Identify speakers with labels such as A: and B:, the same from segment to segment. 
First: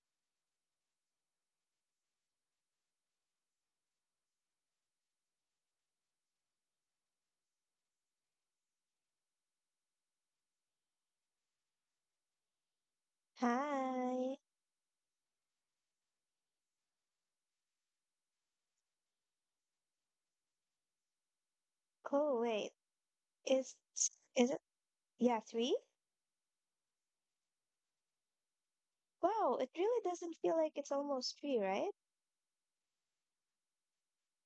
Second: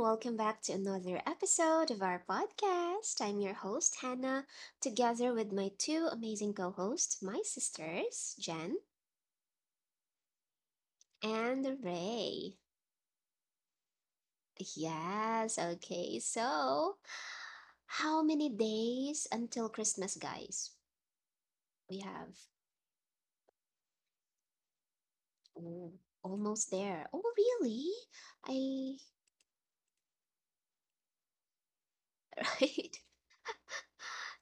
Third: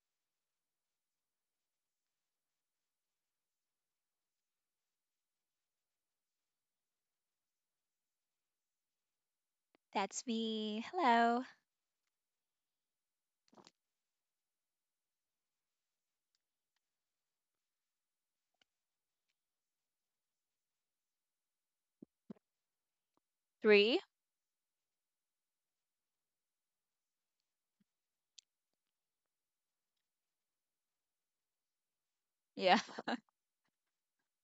A: Welcome back to another episode of our podcast. I'm your host, Hannah, together with my two amazing co hosts, my sisters, Jen
B: That's me. Hello.
A: and Ray.
C: Hi.
A: Yes, okay. So, how many days until Christmas, guys? We have
C: Oh, wait. Is
B: Three?
C: is it? Yeah, three?
A: Oh, almost there. Oh, really? I,
C: Wow, it really doesn't feel like it's almost three, right?
B: Yeah.
A: right?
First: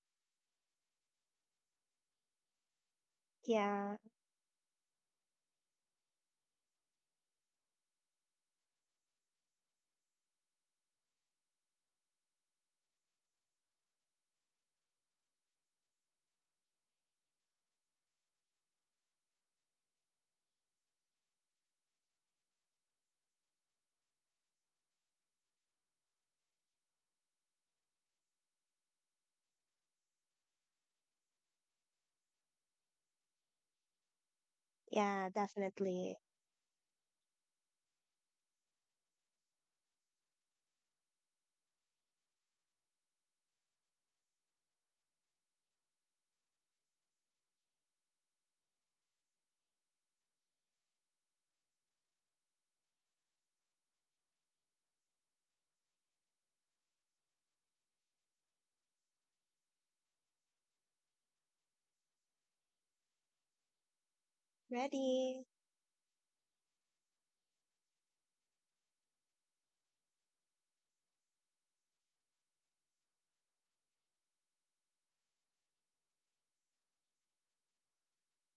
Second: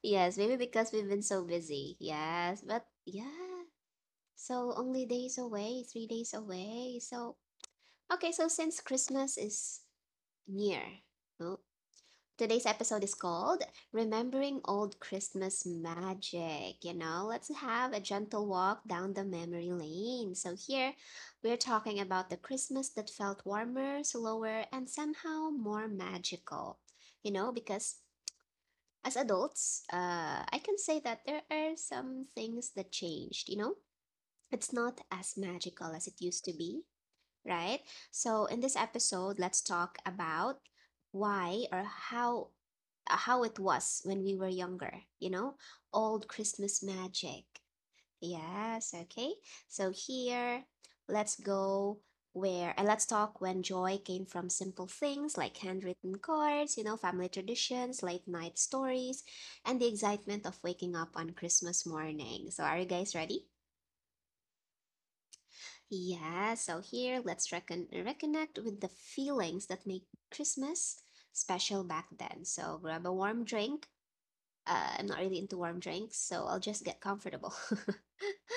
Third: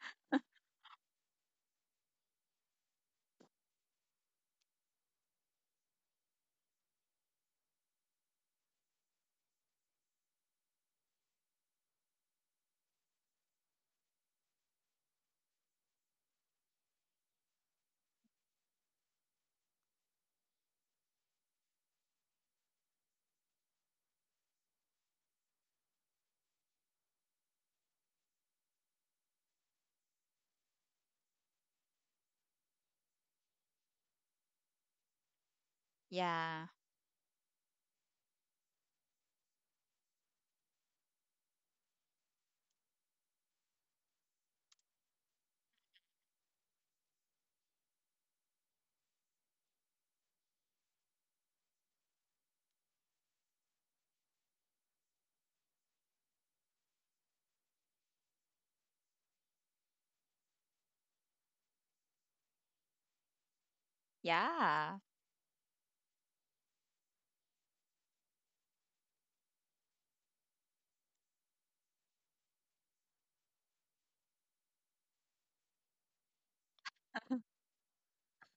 A: Yes, maybe because we've been so busy. Yes, but yeah,
C: Yeah,
A: so only days away, 3 days away. So okay, so since Christmas is near, no? Today's episode is called Remembering Old Christmas Magic. Let's have a gentle walk down the memory lane. So here we're talking about the Christmas that felt warmer, slower, and somehow more magical. Because as adults, I can say that there are some things that changed. It's not
C: yeah,
A: as magical as
C: definitely.
A: it used to
B: Yeah.
A: be, right? So in this episode, let's talk about why or how it was when we were younger, you know, old Christmas magic. Yes, okay. So here, let's go where and let's talk when joy came from simple things like handwritten cards, family traditions, late night stories, and the excitement of waking up on Christmas morning. So are you guys ready?
B: Yeah.
C: Ready?
A: Yeah, so here let's reconnect with the feelings that make Christmas special back then. So grab a warm drink. I'm not really into warm drinks, so I'll just get comfortable.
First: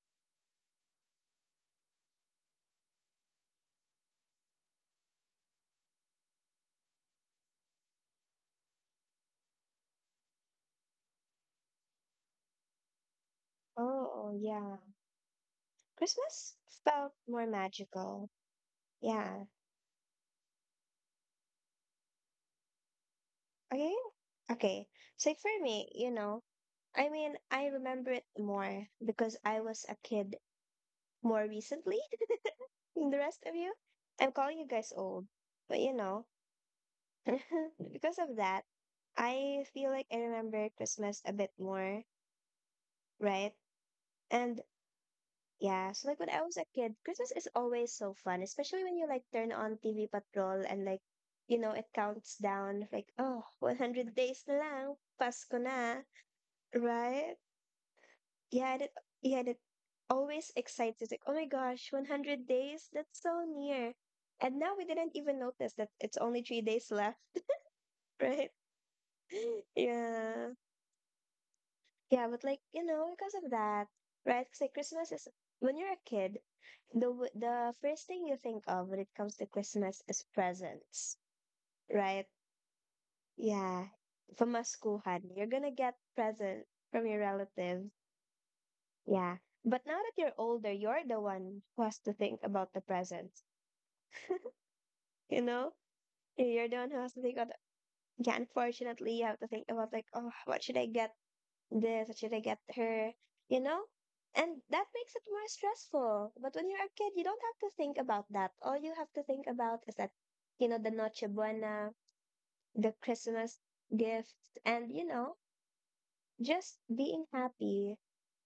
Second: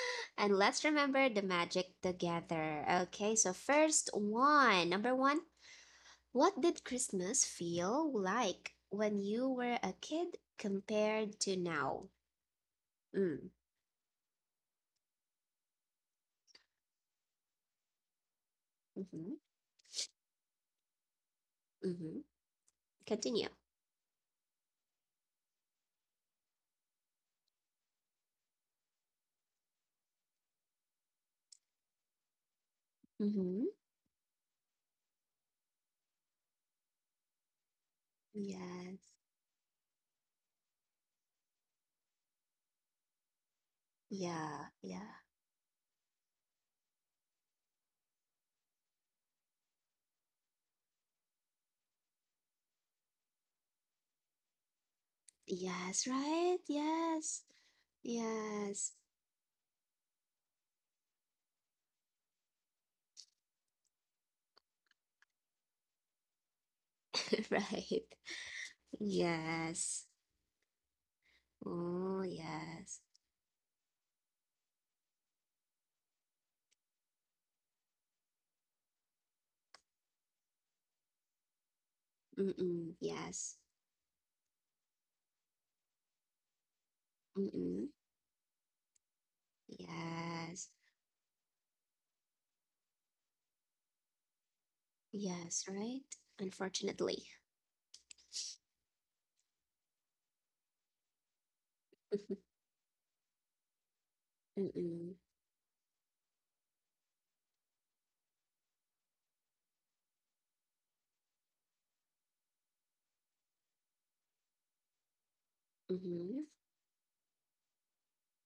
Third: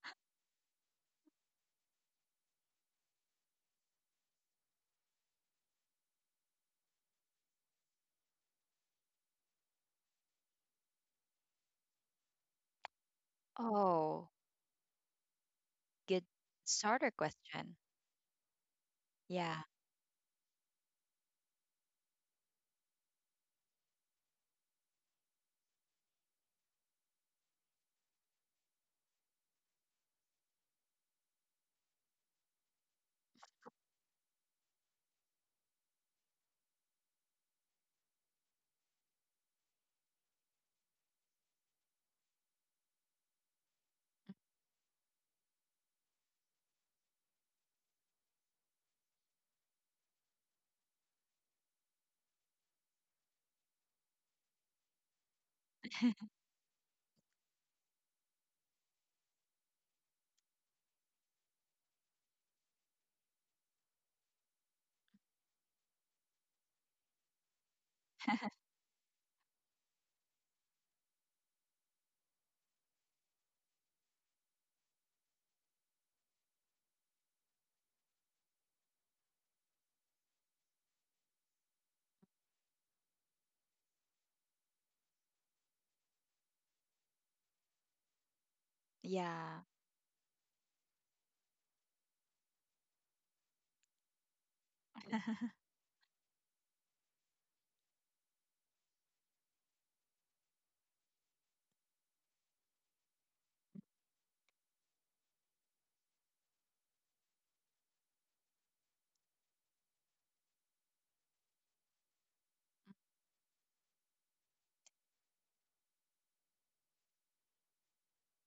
A: And let's remember the magic together. Okay, so first one, number one, what did Christmas feel like when you were a kid compared to now? Mm.
B: Oh,
C: Oh, yeah.
B: good
C: Christmas
B: starter
C: felt more
B: question.
C: magical.
A: Mm-hmm.
C: Yeah.
B: Yeah.
A: Mm-hmm. Continue.
C: Okay. Okay. So for me, you know, I mean, I remember it more because I was a kid more recently than the rest of
A: Mm-hmm.
C: you. I'm calling you guys old, but you know, because of that,
A: Yes.
C: I feel like I remember Christmas a bit more, right? And
A: Yeah. Yeah.
C: yeah, so like when I was a kid, Christmas is always so fun, especially when you like turn on TV Patrol and like, it counts down like, oh, 100 days na lang, Pasko na,
A: Yes, right?
C: right?
A: Yes.
C: Yeah, and
A: Yes.
C: it, yeah, and it always excites us like, oh my gosh, 100 days, that's so near. And now we didn't even notice that it's only 3 days left,
A: Right.
C: right?
A: Yes.
C: Yeah.
A: Oh,
C: Yeah, but like,
A: yes.
C: because of that, right? Because like Christmas is when you're a kid, the first thing you think of when it comes to Christmas is presents, right?
A: Mm-mm. Yes.
C: Yeah. From a school hand, you're gonna get present from your
A: Mm-mm.
C: relatives. Yeah.
B: Yeah.
C: But now that you're
A: Yes.
C: older, you're the one who has to think about the presents. You
A: Yes,
C: know?
A: right?
C: You're the one who has to
A: Unfortunately.
C: think about the- Yeah, unfortunately you have to think about like, oh, what should I get this, what should I get her? You know? And that
A: Mm-mm.
C: makes it more stressful. But when you're a kid, you don't have to think about that. All you have to think about is that, you know, the Noche Buena, the Christmas gifts, and, you know,
A: Mm-hmm.
C: just being happy,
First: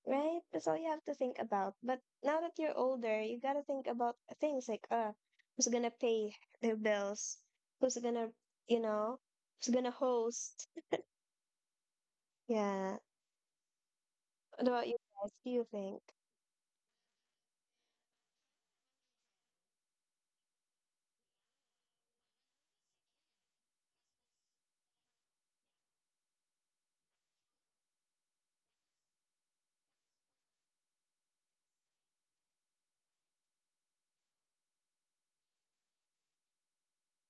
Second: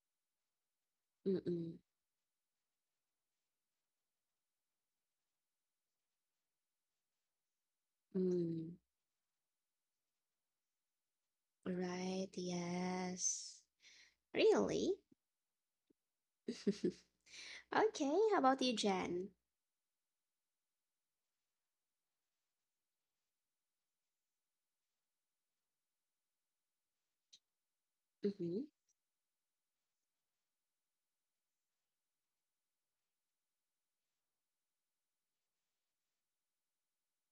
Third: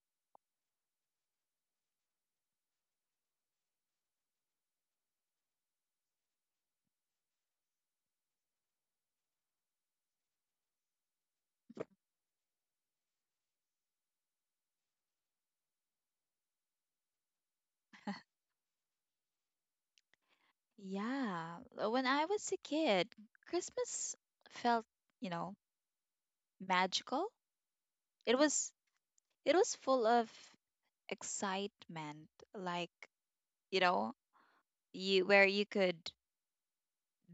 C: right? That's all you have to think about.
A: Mm-mm.
C: But now that you're older, you got to think about things like, who's going to pay their bills? Who's going to,
A: Mm.
C: you know, who's going to host?
A: Right.
C: Yeah.
A: Yes.
C: What about
A: Really?
C: you guys? Do you think?
A: Okay. How about you, Jen?
B: Yeah. When I was a kid, Christmas felt, you know, magical. It
A: Mm-hmm.
B: was it was full of excitement, like, you know, you where you could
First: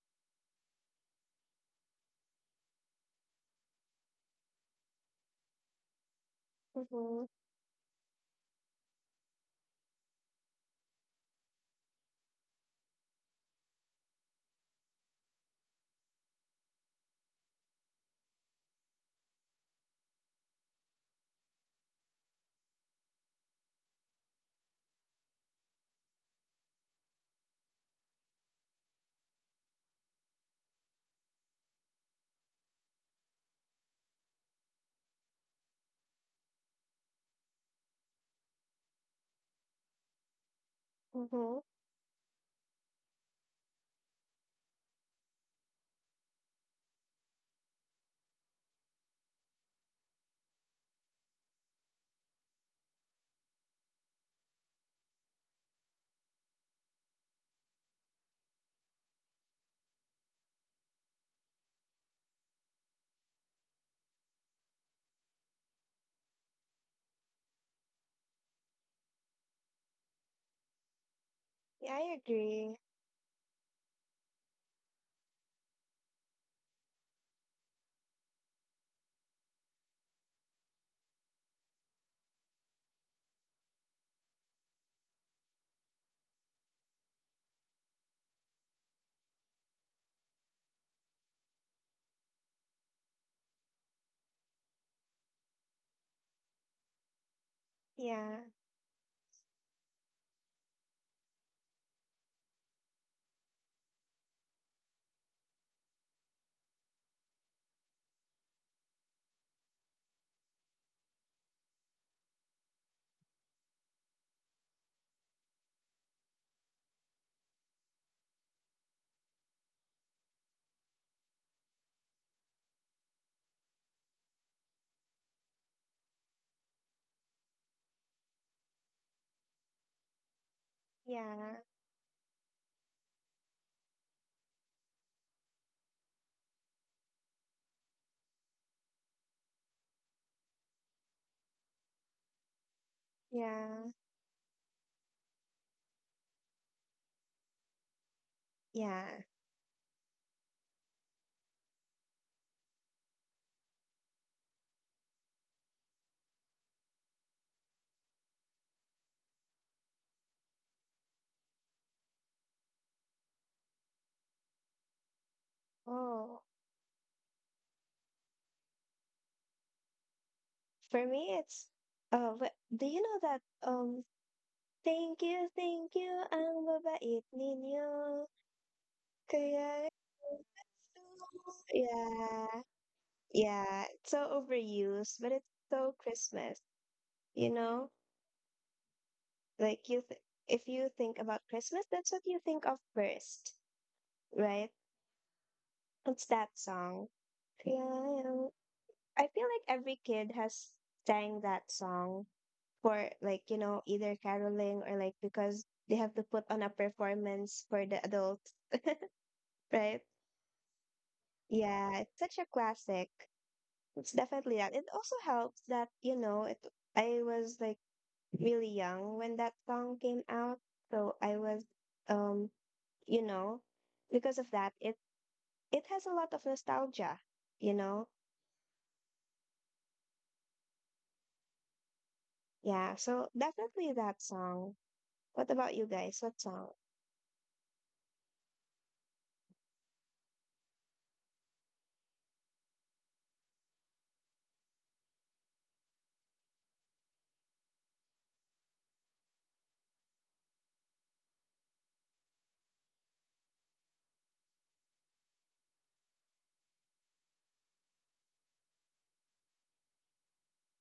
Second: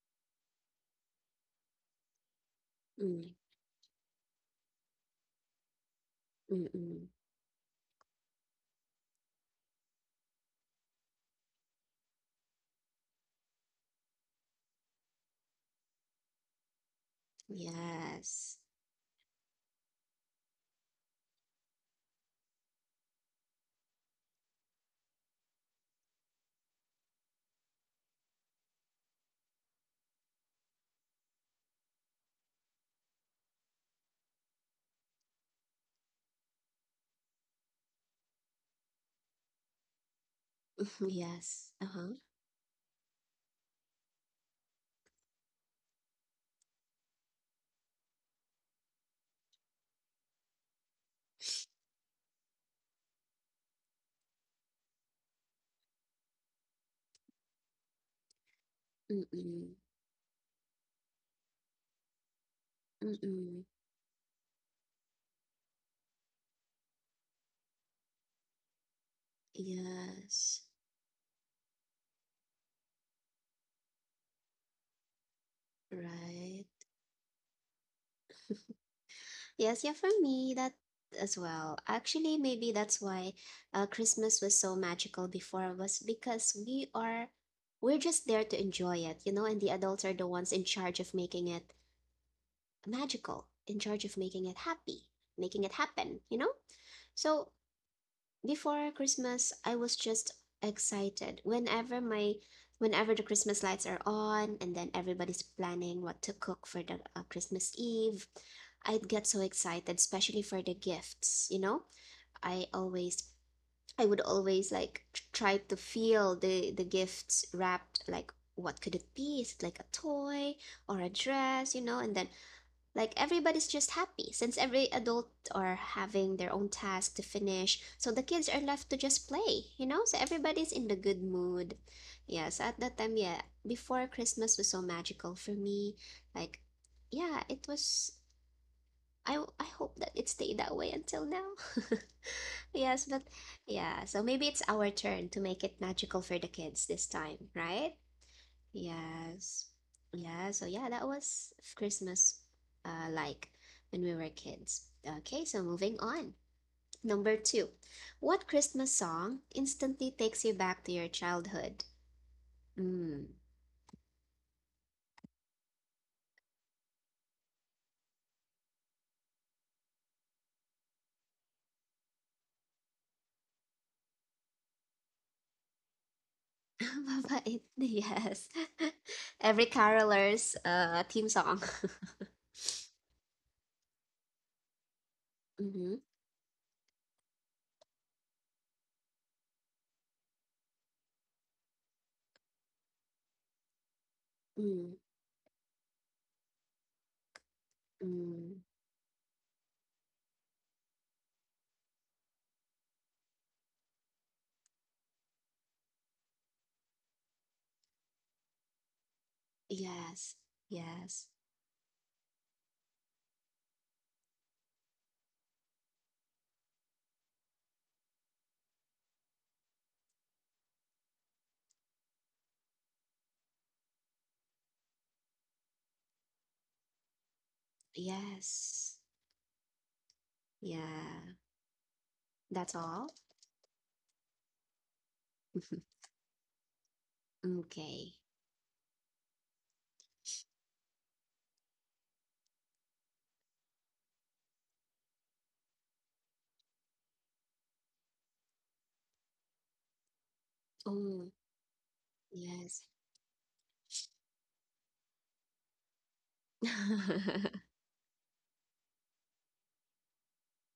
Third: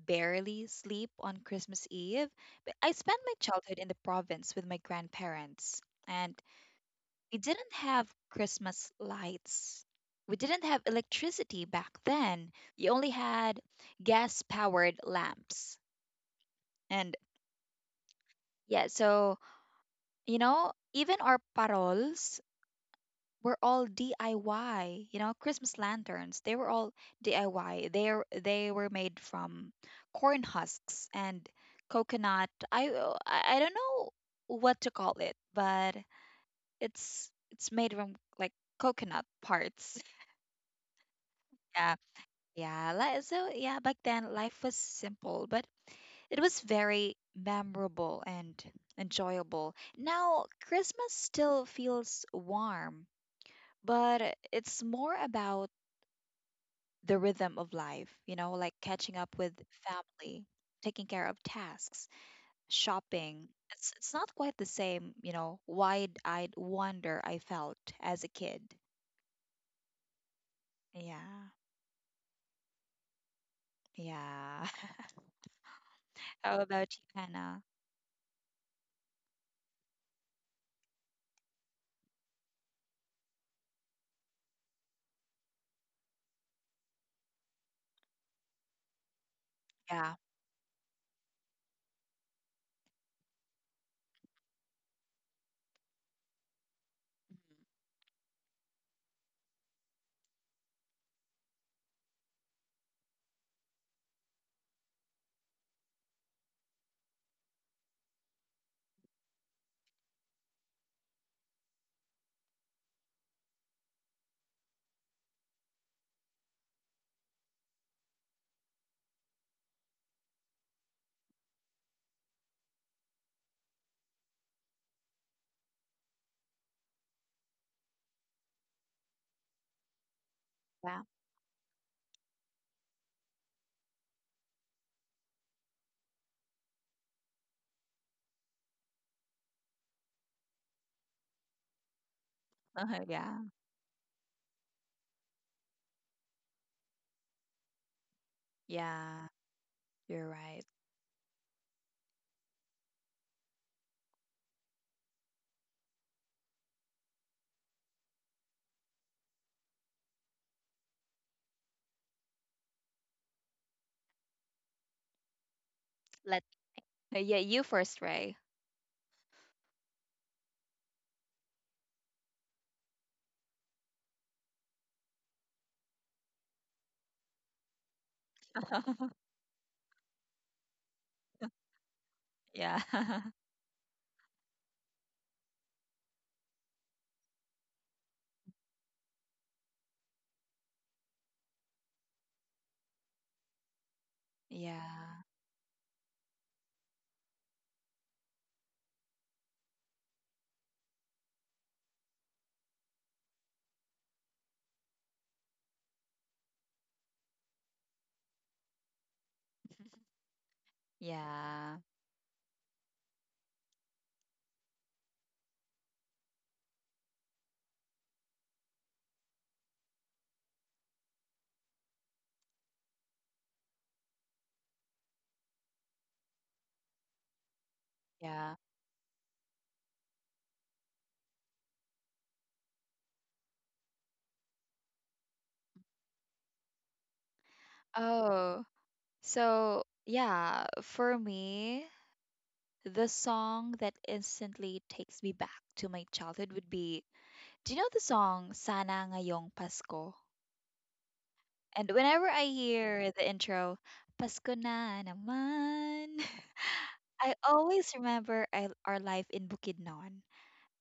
B: barely sleep on Christmas Eve. But I spent my
A: Mm.
B: childhood in the province with my grandparents, and
A: Mm-mm.
C: Mm-hmm.
B: we didn't have Christmas lights. We didn't have electricity back then. You only had gas powered lamps. And
A: Yes.
B: yeah, so, you know, even our parols were all DIY, you know, Christmas lanterns. They were all DIY. They were made from corn husks and coconut. I oh, I don't know what to call it, but it's made from like coconut parts.
A: Yes.
C: Mm-hmm.
A: Uh-huh.
B: Yeah, like so yeah, back then life was simple, but it was very memorable and enjoyable. Now Christmas still feels warm, but it's more about the rhythm of life, you know, like catching up with
A: Mm-mm.
B: family, taking care of tasks, shopping.
A: Mm-mm.
B: It's not quite the same, you know, wide-eyed wonder I felt as a kid.
A: Yes,
B: Yeah.
C: Yeah, I agree.
B: Yeah. How
A: right.
B: about you, Hannah?
A: Yes, yeah, for me, that as well. Actually, maybe that's why Christmas was so magical before was because we're just there to enjoy it, and the adults are
B: Yeah.
A: the ones in charge of making it magical, in charge of making it happy, making it happen. So
C: Yeah,
A: before Christmas, I was just excited. Whenever the Christmas lights are on and then everybody's planning what to cook for the Christmas Eve, I'd get so excited, especially for the gifts, you know? I always I would always like try to feel the gifts wrapped like what could it be? Is it like a toy or a dress, you know? And then like everybody's just happy since every adult are having their own task to finish. So the kids are left to just play, you know? So everybody's in the
B: Mhm.
A: good
C: yeah,
A: mood. Yes, at that time, yeah, before Christmas was so magical for me. Like, yeah, it was. I hope that it stayed that way until now. Yes,
B: Uh-huh,
A: but
B: yeah.
C: yeah,
A: yeah, so maybe it's our turn to make it magical for the kids this time, right?
C: yeah.
B: Yeah.
A: Yes.
B: You're
A: Yeah.
B: right.
A: So yeah, that was Christmas like when we were kids. Okay, so moving on. Number two. What Christmas song instantly takes you back to your childhood? Mm.
C: Oh,
B: Let yeah, you first, Ray.
C: for me, it's do you know that um, thank you, ang babait
A: Mabait.
C: ninyo.
A: Yes. Every
C: Kaya,
A: caroler's theme song.
C: yeah,
B: Yeah.
C: yeah. It's so overused, but it's so
A: Mm-hmm.
C: Christmas. You know, like you, th- if you think about Christmas, that's what you think of first, right?
A: Mm,
B: Yeah.
C: It's that song. Kaya, ang
A: mm.
C: I feel like every kid has sang that song for like, you know, either caroling or like because they have to put on a performance for the adults, right?
A: Yes. Yes.
B: Yeah.
C: Yeah, it's such a classic. It's definitely that. It also helps that, you know, it I was like really young when that song came out. So I was um, you know, because of that, it has a lot of nostalgia, you know?
B: Yeah.
A: Yes. Yeah. That's
C: Yeah,
A: all.
C: so definitely that song. What about you guys? What song?
A: Okay.
B: Oh, so yeah, for me, the song that instantly takes me back to my childhood would be, do you know the song Sana Ngayong Pasko?
A: Oh,
B: And whenever I
A: yes.
B: hear the intro, Pasko na naman, I always remember our life in Bukidnon.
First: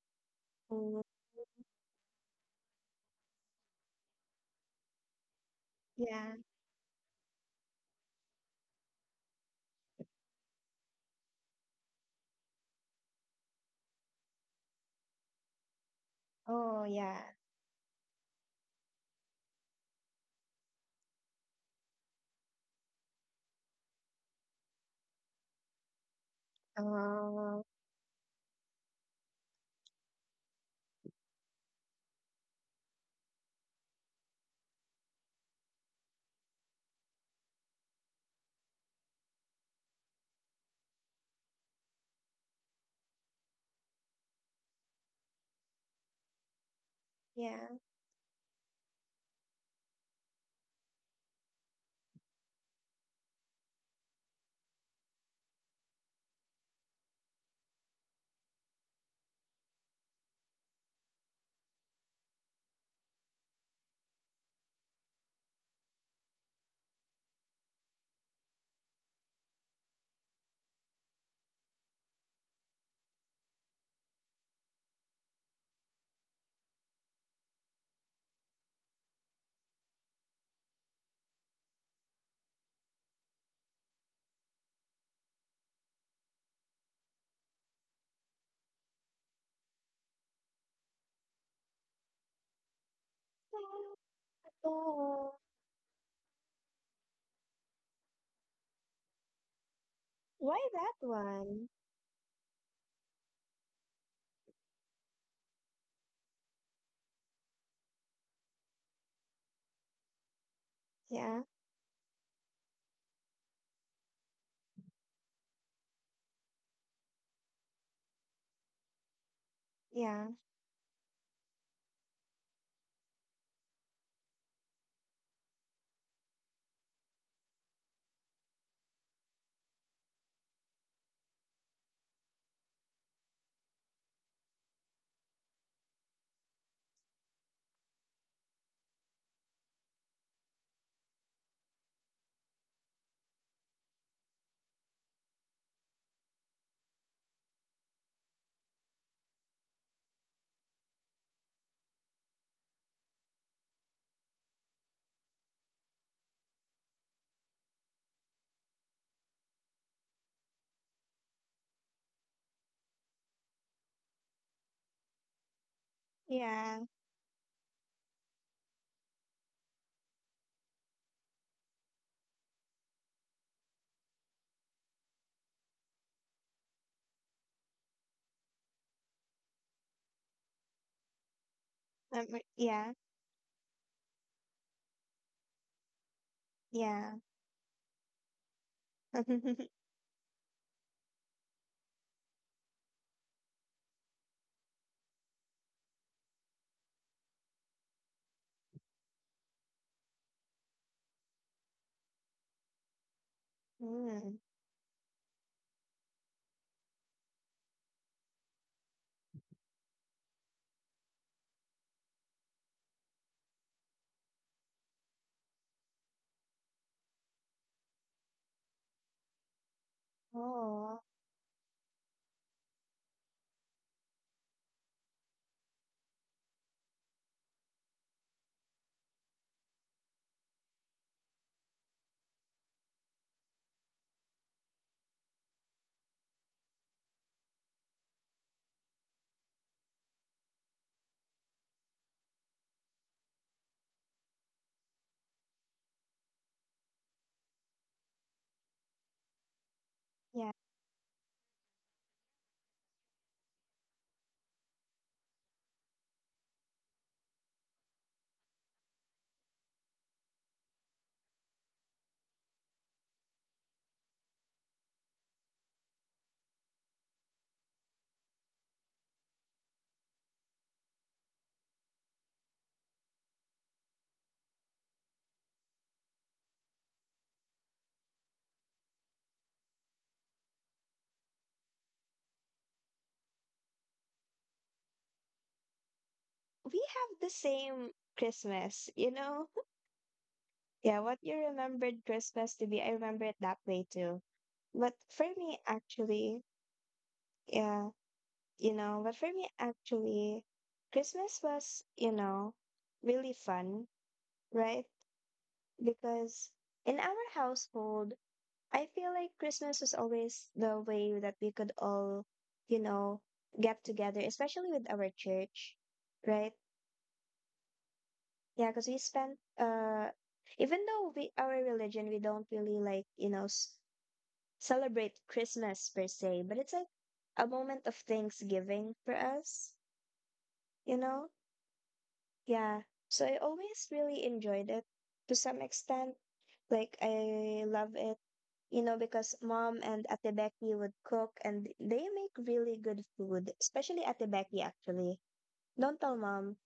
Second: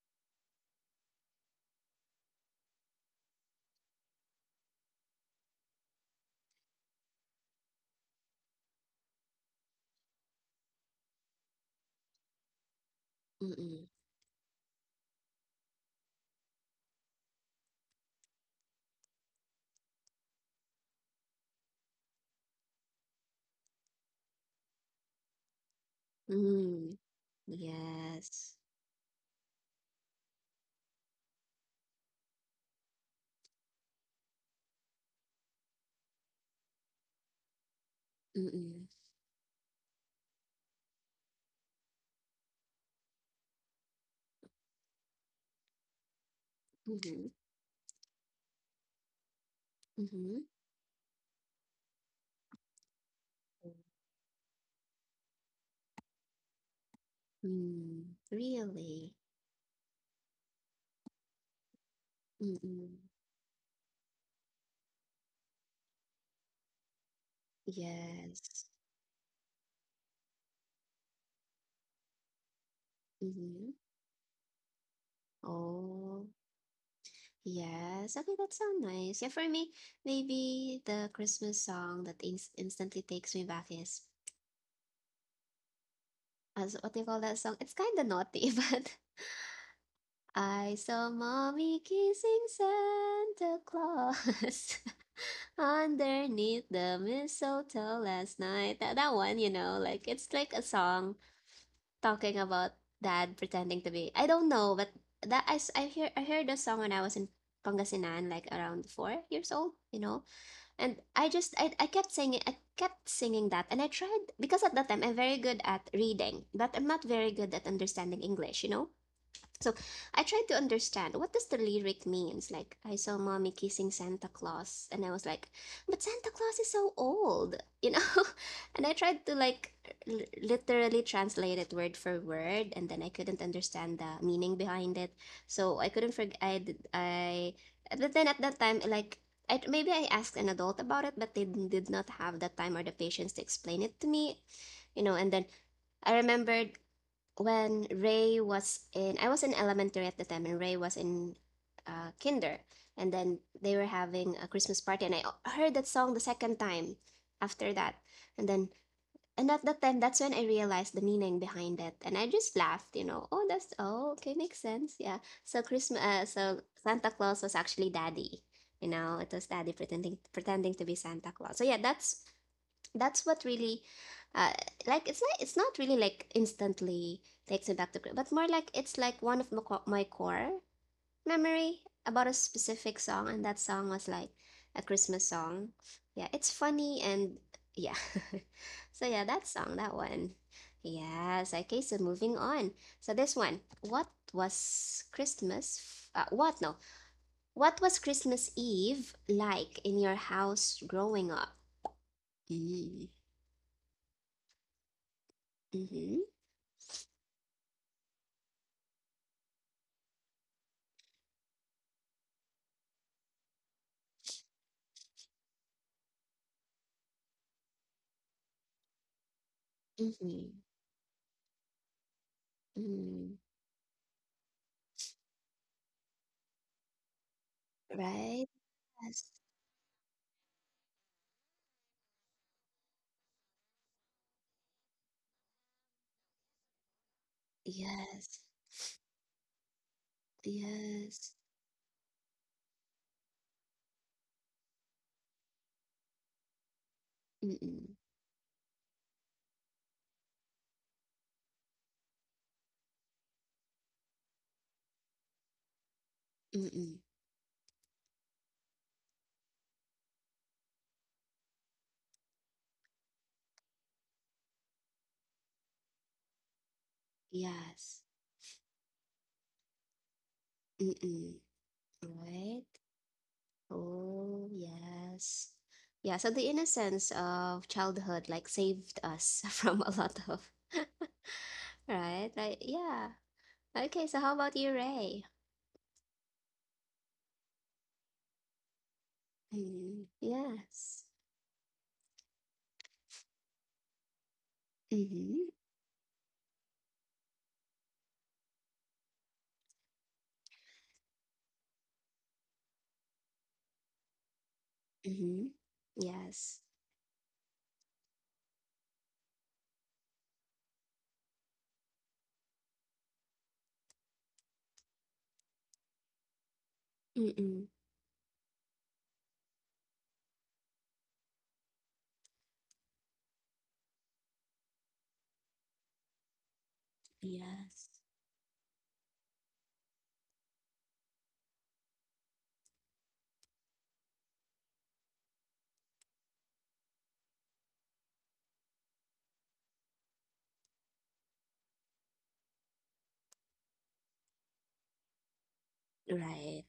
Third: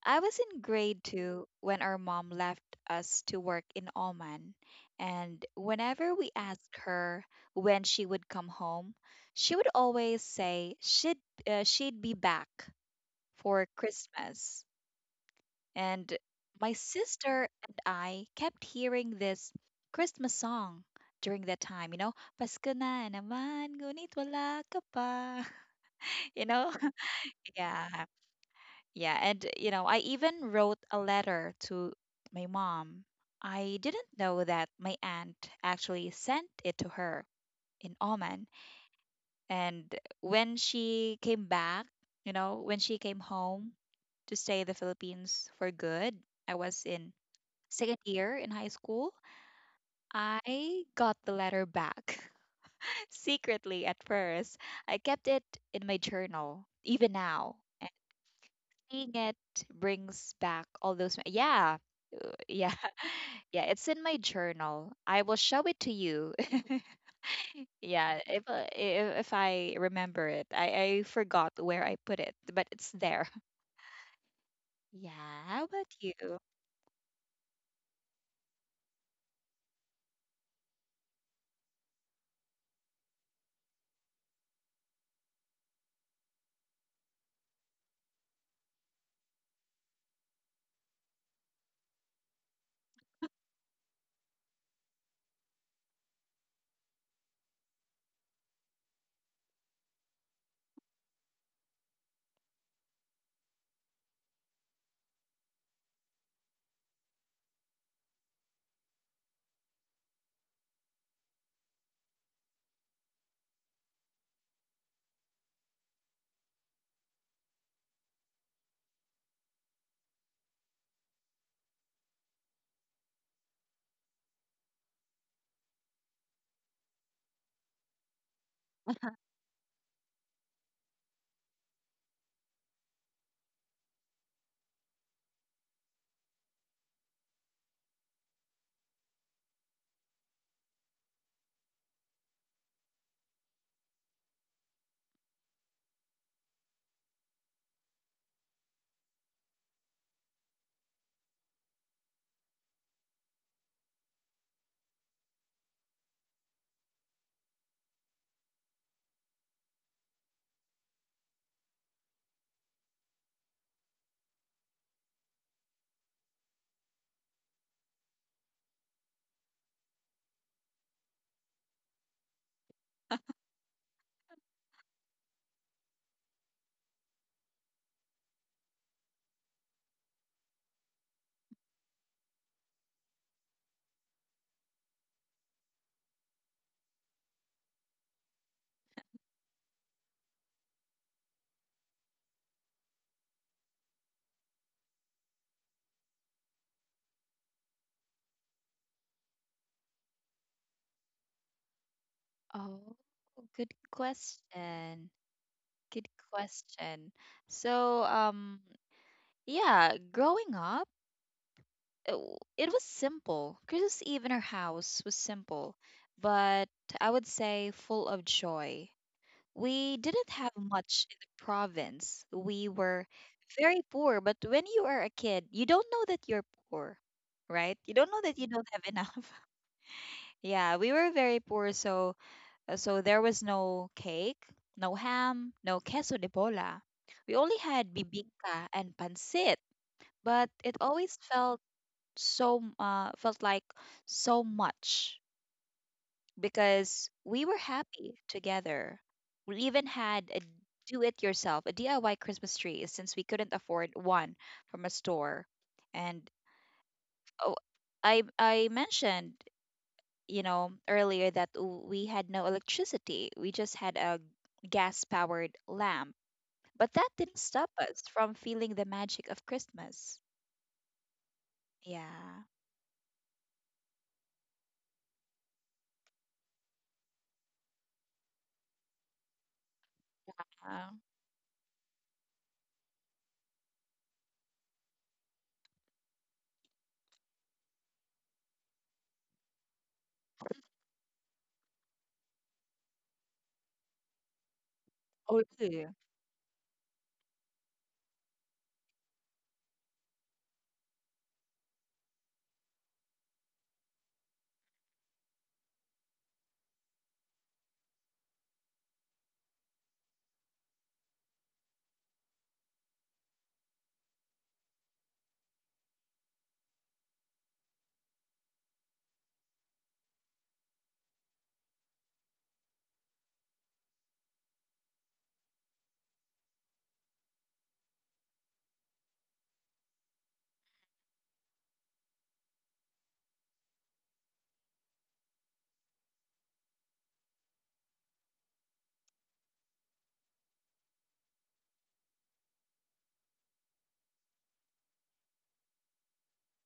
B: I was in
C: Mm.
B: grade two when our mom left us to work in Oman, and whenever we
C: Yeah.
B: asked her when she would come home, she would always say she'd be back for
A: Mm-mm.
B: Christmas. And my
C: Oh, yeah.
B: sister and I kept hearing this Christmas song during that time, you know, Pasko na naman, ngunit wala ka pa. You know?
A: Mm.
C: Oh,
B: Yeah.
A: Yes.
B: Yeah, and you know, I even wrote a letter to my mom. I didn't know that my aunt actually sent it to her in Oman.
A: Mm-mm.
B: And when she came back, you know, when she came home to stay in the Philippines for good, I was in
A: Mm-hmm.
C: yeah.
B: second year in high school.
A: Mm-hmm.
B: I got the letter back secretly at first. I kept it in my journal even now. And
A: Mm.
B: seeing
A: Really?
B: it brings back all those, yeah, yeah,
A: Mm-mm.
B: yeah, it's in my journal. I will show it to you. Yeah, if, uh,
A: Yes.
B: if if I remember it, I forgot where I put it, but it's there.
A: Mm-hmm.
B: Yeah, how about you?
A: Oh, yes. Okay, that sounds nice. Yeah, for me, maybe the Christmas song that instantly takes me back is, as what do you call that song? It's kind of naughty, but I saw mommy kissing Santa Claus.
C: Oh,
A: Underneath the mistletoe last night. That one, you know, like it's like a
C: why that
A: song
C: one?
A: talking about dad pretending to be. I don't know, but that I heard the song when I was in Pangasinan, like around 4 years old, you know. And I
C: Yeah.
A: just I, I kept singing that, and I tried because at that time I'm very good at reading, but I'm not very good at understanding English. So I
C: Yeah.
A: tried to understand what does the lyric means. Like I saw mommy kissing Santa Claus, and I was like, "But Santa Claus is so old, you know." And I tried to like literally translate it word for word, and then I couldn't understand the meaning behind it. So I couldn't forget. I did- I But then at that time, like I maybe I asked an adult about it, but they did not have the time or the patience to explain it to me. And then I remembered when I was in elementary at the time, and Ray was in kinder. And then they were having a Christmas party, and I heard that song the second time after that. And then, and at that time, that's when I realized the meaning behind it, and I just laughed, you know. Oh, that's oh, okay, makes sense, yeah. So
C: Yeah.
A: Santa Claus was actually Daddy, you know. It was Daddy pretending to be Santa Claus. So yeah, that's what really uh, like it's not really like instantly takes me back to Korea, but more like it's like one of my core memory about
C: Um,
A: a
C: yeah.
A: specific song, and that song was like a Christmas song. Yeah, it's funny.
C: Yeah.
A: And yeah. So yeah, that song, that one. Yes, okay, so moving on. So this one, what was christmas f- what no what was Christmas Eve like in your house growing up?
B: Oh,
A: Mm.
B: good
C: Mm.
B: question. Good
A: Mm-hmm.
B: question. So yeah, growing up, it was simple. Christmas Eve in our house was simple, but I would say full of joy. We didn't
A: Mhm.
B: have
C: Oh,
B: much in the province. We were
A: Mhm.
B: very poor, but when you are a kid, you don't know that you're poor, right? You don't know that
A: Right?
B: you don't have
A: Yes.
B: enough. Yeah, we were very poor, so so there was no cake, no ham, no queso de bola. We only had
A: Yes.
B: bibingka and pancit, but it always
A: Yes.
B: felt felt like so much because we were
A: Mm-mm.
B: happy together. We even had a
C: yeah.
B: do it yourself, a DIY Christmas tree since we couldn't afford one from a store. And
A: Mm-mm.
B: oh, I mentioned, you know, earlier that we had no electricity. We just had a gas powered lamp. But that didn't stop
A: Yes.
B: us from feeling the magic of Christmas.
A: Mm-mm.
B: Yeah.
A: Right? Oh, yes. Yeah, so the innocence of childhood like saved us from a lot of,
B: Uh,
A: right? Like, yeah. Okay, so how about you, Ray?
C: We have the same Christmas, you know?
A: Mm-hmm.
C: Yeah,
A: Yes.
C: what you remembered Christmas to be, I remember it that way too. But for
B: oh,
A: Mm-hmm.
C: me,
B: really?
C: actually, yeah, you know, but for me, actually, Christmas was, you know, really fun, right?
A: Mm-hmm.
C: Because
A: Yes.
C: in our household, I feel like Christmas was always the way that we could all, you know, get together, especially with our church, right?
A: Mm-mm.
C: Yeah, because even though we our religion, we don't really like, you know, celebrate Christmas per se, but it's like a
A: Yes.
C: moment of Thanksgiving for us, you know? Yeah. So I always really enjoyed it to some extent. Like I love it, you know, because mom and Ate Becky would cook and they make really good food, especially Ate Becky actually. Don't tell mom,
A: Right.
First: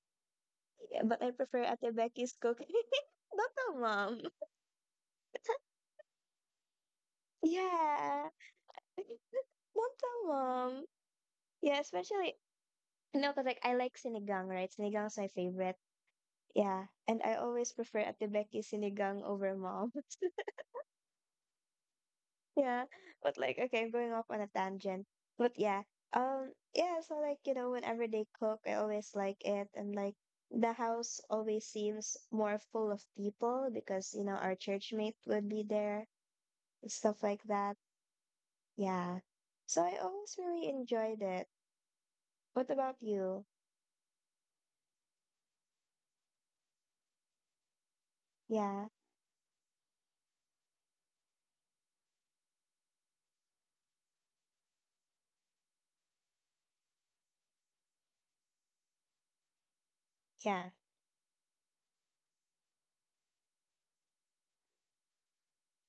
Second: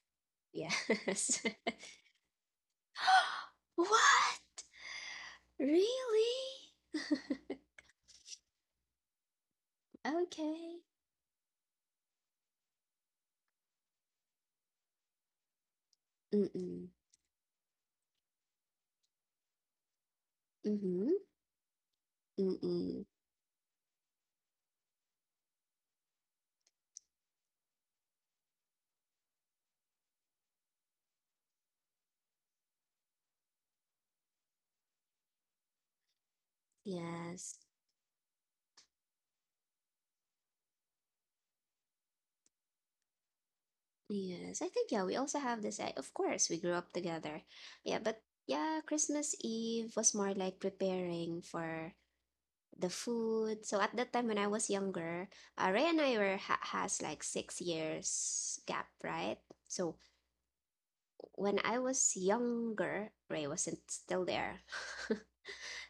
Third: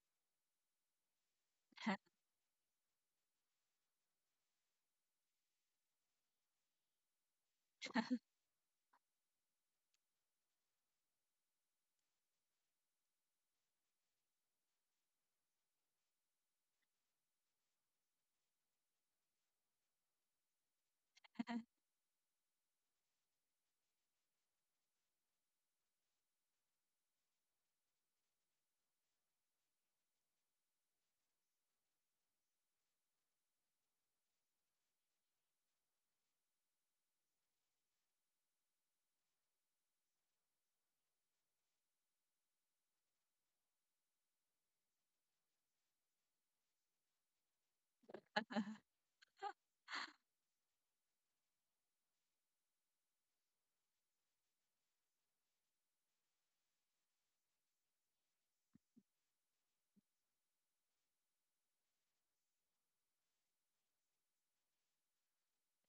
C: but I
A: Yes.
C: prefer Ate Becky's cooking. Don't tell mom.
A: What? Really?
C: Yeah. Don't tell
A: Okay.
C: mom. Yeah, especially, no, because like I like sinigang, right? Sinigang's my favorite. Yeah.
A: Mm-mm.
C: And I always prefer Ate Becky's sinigang over mom.
A: Mm-hmm.
C: Yeah,
A: Mm-mm.
C: but like okay, I'm going off on a tangent. But yeah, yeah. So like you know, whenever they cook, I always like it, and like the house always seems more full of people because you know our church mate would be there and stuff like
A: Yes.
C: that. Yeah, so I always really enjoyed it. What about you?
A: Yes. I think yeah, we also have this. Of course, we grew up together. Yeah, but yeah,
C: Yeah,
A: Christmas Eve was more like preparing for the food. So at that time when I was younger, Ray and I were ha has like 6 years gap, right? So
C: yeah,
A: when I was younger, Ray wasn't still there.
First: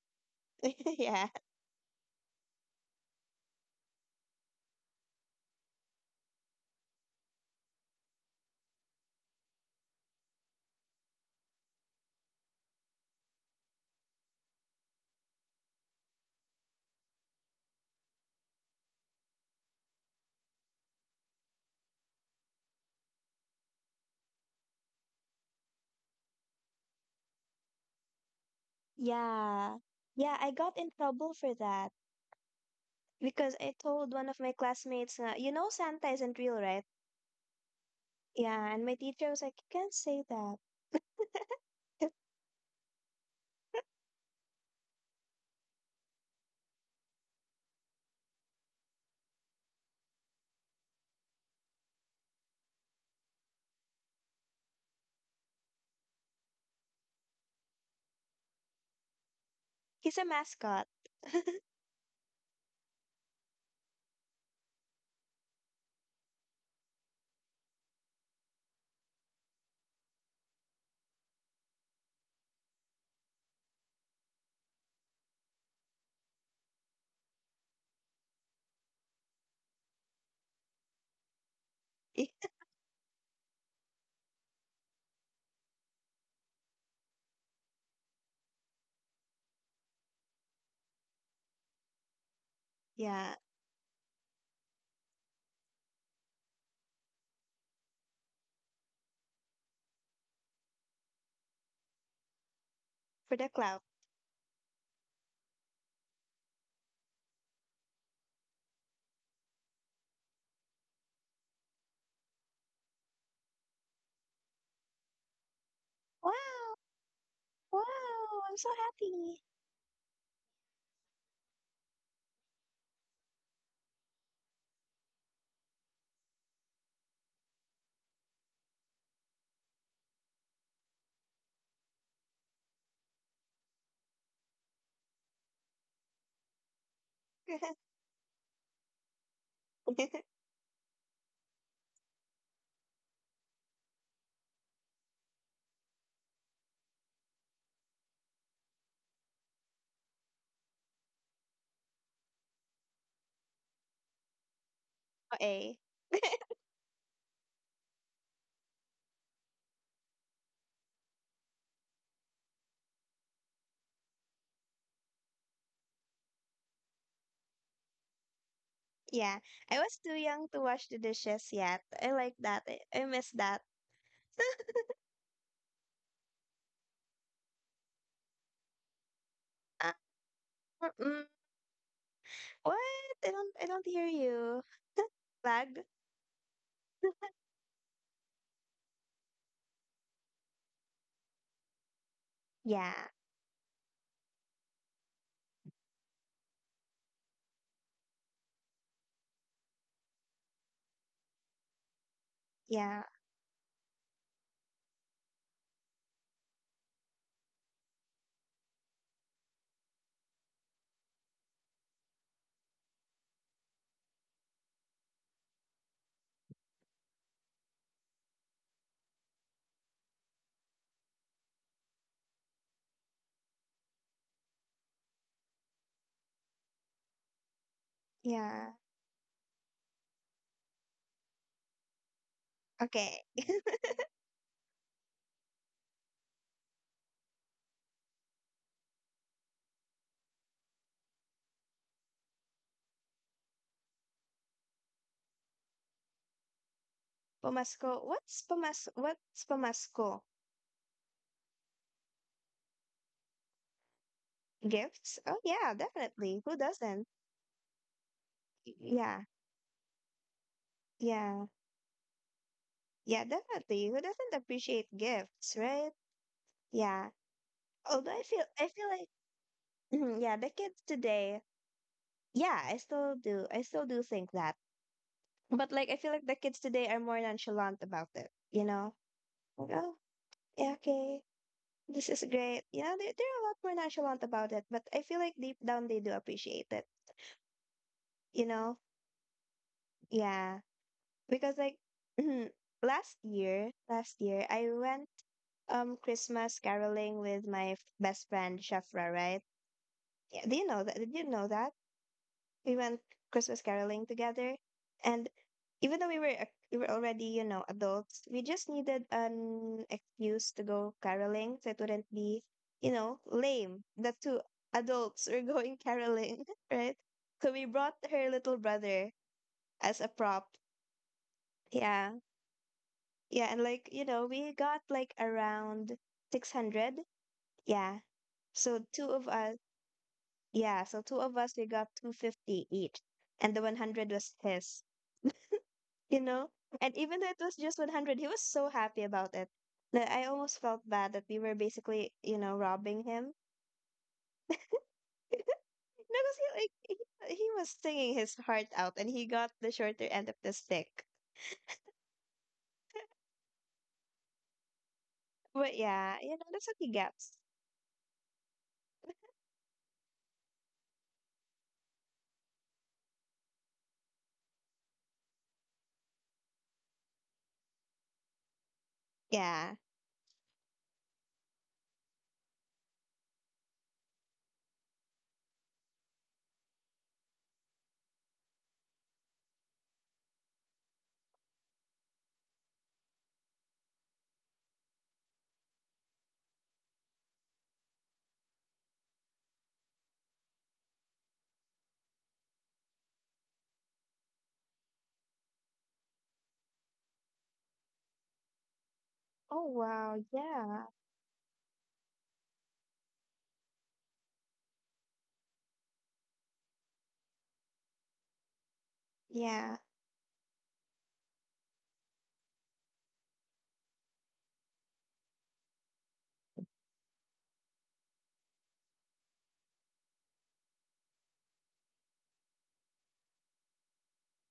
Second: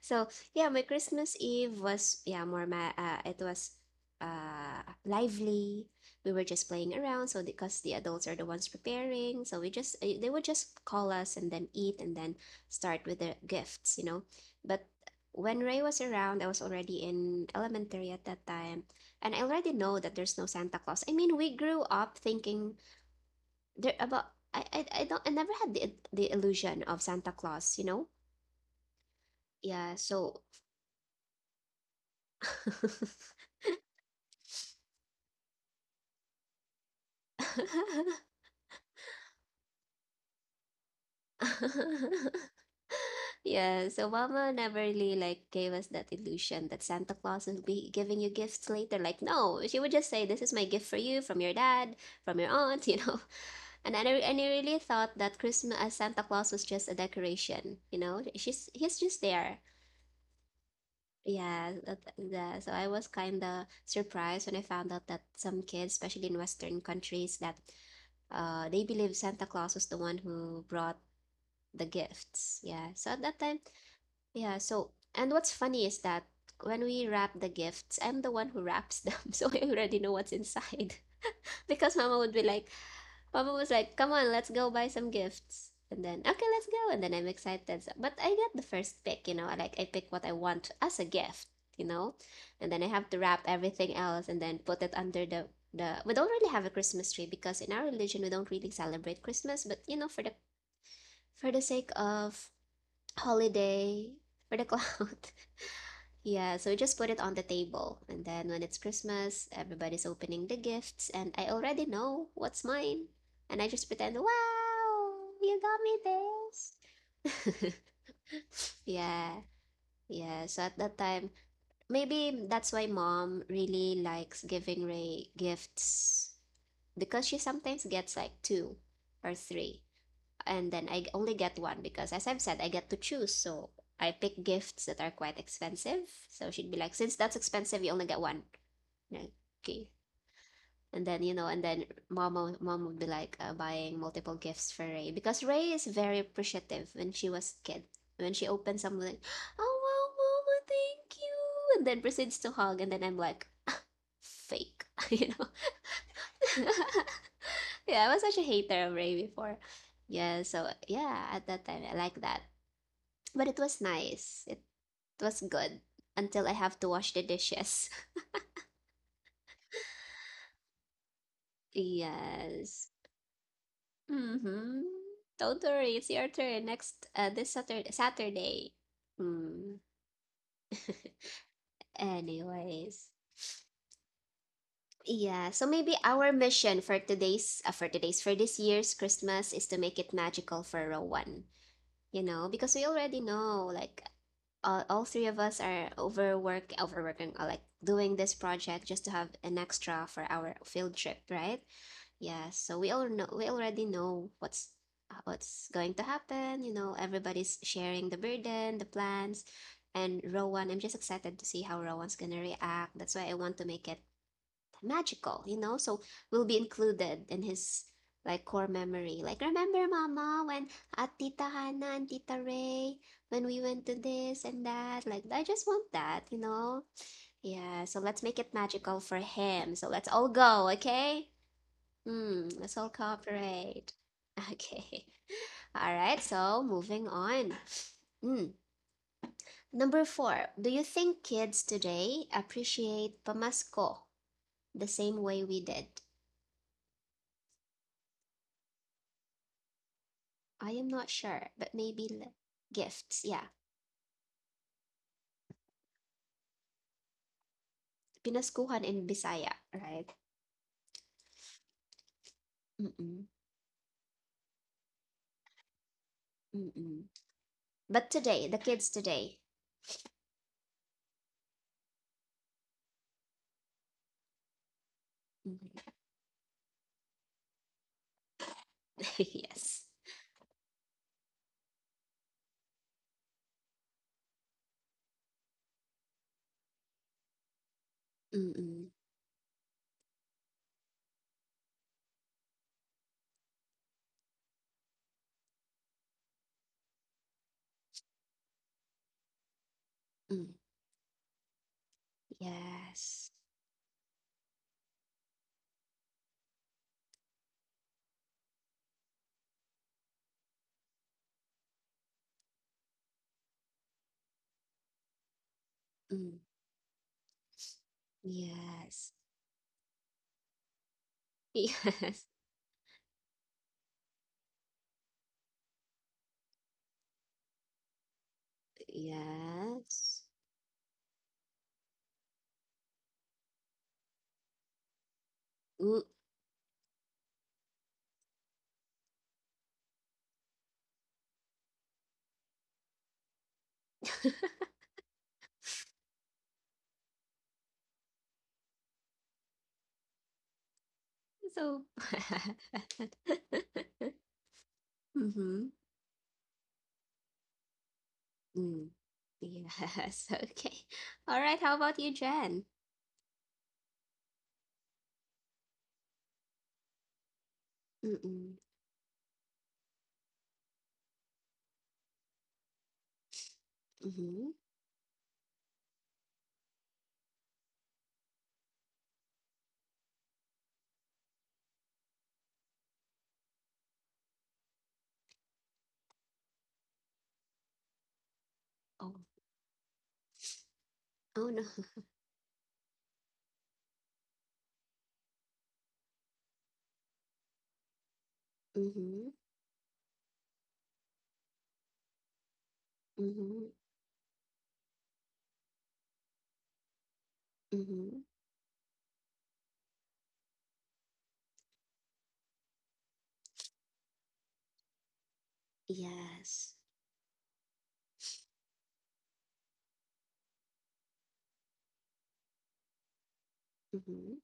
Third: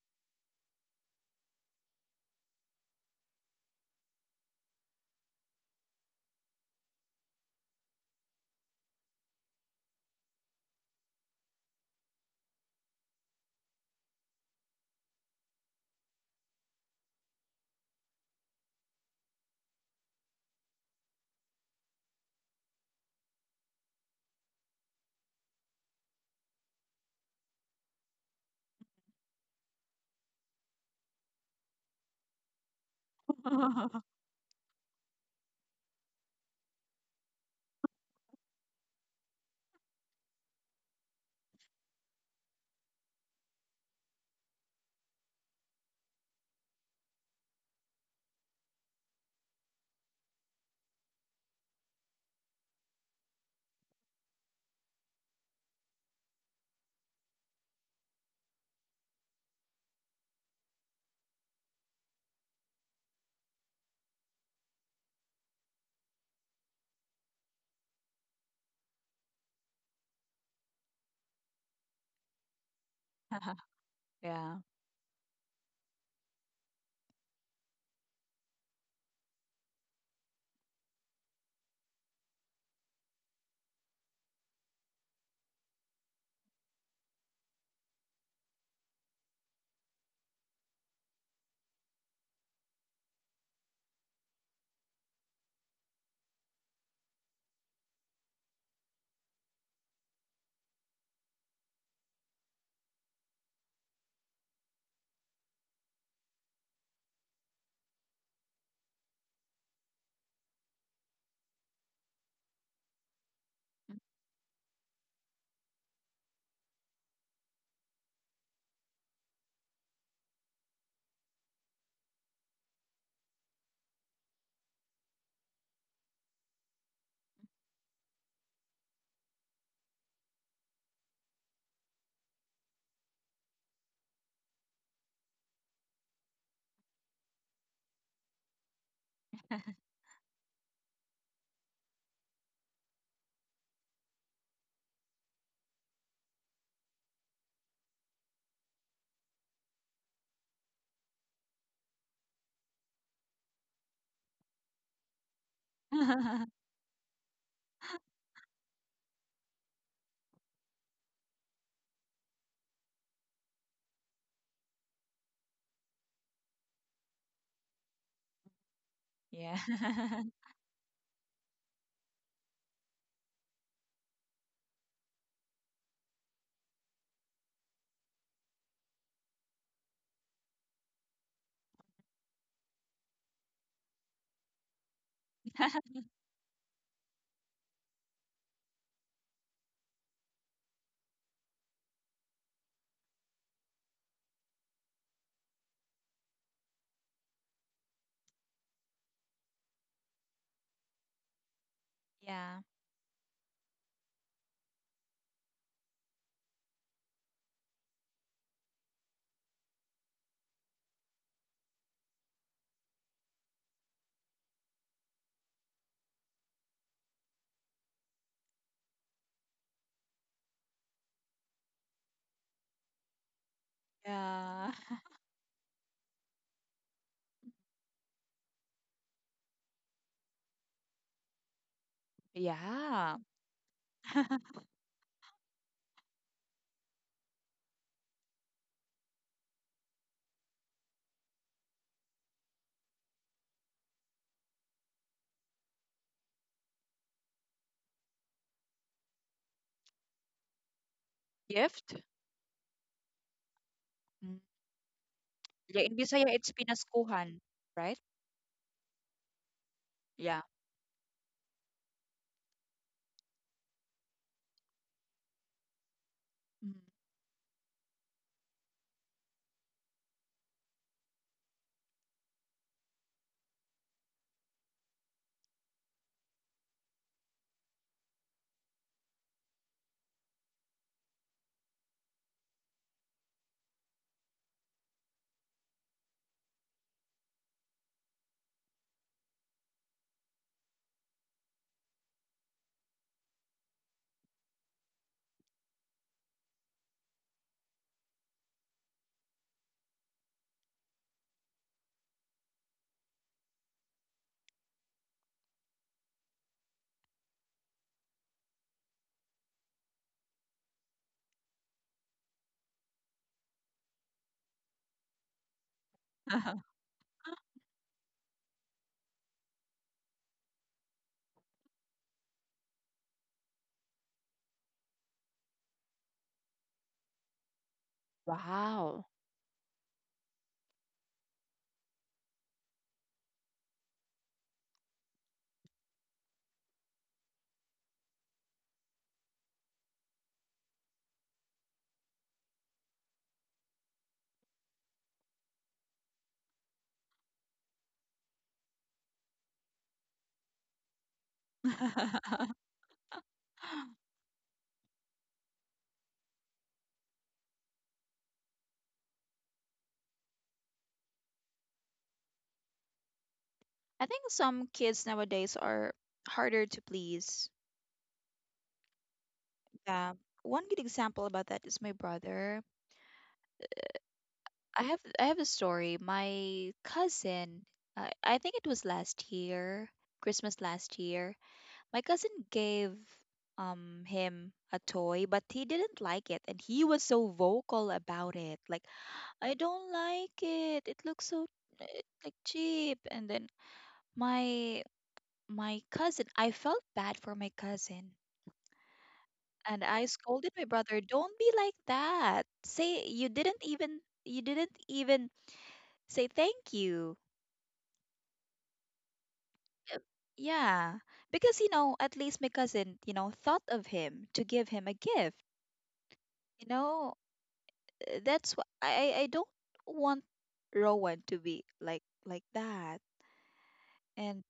A: So yeah, my
C: yeah,
A: Christmas Eve was, yeah, more ma it was lively. We were just playing around, so because the adults are the ones preparing, so they would just call us and then eat and then start with the gifts. But when Ray was around, I was already in elementary at that time, and I already know that there's no Santa Claus. I mean, we grew up thinking there about I never had the illusion of Santa Claus.
C: yeah,
A: Yeah,
C: yeah.
A: so
C: I got in trouble for that because I told one of my classmates, you know, Santa isn't real, right? Yeah, and my teacher was like, "You can't say that."
A: yeah, so mama never really like gave us that illusion that Santa Claus will be giving you gifts later. Like, no, she would just say, this is my gift for you from your dad, from your aunt, you know. And I really thought that Christmas Santa Claus was just a decoration. She's he's just there.
C: He's a mascot.
A: Yeah, so I was kind of surprised when I found out that some kids, especially in Western countries, that they believe Santa Claus was the one who brought the gifts. Yeah. So at that time,
B: Yeah.
A: yeah. So, and what's funny is that when we wrap the gifts, I'm the one who wraps them. So I already know what's inside. Because mama would be like, Mama was like, come on, let's go buy some gifts. And then, okay, let's go. And then I'm excited. But I get the first pick, you know, I pick what I want as a gift, you know? And then I have to
C: Yeah,
A: wrap everything else and then put it under the we don't really have a Christmas tree because in our religion we don't really celebrate Christmas, but for the sake of
C: for the cloud.
A: holiday, for the cloud. Yeah, so just put it on the table. And then when it's Christmas, everybody's opening the gifts, and I already know what's mine. And I just pretend, wow, you got me
C: Wow,
A: this.
C: wow! I'm so
A: Yeah,
C: happy.
A: yeah. So at that time, maybe that's why mom really likes giving Ray gifts because she sometimes gets like two or three and then I only get one because, as I've said, I get to choose. So I pick gifts that are quite expensive. So she'd be like, since that's expensive, you only get one. Like, okay. And then mom mom would be like buying multiple gifts for Ray because Ray is very appreciative when she was a kid. When she opens something, oh wow, Mama, thank you, and then proceeds to hug, and then I'm like, fake. you know.
C: Okay.
A: Yeah, I was such a hater of Ray before. Yeah, so yeah, at that time I like that. But it was nice. It was good until I have to wash the dishes.
C: Yeah,
B: Yeah.
C: I was too young to wash the dishes yet. I like that. I,
A: Yes.
C: I miss that.
A: Mm-hmm. Don't worry, it's your turn next this Saturday. Saturday. Mm.
C: Uh, mm, what?
A: Anyways.
C: I don't hear you.
A: Yeah,
C: Lag?
A: so maybe our mission for today's for today's for this year's Christmas is to make it magical for row 1. Because we
C: Yeah.
A: already know, like, all three of us are overworking, like, doing this project just to have an extra for our field trip, right? Yeah,
B: Yeah.
A: so we
C: Yeah.
A: all know, we already know what's going to happen. You know, everybody's sharing the burden, the plans, and Rowan. I'm just excited to see how Rowan's gonna react. That's why I want to make it magical, you know? So will be included in his like core memory. Like, remember, Mama, when at Tita Hannah and Tita Ray, when we went to this and
B: Yeah.
A: that? Like, I just want that, you know? Yeah, so let's make it
C: Yeah.
A: magical for him. So let's all go, okay? Hmm, let's all
B: Yeah.
C: Okay.
A: cooperate. Okay. All right, so moving on. Mm. Number four, do you think kids today appreciate Pamasko the same way we did?
C: Pumasko. What's pumasko?
A: I am not sure, but
B: Gift?
A: maybe gifts. Yeah.
B: Mm.
C: Gifts? Oh yeah,
B: Yeah, in Bisaya,
C: definitely.
B: it's
C: Who doesn't?
B: pinaskuhan, right?
A: Pinaskuhan in
C: Yeah.
A: Bisaya, right?
B: Yeah.
C: Yeah. Yeah,
A: Mm-mm.
C: definitely. Who doesn't appreciate gifts, right?
B: Mm.
A: Mm-mm.
C: Yeah. Although
A: But
C: I feel
A: today, the
C: I feel
A: kids
C: like
A: today.
C: yeah, the kids today, yeah, I still do. I still do think that But like I
A: Mhm.
C: feel like the kids today are more nonchalant about it, you know? Like,
A: Yes.
C: oh, yeah, okay, this is great. You know, they're a lot more nonchalant about it, but I feel like deep down they do appreciate it, you know?
A: Mm-mm.
C: Yeah. Because like last year I went Christmas caroling with my best friend Shafra, right? Yeah,
A: Mm.
C: do you know that? Did you know that? We went
A: Yes.
C: Christmas caroling together, and even though we were already you know adults, we just needed an excuse to go caroling so it wouldn't be you know lame that two adults were going caroling,
A: Mm.
C: right? So we brought her little brother
A: Yes.
C: as a prop. Yeah,
A: Yes.
C: yeah, and like you know we got like around 600. Yeah, so
B: Wow.
C: two of us.
A: Yes.
C: Yeah, so two of us we got 250 each, and the 100 was his.
A: Ooh.
C: You know? And even though it was just 100, he was so happy about it that I almost felt bad that we were basically, you know, robbing him. Because he was singing his heart out and he got the shorter end of the stick.
A: So bad. Mm-hmm.
C: But yeah, you know, that's what he gets.
A: Mm. Yes. Okay. All right. How about you, Jen?
B: I think some kids nowadays are harder to please.
A: Mm-mm.
C: Yeah.
B: Yeah. One good example about that is my brother.
A: Mm-hmm.
B: I have a story. My cousin, I think it was last year, Christmas last year, my cousin gave him a toy, but he didn't like it and he was so vocal about it. Like,
A: Oh.
B: I don't like it. It looks so
A: Oh no.
B: eh, like cheap. And then my my cousin, I felt bad for my cousin.
A: Mm-hmm.
C: Oh,
B: And I
C: wow.
B: scolded my
C: Yeah.
B: brother, "Don't be like that. Say you didn't
A: Mm-hmm.
B: even say thank you."
A: Mm-hmm.
C: Yeah.
B: Uh, yeah, because you know, at least my cousin, you know, thought of him to give him a gift. You
A: Yes.
B: know, that's why I don't want Rowan to be like that.
A: Mm-hmm.
B: And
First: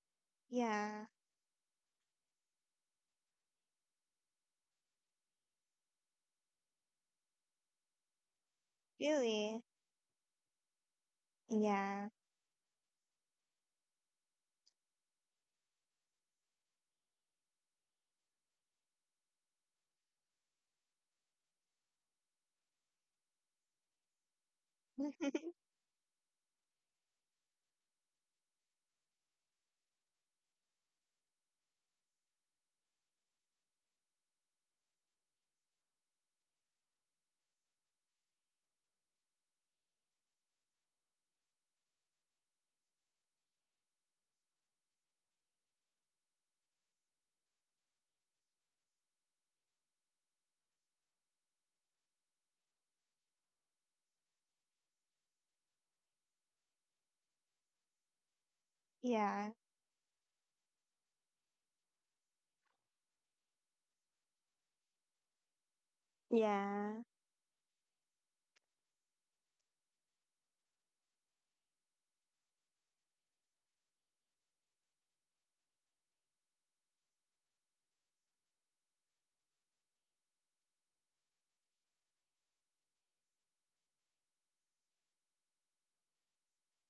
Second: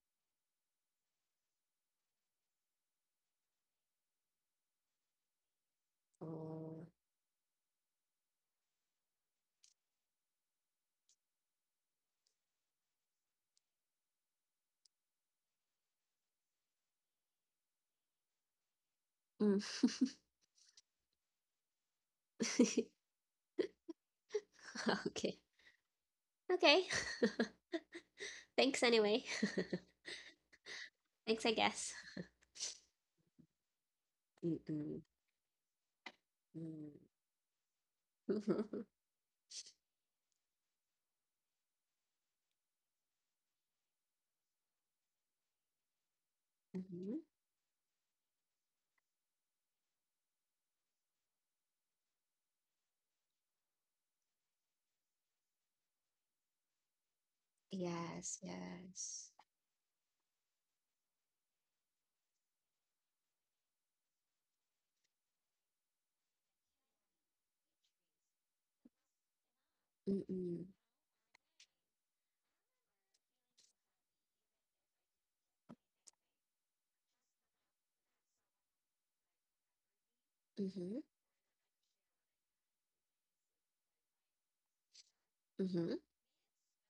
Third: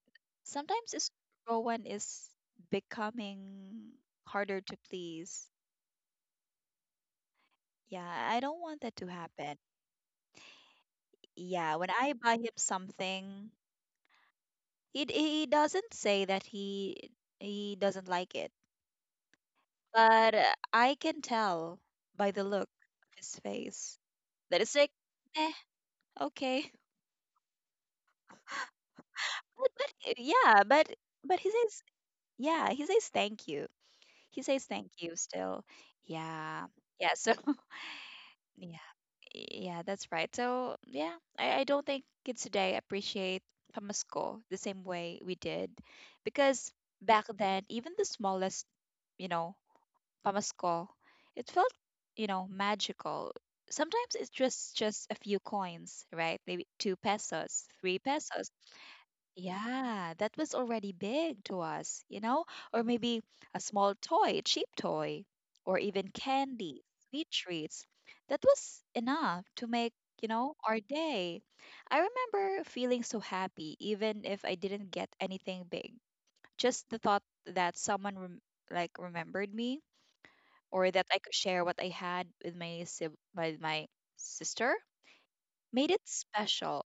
B: sometimes
C: Yeah.
B: it's Rowan is becoming harder to please.
A: Oh.
B: Yeah, I don't want that to happen.
C: Really?
B: Yeah, when
C: Yeah.
B: I buy him something, he doesn't say that he doesn't like it,
A: Mm.
B: but I can tell by the look of his face that it's like,
A: Okay.
B: eh, okay.
A: Okay. Thanks anyway.
B: But, but
A: Thanks,
B: he
A: I
B: says
A: guess.
B: yeah, he says thank you. He says thank
A: Mm-mm.
B: you still. Yeah.
A: Mm.
B: Yeah. So yeah. Yeah, that's right. So yeah, I don't think kids today appreciate Pamasko the same way we did. Because
A: Mm-hmm.
B: back then, even the smallest, you know, Pamasko, it felt, you know, magical. Sometimes it's just a few coins, right? Maybe 2 pesos, three
A: Yes,
B: pesos.
A: yes.
C: Yeah.
B: Yeah, that was already big to us, you know? Or maybe a small toy, a cheap toy, or even candy,
C: Yeah.
B: sweet treats. That was enough to make, you know,
A: Mm-mm.
B: our day. I remember feeling so happy, even if I didn't get anything big. Just the thought that someone rem like remembered me or
A: Mm-hmm.
B: that I could share what I had with my sib with my sister made
A: Mm-hmm.
B: it special.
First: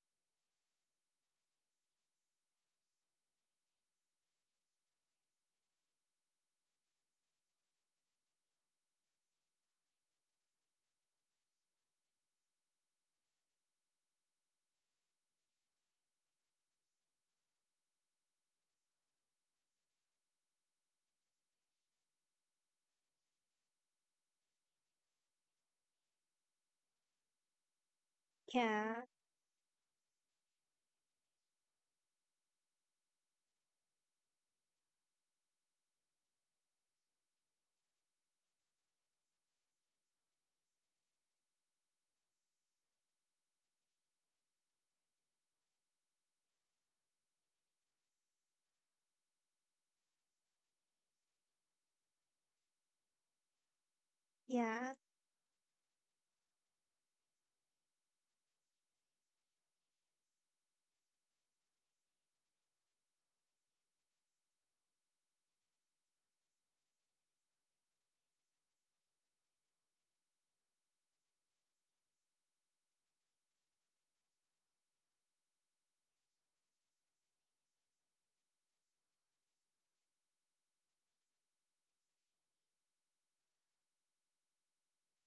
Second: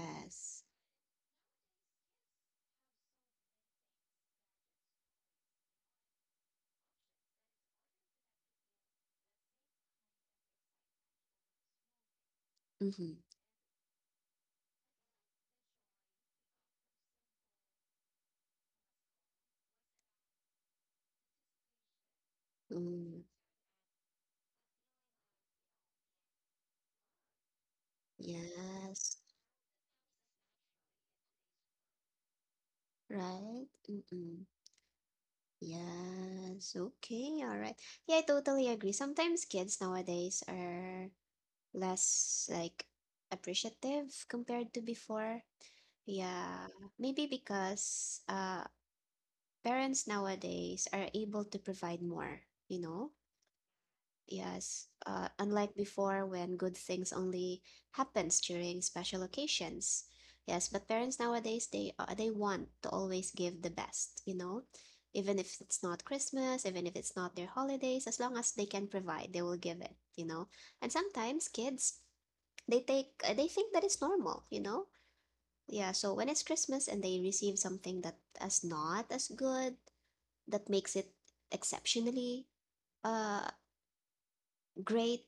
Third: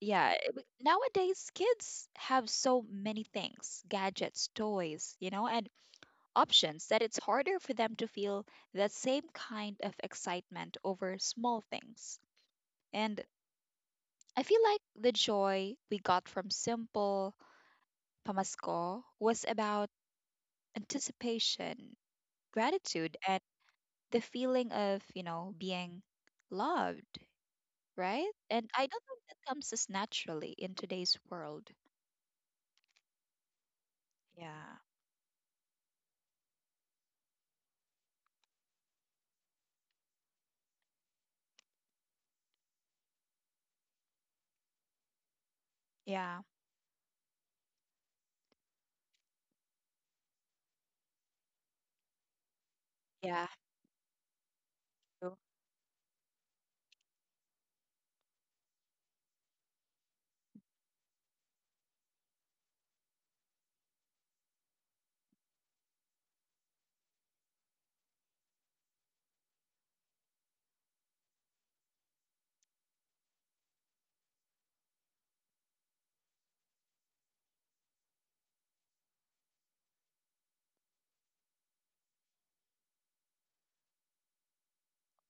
B: But nowadays kids have so many things, gadgets, toys, you know, and options that it's harder for them to feel that same kind of excitement over small things.
A: Mm-hmm.
B: And I feel like the joy we got from simple pamasko was about anticipation, gratitude,
A: Mm.
B: and the feeling of, you know, being loved, right? And I don't
C: Yeah.
A: Yes.
B: think that comes as naturally in today's world.
A: Right? Mm-mm.
B: Yeah.
A: Yes. Okay. All right. Yeah, I totally agree. Sometimes kids nowadays are less, like, appreciative compared to before.
B: Yeah.
A: Yeah, maybe because parents nowadays are able to provide more, you know?
B: Yeah.
A: Yes,
C: Yeah.
B: True.
A: unlike before when good things only happens during special occasions. Yes, but parents nowadays, they want to always give the best, you know? Even if it's not Christmas, even if it's not their holidays, as long as they can provide, they will give it, you know? And sometimes kids, they think that it's normal, you know. Yeah, so when it's Christmas and they receive something that is not as good, that makes it exceptionally uh great,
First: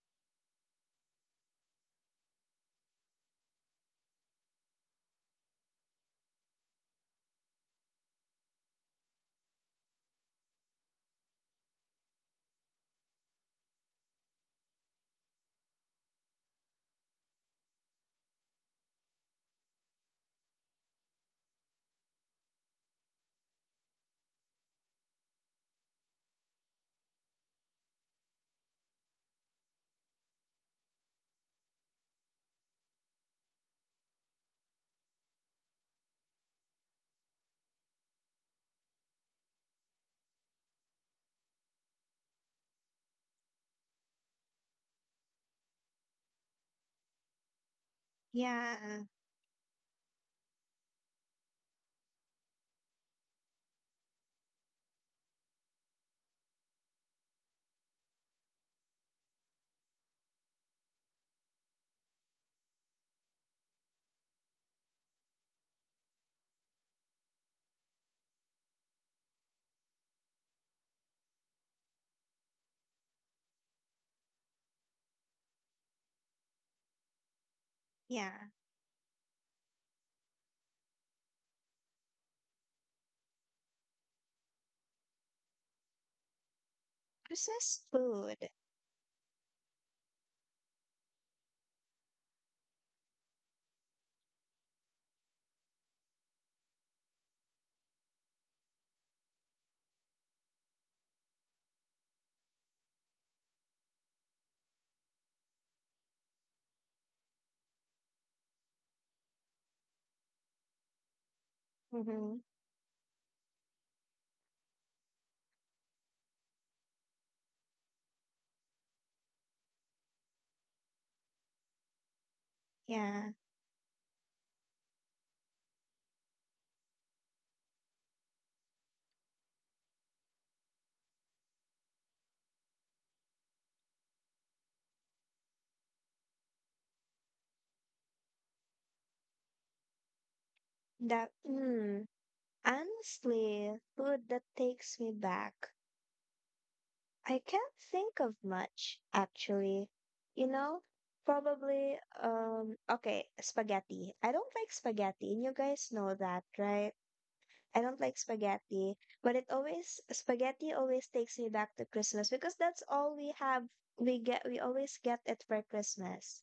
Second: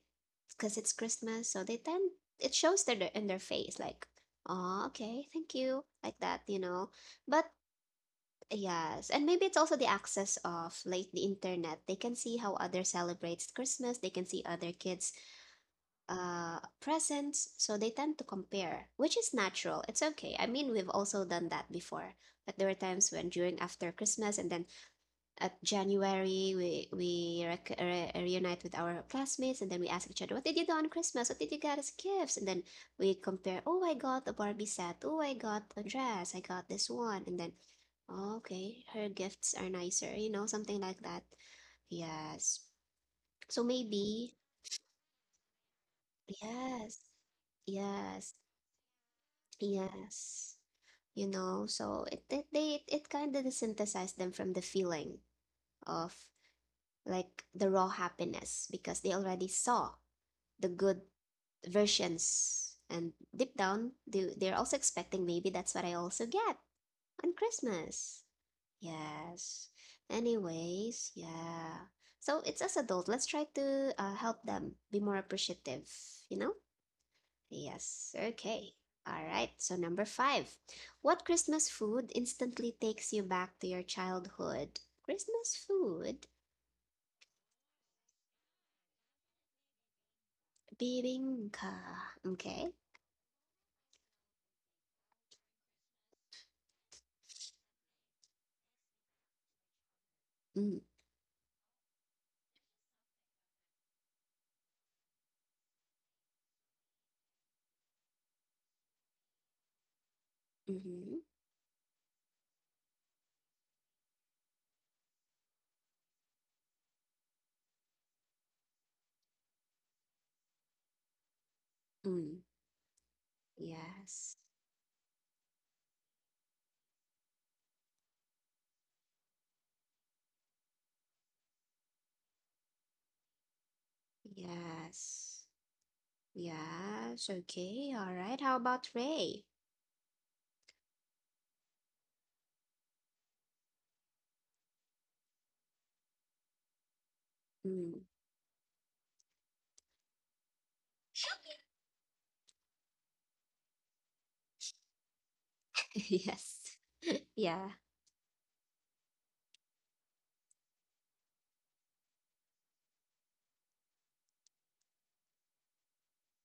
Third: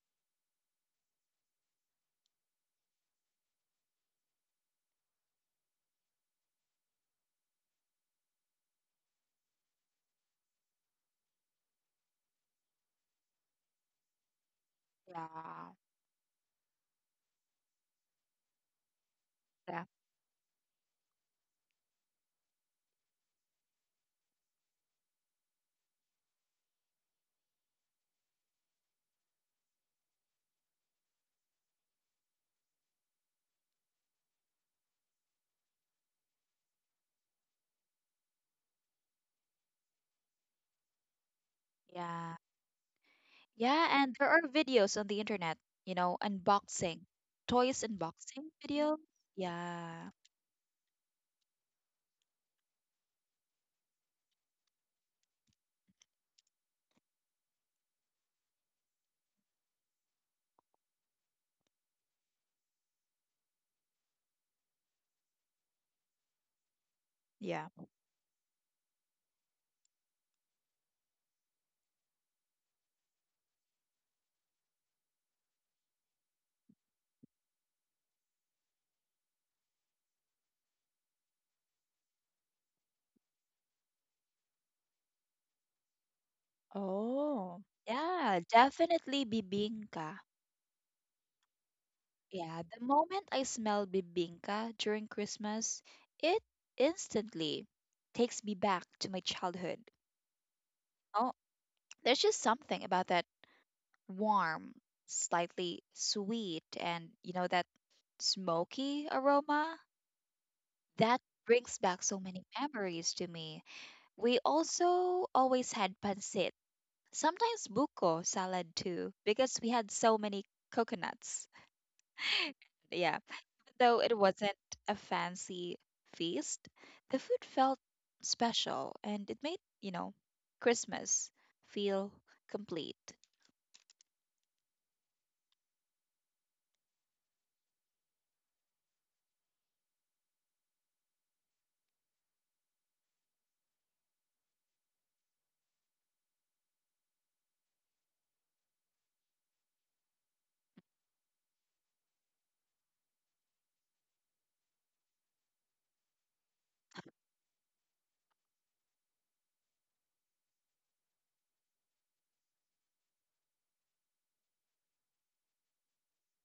A: because it's Christmas. So they tend, it shows in their face, like, oh, okay, thank you, like that, but yes. And maybe it's also the access of, like, the internet. They can see how others celebrates Christmas. They can see other kids
B: Yeah.
A: presents, so they tend to compare, which is natural.
B: Yeah.
A: It's okay. I mean, we've also done that before. But there were times when during after Christmas and then at January, reunite with our classmates, and then we ask each other, what did you do on Christmas? What did you get as gifts? And then we compare. Oh, I got a Barbie set. Oh, I got a dress. I got this one. And then, oh, okay, her gifts are nicer. You know, something like that.
B: Yeah.
A: Yes. So
B: Yeah, and there
A: maybe
B: are videos on the internet, you know,
A: yes.
B: unboxing, toys
A: Yes.
B: unboxing
C: Yeah.
B: videos. Yeah.
A: Yes. You know, so it kind of desynthesized them from the feeling of, like, the raw happiness, because they already saw the good versions, and deep down they're also expecting, maybe that's what I also get on
B: Yeah.
A: Christmas. Yes. Anyways, yeah. So it's as adult, let's try to help them be more appreciative, you know? Yes,
C: Yeah.
A: okay. All right, so number five. What Christmas food instantly takes you back to your childhood? Christmas food?
B: Oh.
C: Christmas
B: Yeah,
C: food.
B: definitely bibingka.
A: Bibingka.
B: Yeah,
A: Okay.
B: the moment I smell bibingka during Christmas, it instantly takes me back to my childhood.
A: Mm,
B: Oh, there's just something about that warm, slightly sweet, and you know, that smoky aroma
A: mm-hmm.
B: that brings back so
C: Mm-hmm.
B: many memories to me. We also always had pancit, sometimes buko salad too, because we had so many coconuts.
A: Mm.
B: Yeah,
C: Yeah.
B: though it
A: Yes.
B: wasn't a fancy feast, the food felt special and it made, you know, Christmas feel complete.
A: Yes. Yes. Okay. All right. How about Ray?
C: That, mm, honestly, food that takes me back. I can't
A: Mm.
C: think of much, actually. You know, probably, okay, spaghetti. I don't like spaghetti, and you guys know that,
A: Yes.
C: right?
A: Yeah.
C: I don't like spaghetti, but spaghetti always takes me back to Christmas because that's all we have. We always get it for Christmas,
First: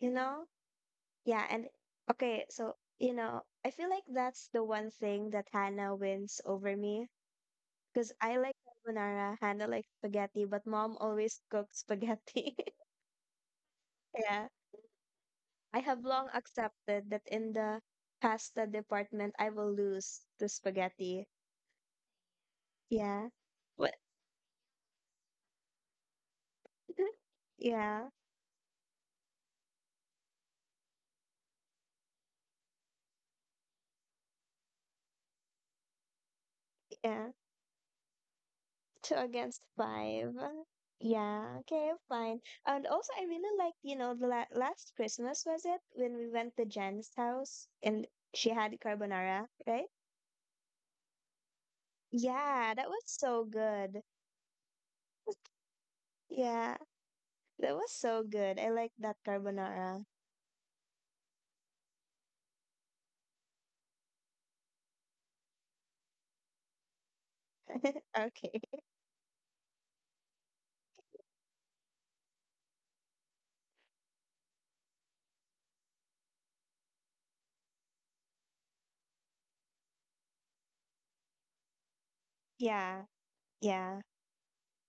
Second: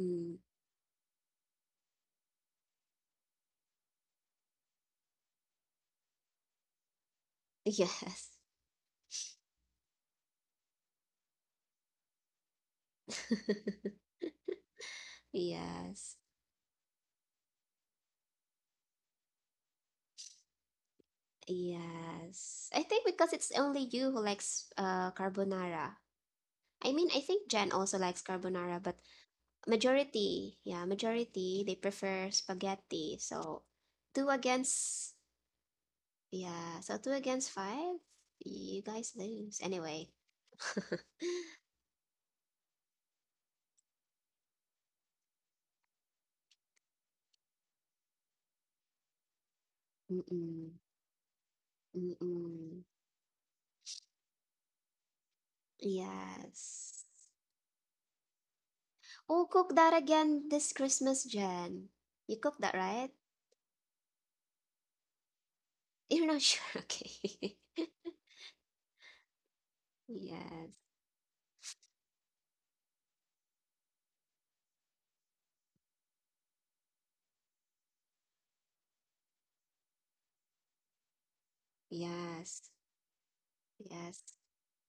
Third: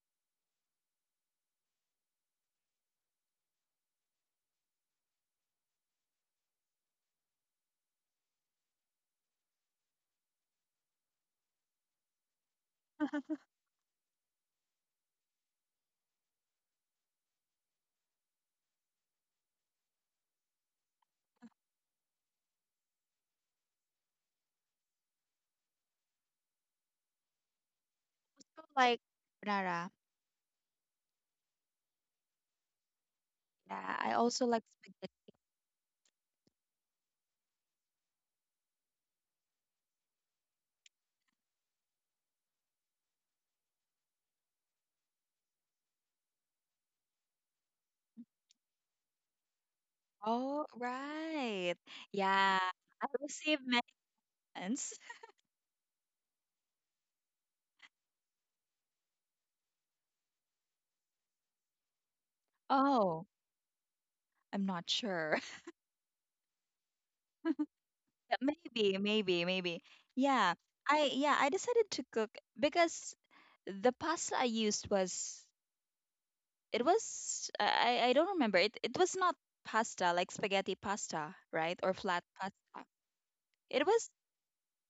C: you know? Yeah, and okay, so you know, I feel like that's the one thing that Hannah wins over me because
A: Yes.
C: I like carbonara, Hannah likes spaghetti, but mom always cooks spaghetti. Yeah, I have
A: Yes.
C: long accepted that in the pasta department, I will lose to spaghetti.
A: Yes. I think
C: Yeah,
A: because it's only
C: what?
A: you who likes carbonara. I mean, I think Jen also
C: Yeah,
A: likes carbonara, but
B: Like, Nara.
A: majority, yeah, majority they prefer spaghetti. So
B: Yeah, I
A: two
B: also like spaghetti.
A: against, yeah, so two
C: yeah.
A: against five, you
C: Two
A: guys lose
C: against
A: anyway.
C: five. Yeah, okay, fine. And also, I really liked, you know, the la last Christmas, was it? When we went to Jen's house and she had carbonara, right?
B: Oh,
A: Mm-mm,
B: right. Yeah.
C: Yeah,
A: mm-mm.
C: that was
B: I
C: so
B: received many
C: good.
B: hints.
C: Yeah,
A: Yes.
C: that was so good. I like that
A: Oh, cook that
C: carbonara.
A: again this Christmas, Jen. You cook that, right?
B: Oh, I'm not sure.
A: You're not sure, okay?
B: Yeah,
C: Okay.
B: maybe, maybe, maybe. Yeah.
A: Yes,
B: I yeah, I decided to cook because the pasta I used was it was I don't remember. It was not pasta like spaghetti pasta, right? Or flat
A: yes,
B: pasta.
C: Yeah,
B: It
C: yeah.
B: was
A: yes.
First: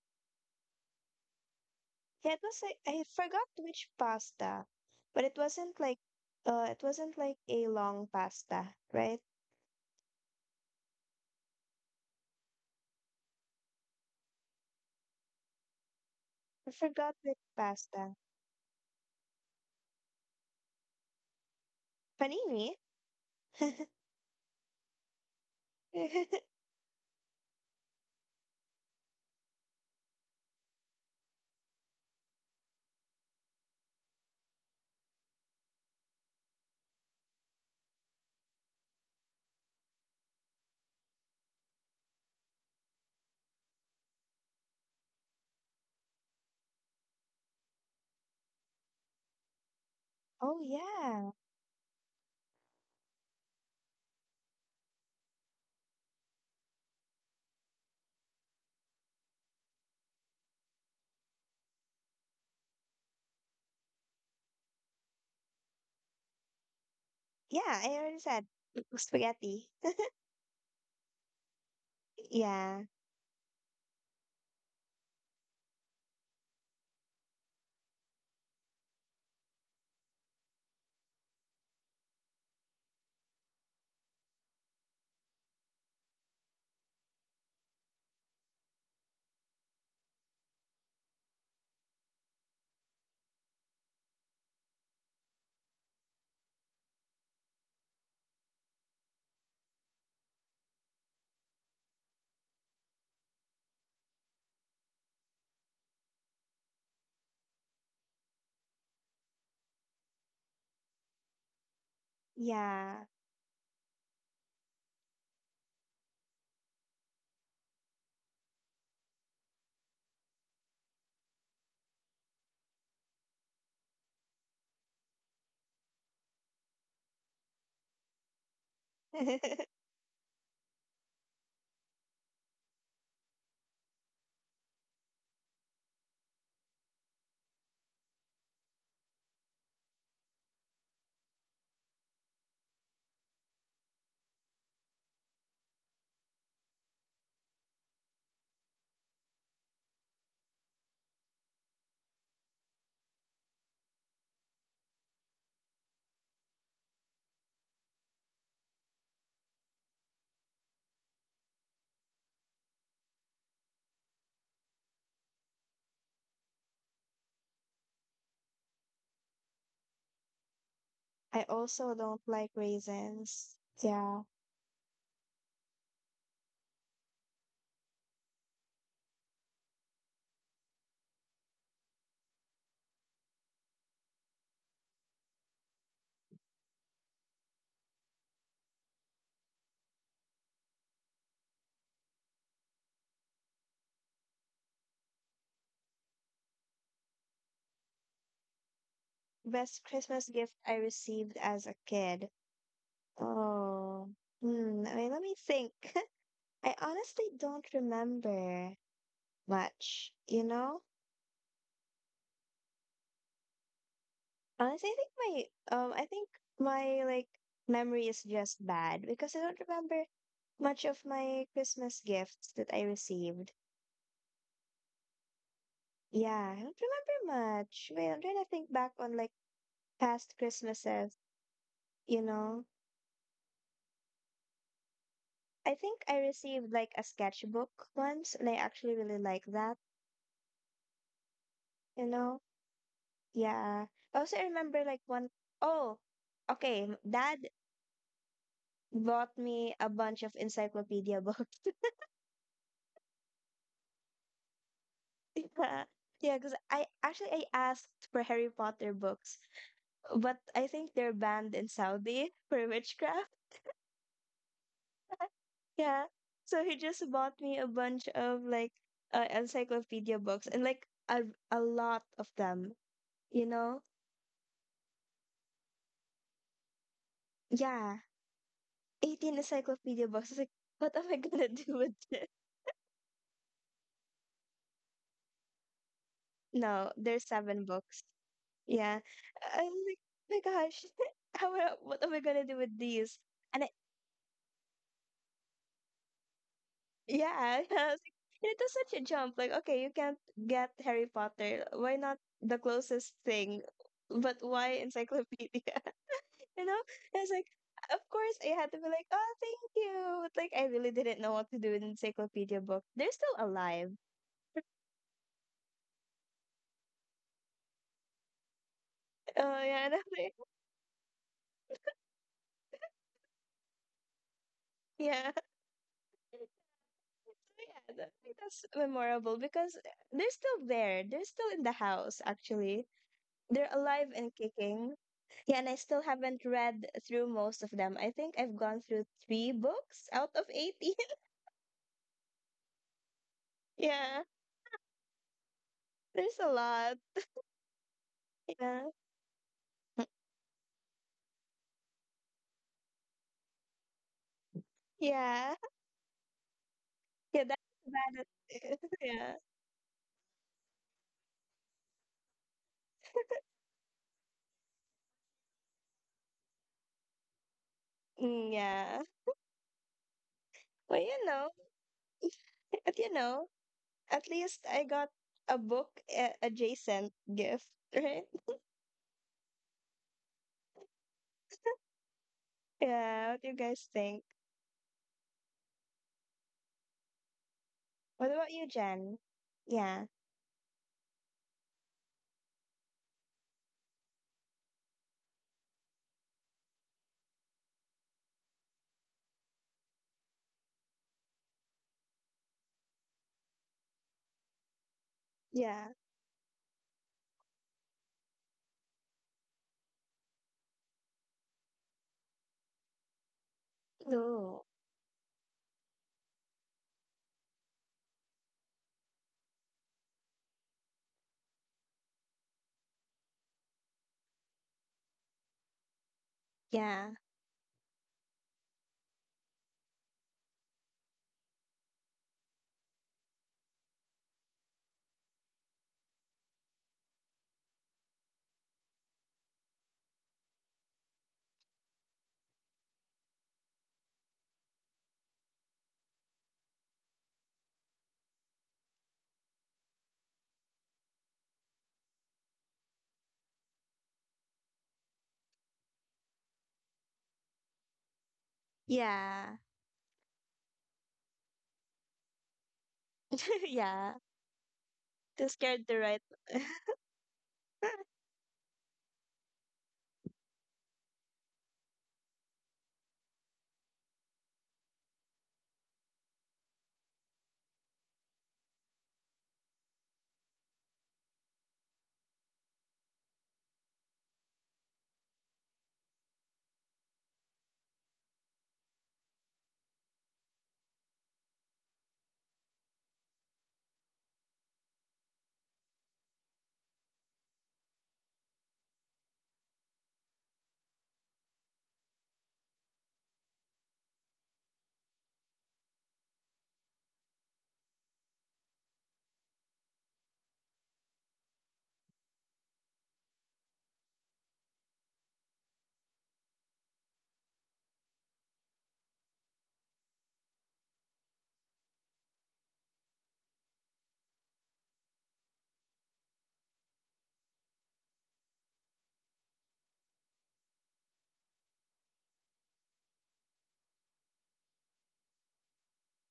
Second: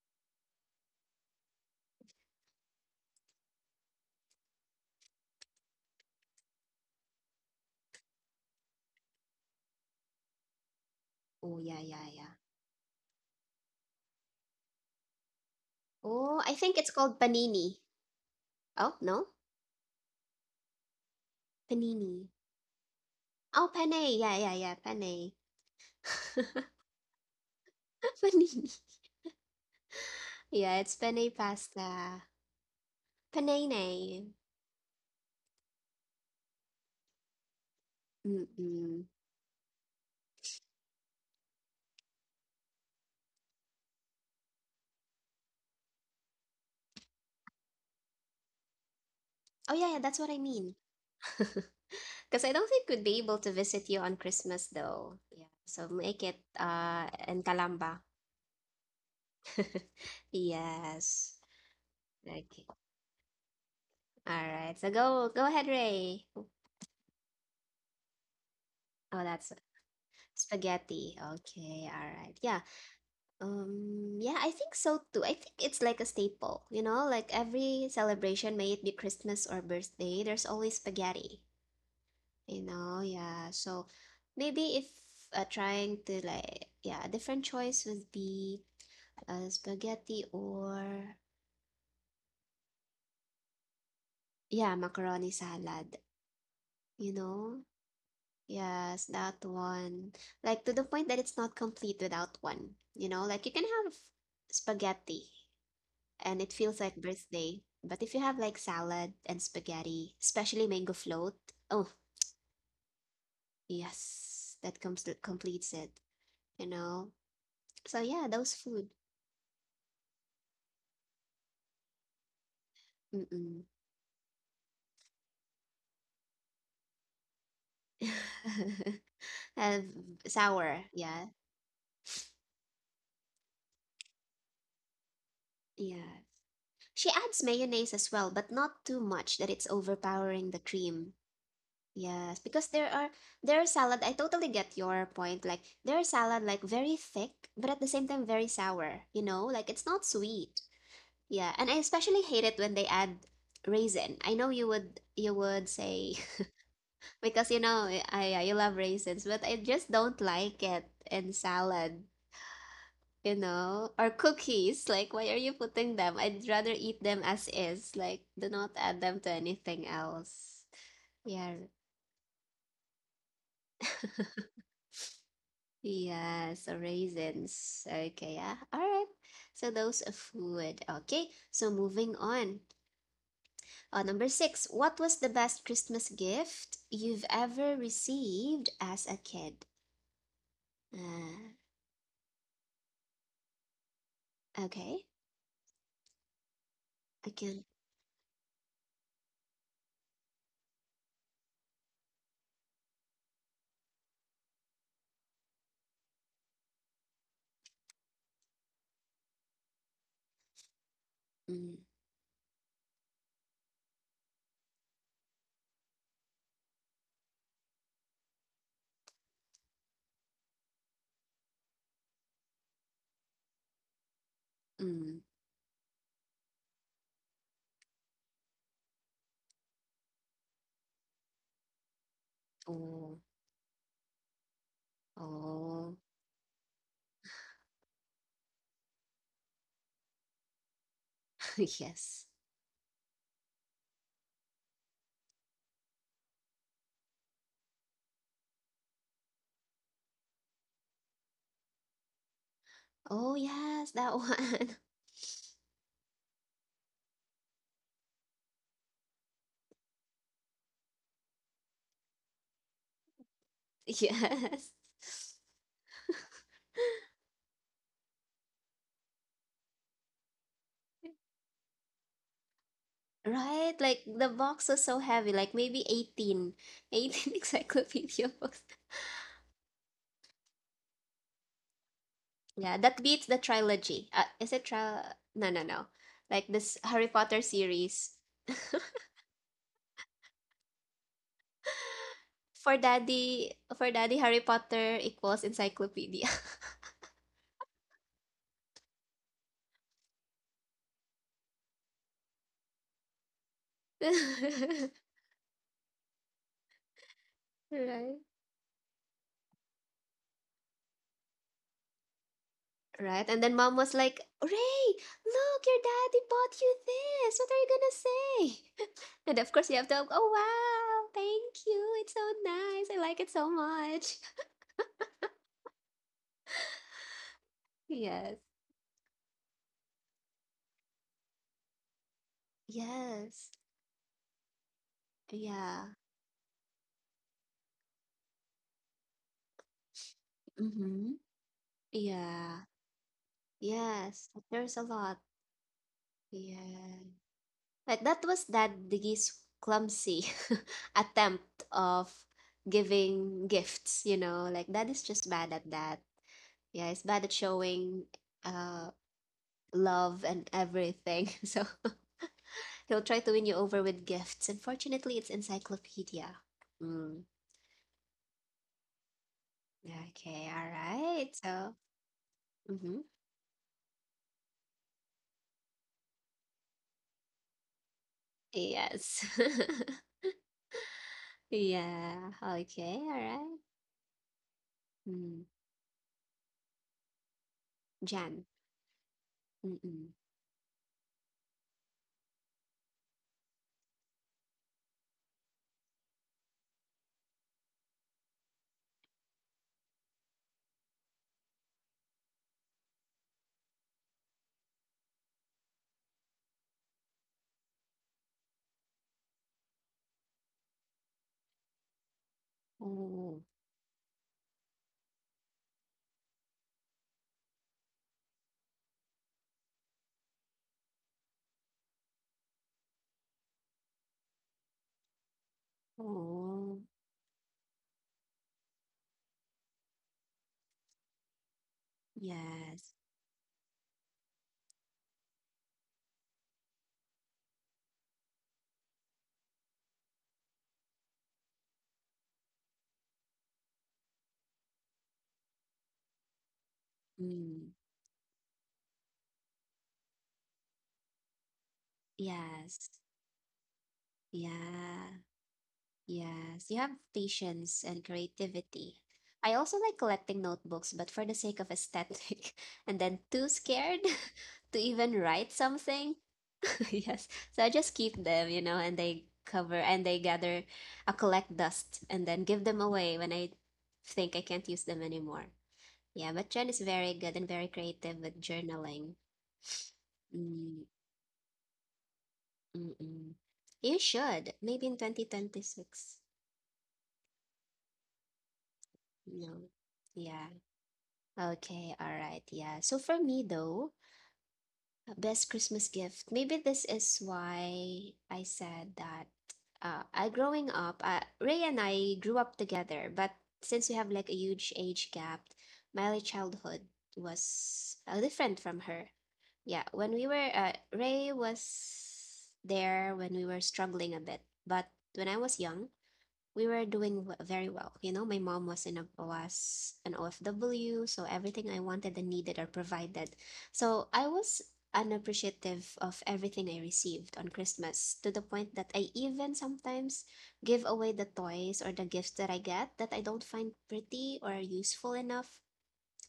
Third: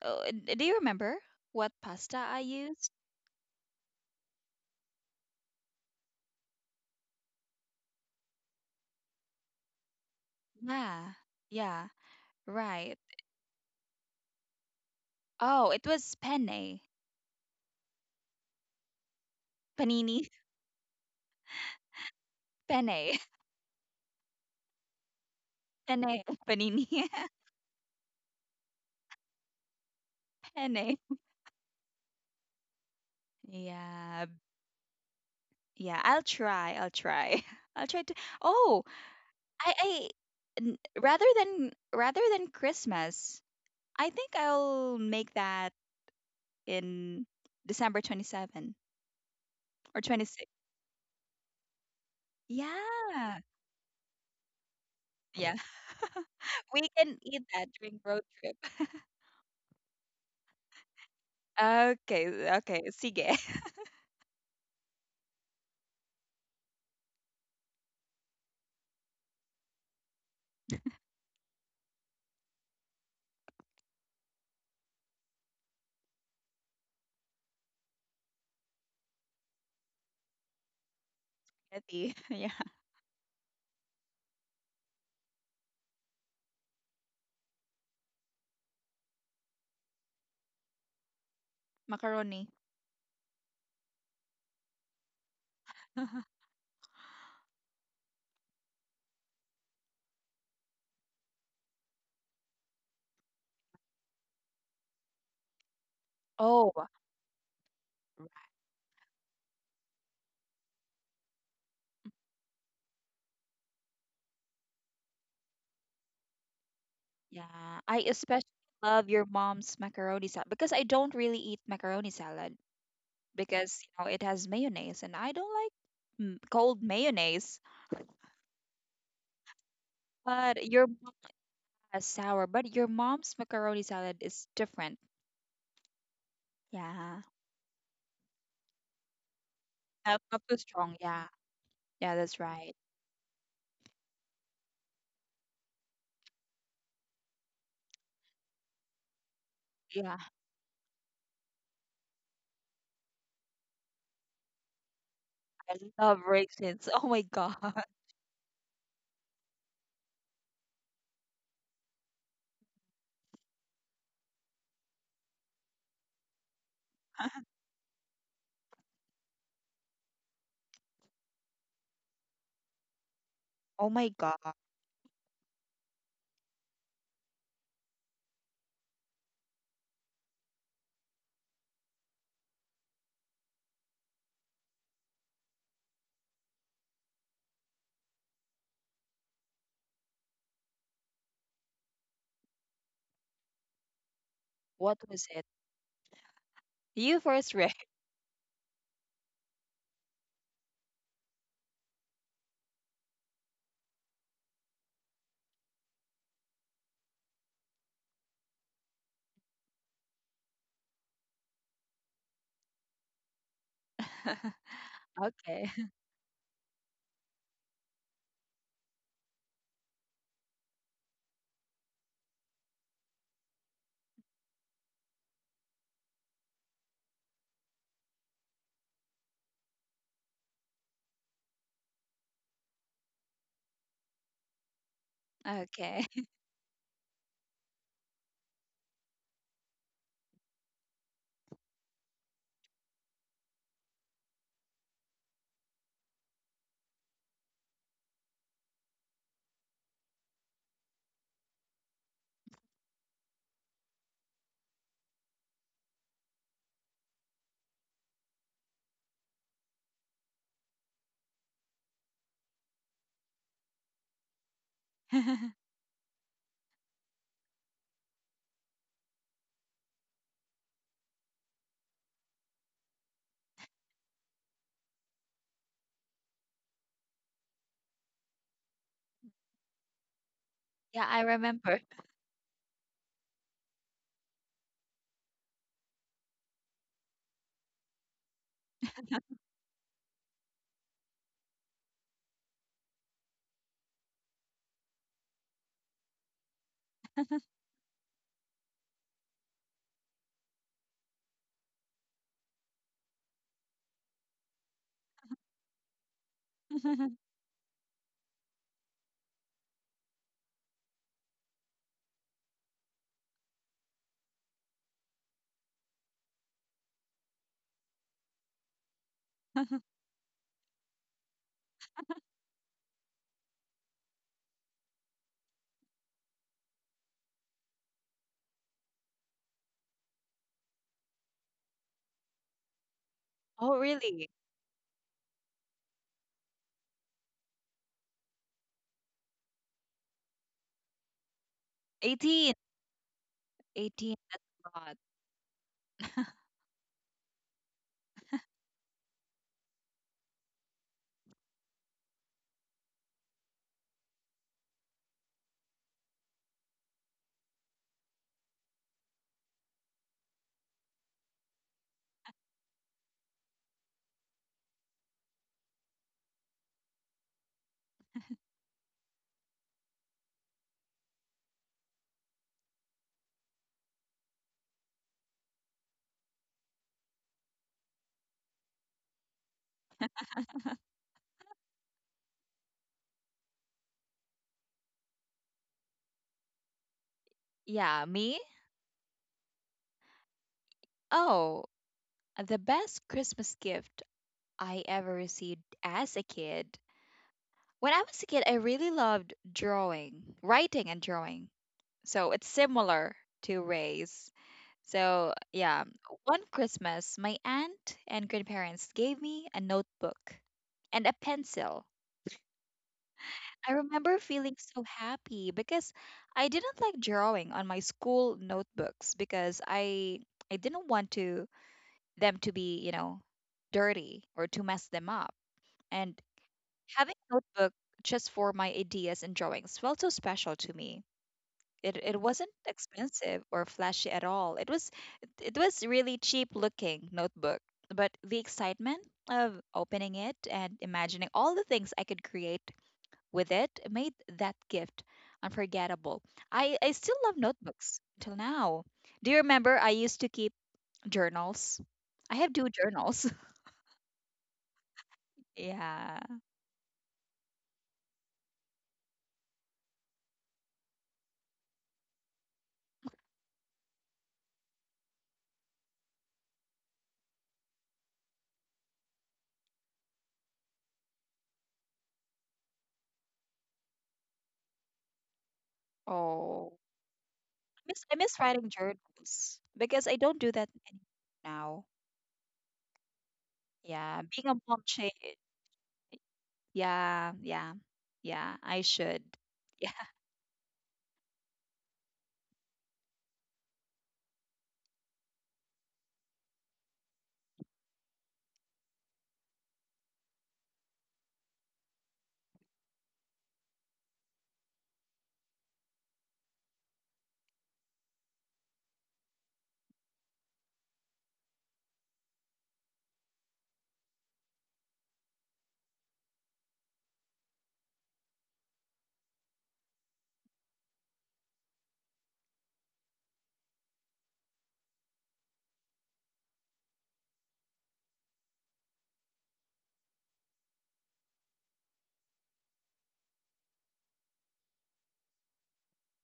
B: oh, do you remember what pasta
C: Yeah,
B: I
C: it was like
B: used?
C: I forgot which pasta, but it wasn't like a long pasta, right?
B: Yeah.
A: Oh, yeah, yeah,
B: Yeah,
A: yeah.
B: right. Oh, it
A: Oh,
B: was
A: I
C: I
A: think it's
B: penne.
C: forgot
A: called
C: which
A: panini.
C: pasta.
A: Oh, no?
B: Panini.
A: Panini.
C: Panini?
B: Penne.
A: Oh, penne. Yeah, yeah, yeah. Penne.
B: Penne. Panini.
A: Panini. Yeah, it's penne
B: Penne.
A: pasta. Panene.
B: Yeah. Yeah, I'll try. I'll try. I'll try to
A: Mm-mm.
B: oh, I I rather than Christmas, I think I'll make that in December 27
A: Oh, yeah, yeah, that's
B: or
A: what I
C: Oh
A: mean.
B: 26.
C: yeah.
A: Because I don't think we'd be able to
B: Yeah.
A: visit you on Christmas, though. Yeah,
B: Yeah.
A: so make it
B: We can
A: in
B: eat that
A: Calamba.
B: during road trip.
A: Yes.
B: Okay,
A: Okay.
B: okay. Sige.
A: All right. So go ahead, Ray.
C: Yeah, I already said
A: Oh, that's
C: spaghetti.
A: spaghetti. Okay. All right. Yeah.
C: Yeah.
A: Yeah, I think so too. I think it's, like, a staple, you know, like every celebration, may it be Christmas or birthday, there's always spaghetti,
B: Spaghetti.
A: you
B: Yeah.
A: know, yeah. So maybe if trying to, like, yeah, a different choice would be spaghetti or,
B: Macaroni.
A: yeah, macaroni salad, you know. Yes, that one. Like, to the point that it's not complete without one, you know, like you can have spaghetti, and it
B: Oh,
A: feels like birthday. But if you have like salad and spaghetti, especially mango float, oh
C: Yeah.
A: yes, that completes it, you know.
B: yeah, I
A: So yeah,
B: especially
A: those food.
B: love your mom's macaroni salad because I don't really eat macaroni salad
A: Mm-mm.
B: because you know it has mayonnaise and I don't like cold mayonnaise.
C: I
A: Have
B: But
A: sour,
B: your mom
A: yeah,
B: has sour, but your mom's macaroni salad is different.
A: yeah. She
B: Yeah,
A: adds mayonnaise as well, but not too much that it's
B: not
A: overpowering
B: too
A: the
B: strong.
A: cream.
B: Yeah, yeah,
A: Yes,
B: that's
A: because
B: right.
A: there are salad. I totally get your point. Like, there are salad like very thick, but at the same time very sour. You know, like it's not
B: Yeah,
A: sweet, yeah, and I especially hate it when they add raisin. I know you would
B: I
A: say,
B: love raisins. Oh my
A: because,
B: god.
A: you know, I you love raisins, but I just don't like it in salad, you know, or cookies. Like, why are you putting them? I'd rather eat them as is. Like, do not add them to anything else. Yeah.
C: also don't like raisins.
B: Oh my
C: Yeah.
B: god.
A: Yeah, so raisins. Okay, yeah. All right. So those are food. Okay. So moving on. Number six, what was the best Christmas gift you've ever received as a kid? Uh,
B: What
A: okay,
B: was it? You
A: I
B: first
A: can.
B: read.
C: Best Christmas gift I received as a kid. Oh. Hmm. I mean, let me think. I honestly don't remember much, you know?
A: Mm,
C: Honestly, I think my
B: Okay.
C: um I think my memory is just bad because I don't remember much of my Christmas gifts that I received.
A: mm,
C: Yeah, I don't remember much. Well, I'm trying to think back on like past Christmases, you know.
A: oh,
C: I
A: oh,
C: think
B: Okay.
C: I received like a sketchbook once, and I actually really like that, you
A: yes.
C: know. Yeah. Also, I remember like one oh, okay, m- Dad bought me a bunch of encyclopedia books.
A: Oh, yes, that one.
C: Yeah. Yeah, because I asked for Harry Potter books, but I think they're banned in Saudi for witchcraft.
A: Yes.
C: Yeah. So he just bought me a bunch of like encyclopedia books and a, a lot of them, you
A: Right?
C: know?
A: Like, the box was so heavy, like maybe 18, 18
C: Yeah.
A: encyclopedia books.
C: 18 encyclopedia books. I was like, what
B: Yeah,
C: am I
B: I
C: gonna do
B: remember.
C: with this?
A: Yeah, that beats the trilogy. Is it tri? No, no, no. Like, this
C: No,
A: Harry
C: there's
A: Potter
C: 7 books.
A: series.
C: Yeah. I was like, "Oh my gosh, how am what am I gonna do with
A: For
C: these?
A: daddy
C: And I,
A: for daddy, Harry Potter equals encyclopedia.
C: yeah, I was like, and it was such a jump. Like, okay, you can't get Harry Potter. Why not the closest thing? But why encyclopedia? You know? And I was like, of
A: Right.
C: course, I had to be like, oh, thank you. Like, I really didn't know what to do with encyclopedia book. They're
A: Right. And
C: still
A: then mom
C: alive.
A: was like, Ray, look, your daddy bought you this. What are you gonna say? And
C: Oh,
A: of course
C: yeah.
A: you have
C: And I'm
A: to, oh
C: like,
A: wow, thank you. It's so nice. I like it so much.
C: yeah. So, yeah, I think
A: Yes.
C: that's memorable because they're still there. They're still in the house, actually.
A: Yes.
C: They're
B: Oh,
C: alive and
B: really?
C: kicking. Yeah, and I
A: Yeah.
C: still haven't read through most of them. I think I've gone through three books out of 18.
A: Mm-hmm. Yeah.
B: 18.
C: Yeah,
B: 18,
A: Yes.
B: that's
A: There's a
B: a lot.
A: lot.
C: there's a lot.
A: Yeah. Like, that was
C: Yeah.
A: that Diggy's clumsy attempt of giving gifts, you know, like, that is just
C: Yeah.
A: bad at that. Yeah, it's bad at
C: Yeah, that's
A: showing
C: bad.
A: uh
C: Yeah.
A: love and everything. So he'll try to win you over with gifts. Unfortunately, it's encyclopedia. Mm.
C: Mm, yeah.
A: Okay, all
C: Well, you
A: right.
C: know,
A: So,
C: at
A: mm-hmm.
C: you know, at least I got a adjacent gift, right?
A: Yes. Yeah. Okay, all
C: Yeah. What do you
A: right.
C: guys think?
A: Mm.
B: Yeah,
C: What
A: Jan.
C: about
B: me?
C: you, Jen? Yeah.
A: Mm-mm.
B: Oh, the best Christmas gift I ever received as a kid. When I was a kid, I really loved drawing, writing and drawing. So it's similar to Ray's. So,
C: Yeah.
B: yeah, one Christmas, my aunt and grandparents gave me a notebook and a pencil.
A: Oh,
B: I remember
C: No.
B: feeling so happy because I didn't like drawing on my school notebooks because I didn't want to them to be, you know, dirty or to mess them up. And
A: oh,
C: Yeah.
B: having a notebook just for my ideas and drawings felt so special to me. It wasn't
A: yes.
B: expensive or flashy at all. It was it was really cheap looking notebook, but the excitement of opening it and imagining all the things I could create with it made that gift unforgettable. I still love
A: Mm,
B: notebooks till now. Do you remember I used to keep journals? I have two
A: yes.
B: journals.
A: Yeah.
B: Yeah.
A: Yes. You have patience and creativity.
C: Yeah.
A: I also like collecting notebooks, but for the sake of aesthetic, and then too scared
C: yeah.
A: to even
C: Too
A: write
C: scared to
A: something.
C: write.
A: Yes. So I just keep them, you know, and they cover and they gather, I collect dust and then give them away when I think I can't use them anymore. Yeah, but Jen
B: Oh.
A: is very good and very
B: I
A: creative
B: miss
A: with
B: writing
A: journaling.
B: journals because I don't do that
A: Mm.
B: anymore now.
A: Mm-mm. You
B: Yeah. Being
A: should.
B: a mom
A: Maybe in
B: change
A: 2026.
B: yeah, yeah. Yeah. I should.
A: No.
B: Yeah.
A: Yeah. Okay. All right. Yeah. So for me, though, best Christmas gift, maybe this is why I said that I growing up, Ray and I grew up together, but since we have like a huge age gap, my childhood was different from her. Yeah. Ray was there when we were struggling a bit, but when I was young, we were doing very well. You know, my mom was in a was an OFW, so everything I wanted and needed are provided. So I was unappreciative of everything I received on Christmas to the point that I even sometimes give away the toys or the gifts that I get that I don't find pretty or useful enough,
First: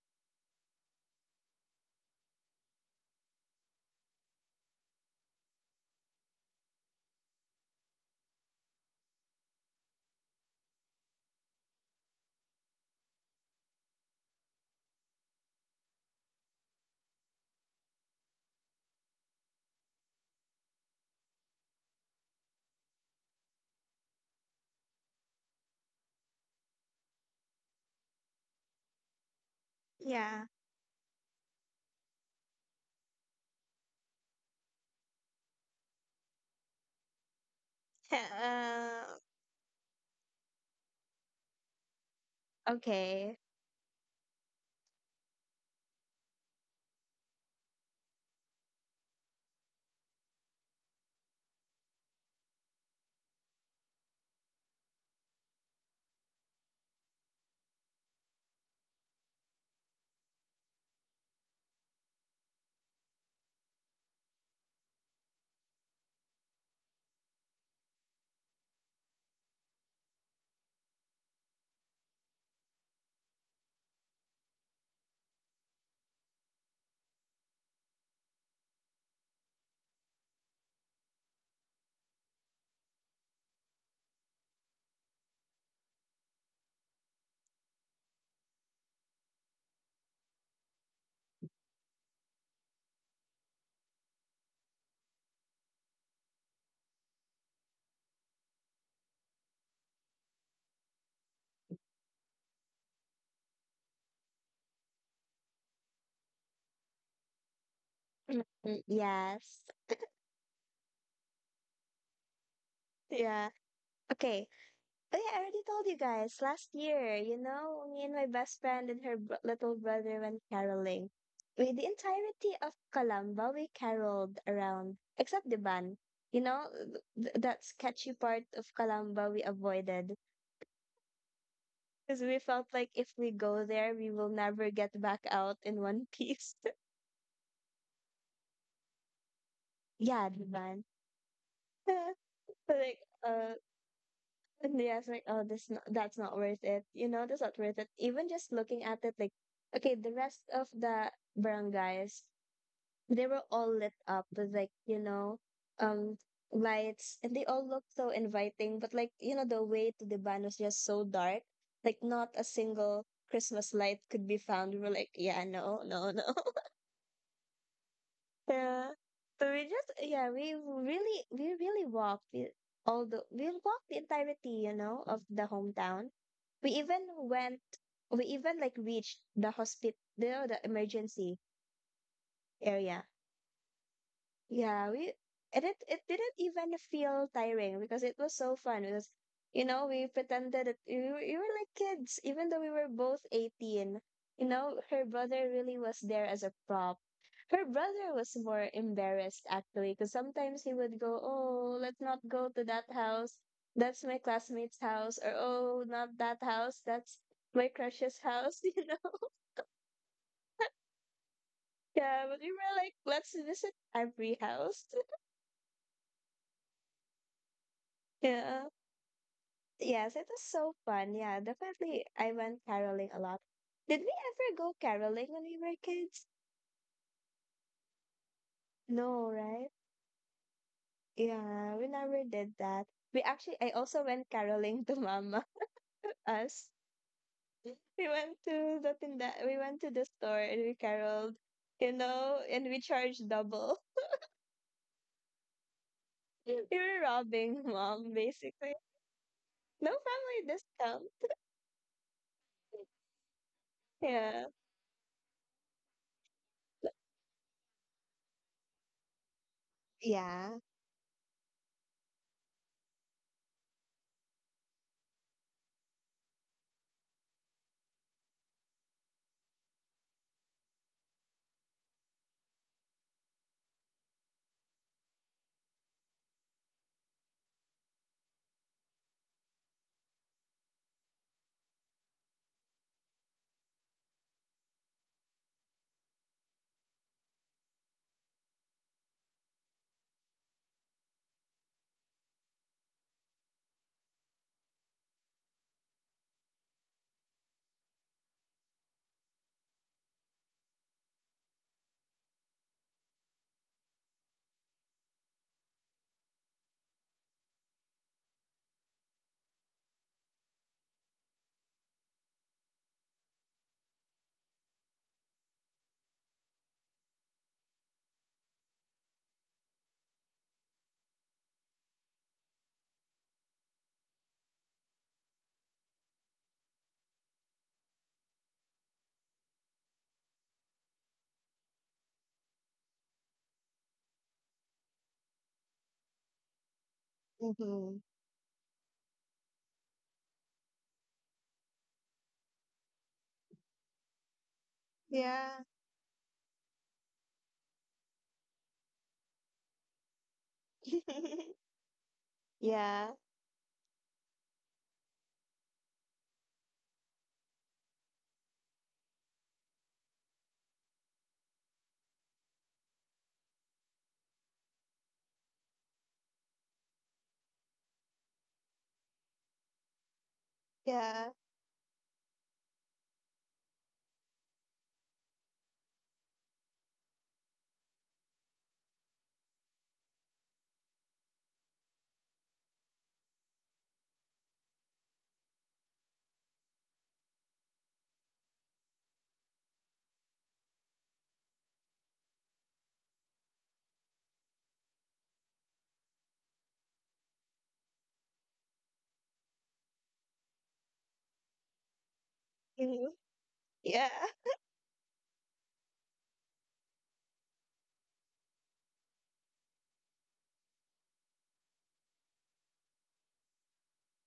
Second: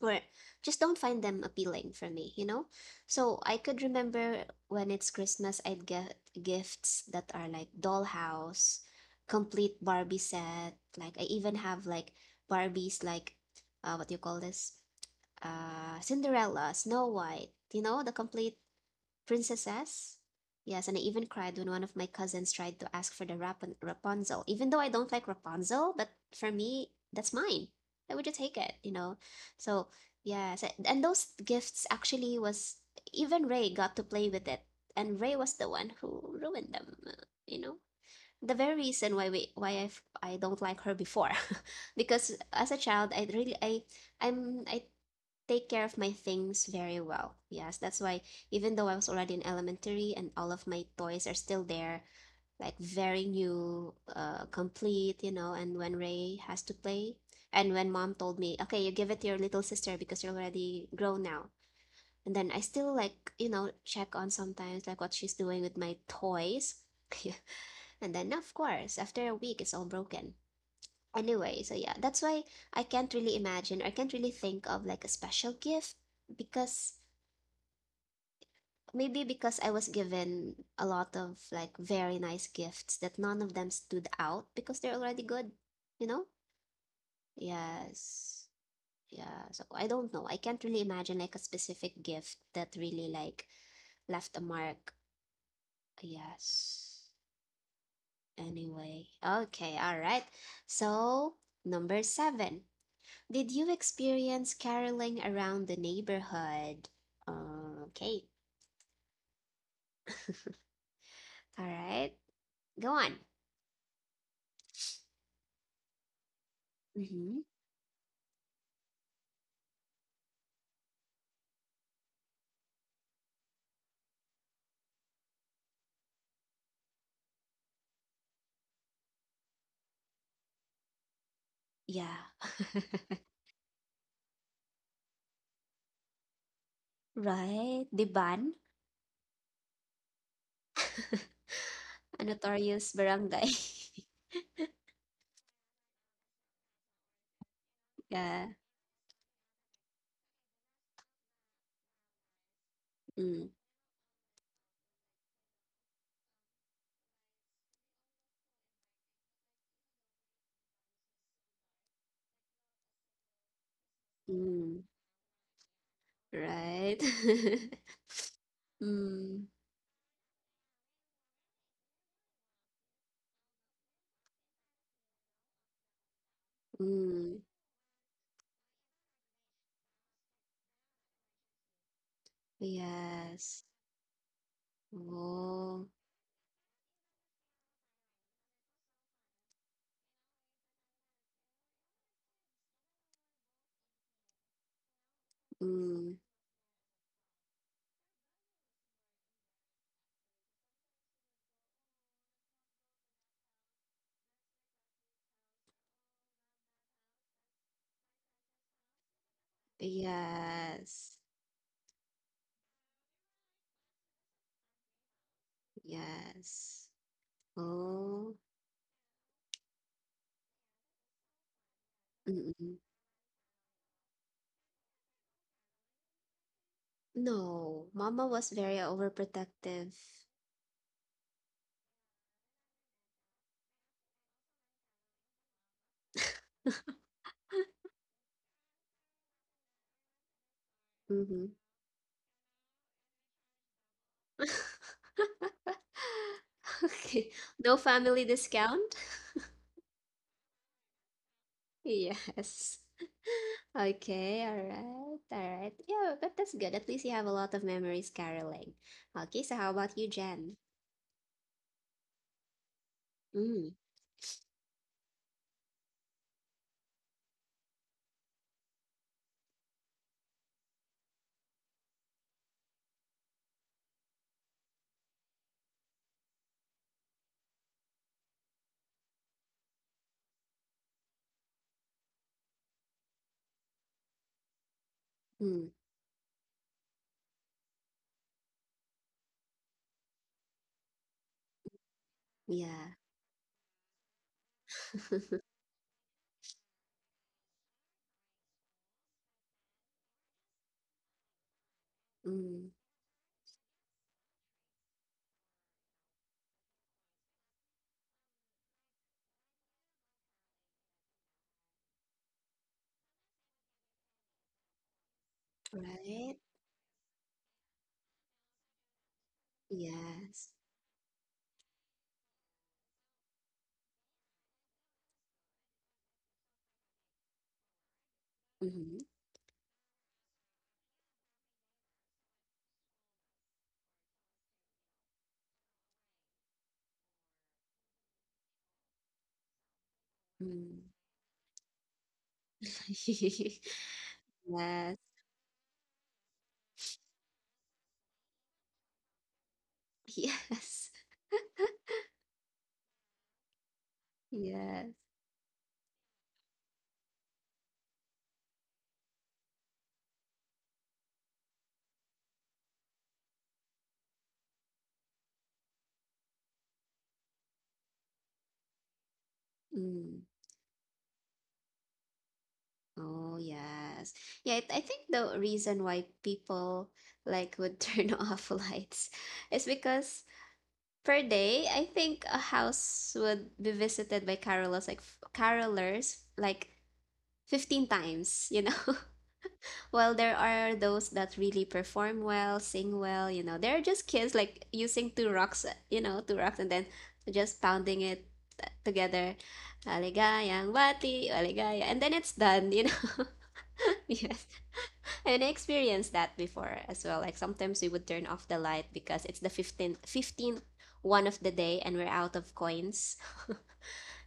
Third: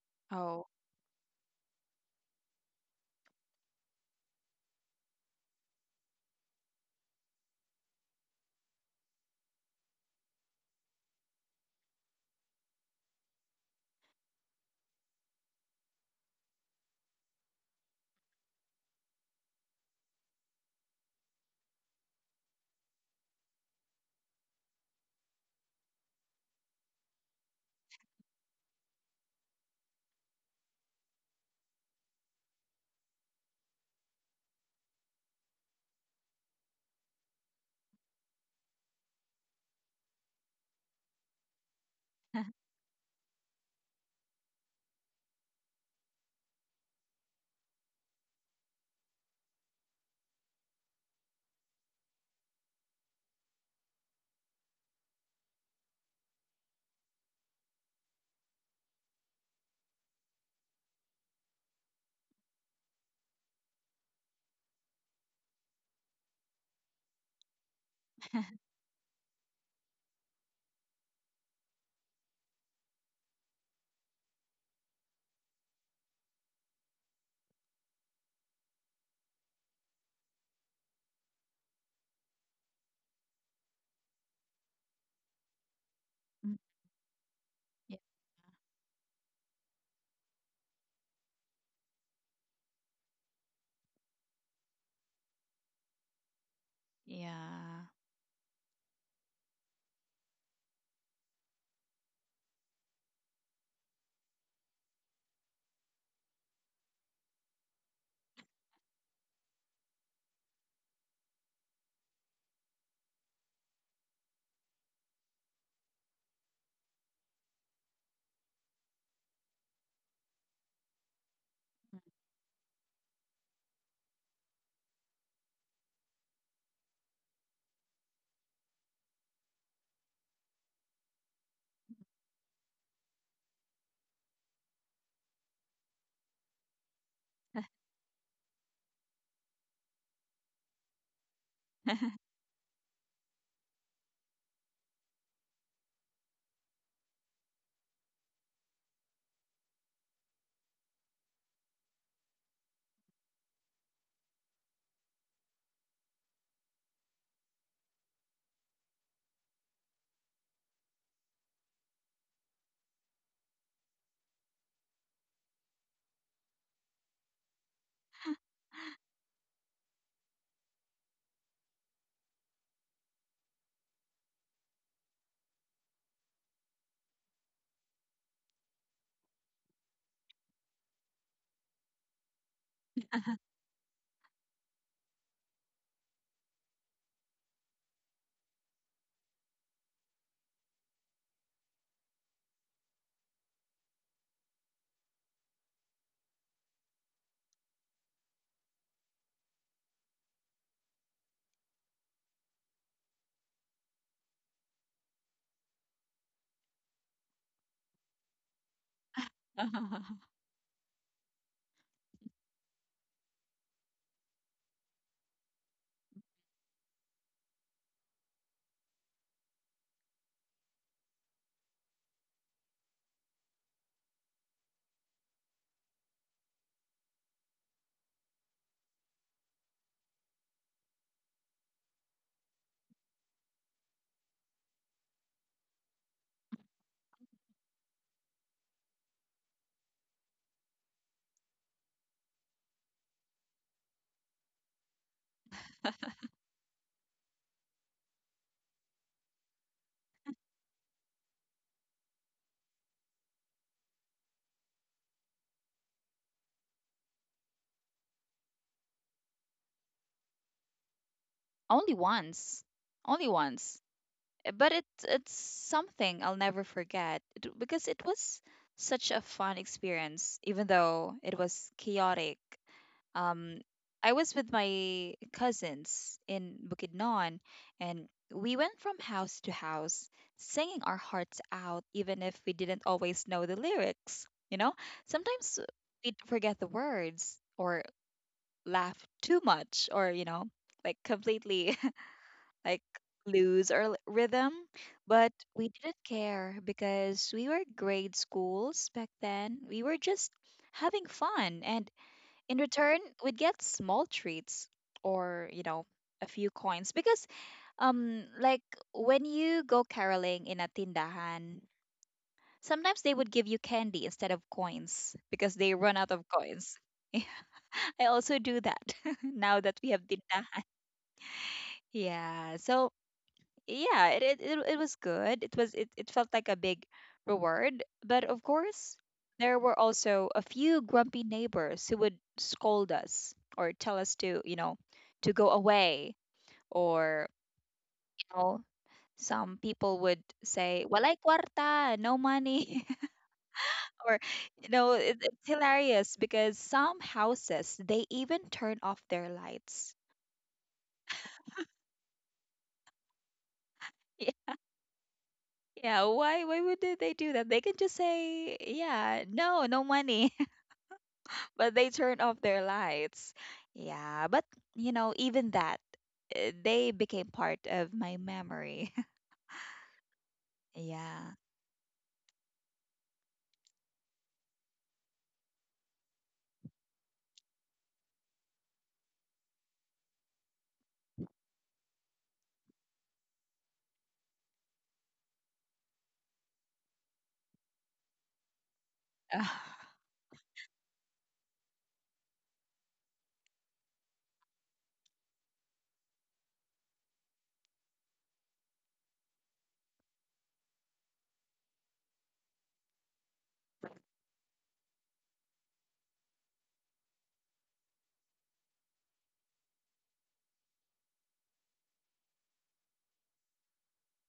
A: or
B: Oh.
A: just don't find them appealing for me, you know? So I could remember when it's Christmas, I'd get gifts that are like dollhouse, complete Barbie set. Like, I even have like Barbies, like, what do you call this? Cinderella, Snow White, you know, the complete princesses. Yes, and I even cried when one of my cousins tried to ask for the Rapunzel. Even though I don't like Rapunzel, but for me, that's mine. I would just take it, you know. So
C: Yeah.
A: yes, and those gifts actually was even Ray got to play with it, and Ray was the one who ruined them, you know. The very reason
C: Uh,
A: why we why I f- I don't like her before, because as a child
C: okay.
A: I'm I take care of my things very well. Yes, that's why even though I was already in elementary and all of my toys are still there, like very new, complete, you know, and when Ray has to play, and when mom told me, okay, you give it to your little sister because you're already grown now. And then I still like, you know, check on sometimes like what she's doing with my toys. And then of course, after a week it's all broken. Anyway, so yeah, that's why I can't really imagine or I can't really think of like a special gift because maybe because I was given a lot of like very nice gifts that none of them stood out because they're already good, you know? Yes. Yeah. So I don't know. I can't really imagine like a specific gift that really like left a mark. Yes.
B: Yeah.
A: Anyway. Okay. All right. So, number seven. Did you experience caroling around the neighborhood? Okay.
C: Yes.
A: All right. Go on.
C: Yeah. Okay. Oh yeah, I already told you guys last year, you
A: Mm-hmm.
C: know, me and my best friend and her br little brother went caroling. With the entirety of Calamba, we caroled around, except Diban. You know, that sketchy part of Calamba we avoided
A: Yeah.
C: because we felt like if we go there, we will never get back out in one piece.
A: Right, the ban?
C: Yeah, Diban.
A: A notorious
C: Like,
A: barangay.
C: uh, And yes, like, oh, this not, that's not worth it. You know, that's not worth it. Even
A: Yeah.
C: just looking at it, like, okay, the rest of the barangays, they were
A: Mm,
C: all lit up with like, you know, um, lights, and they all looked so inviting. But like, you know, the way to the ban was just so dark. Like, not a single Christmas light could be found. We
A: mm,
C: were like, yeah, no, no, no.
A: right.
C: Yeah. So
A: Mm,
C: we just yeah, we really walked we walked the entirety, you know, of the hometown. We even
A: mm,
C: went we even like reached the hospital the emergency area.
A: yes.
C: Yeah, we — and it
A: Oh,
C: it didn't even feel tiring because it was so fun because you know we pretended that we were like kids even though we were both 18. You know, her brother really was
A: mm,
C: there as a prop. Her brother was more embarrassed actually because sometimes he would go, "Oh, let's not go to that house. That's my classmate's house," or "Oh, not that house. That's my crush's house." You know?
A: yes.
C: Yeah, but we were like, "Let's visit every house."
A: Yes. Oh,
C: Yeah. Yes, it was so fun. Yeah, definitely. I
A: mm-mm.
C: went caroling a lot. Did we ever go caroling when we were kids?
A: No, mama was very
C: No, right?
A: overprotective.
C: Yeah, we never did that. We actually, I also went caroling to Mama. Us, we went to the tinda, we went to the store and we caroled,
A: Mm-hmm.
C: you know, and we charged double. We were
A: Okay.
C: robbing
A: No
C: mom,
A: family
C: basically.
A: discount?
C: No family discount.
A: Yes.
C: Yeah.
A: Okay, all right, all right. Yeah, but that's good. At least you have a lot of memories, caroling. Okay, so how about you, Jen?
C: Yeah.
B: Only once. Only
A: Mm,
B: once. But it's something I'll never forget it, because it was such a fun experience, even though it was chaotic. Um, I was with my cousins in Bukidnon, and we went from house to house singing our hearts out, even if we didn't always know the lyrics. Sometimes
A: mm,
B: we'd forget the words or laugh too much, or like completely like
A: yeah.
B: lose our rhythm, but we didn't care because we were grade schools back then. We were just having fun, and in
A: Mm,
B: return, we'd get small treats or, a few coins because like when you go caroling in a tindahan, sometimes they would give you candy instead of coins because they run out of
A: right?
B: coins. I also do that. Now that we have
A: Yes.
B: tindahan, yeah. So yeah, it was good. It was it felt like a big reward, but of course
A: Mm-hmm.
B: there were also a few grumpy neighbors who would scold us or tell us to, you know, to go away, or
C: Hmm.
B: you know, some people would say
A: Mm.
B: walay kwarta, no money. Or it's
C: Yeah.
B: hilarious because some houses, they even turn off their lights.
A: Yes, yes,
C: yeah.
A: yes.
B: Yeah, why would they do that? They can just say, yeah, no money, but they turned off their lights. Yeah, but you know, even that, they became part of my memory.
A: Mm.
C: Yeah.
B: Yeah.
A: Oh, yes. Yeah, I think the reason why people like would turn off lights is because per day, I think a house would be visited by carolers like 15 times, you know.
B: Ugh,
A: While there are those that really perform well, sing well, you know. They're just kids like using two rocks, you know, two rocks and then just pounding it together. Aligayang bati, aligaya. And then it's done, you know.
C: Yeah.
A: Yes. And I experienced that before as well. Like sometimes we would turn off the light because it's the 15th one of the day and we're out of coins.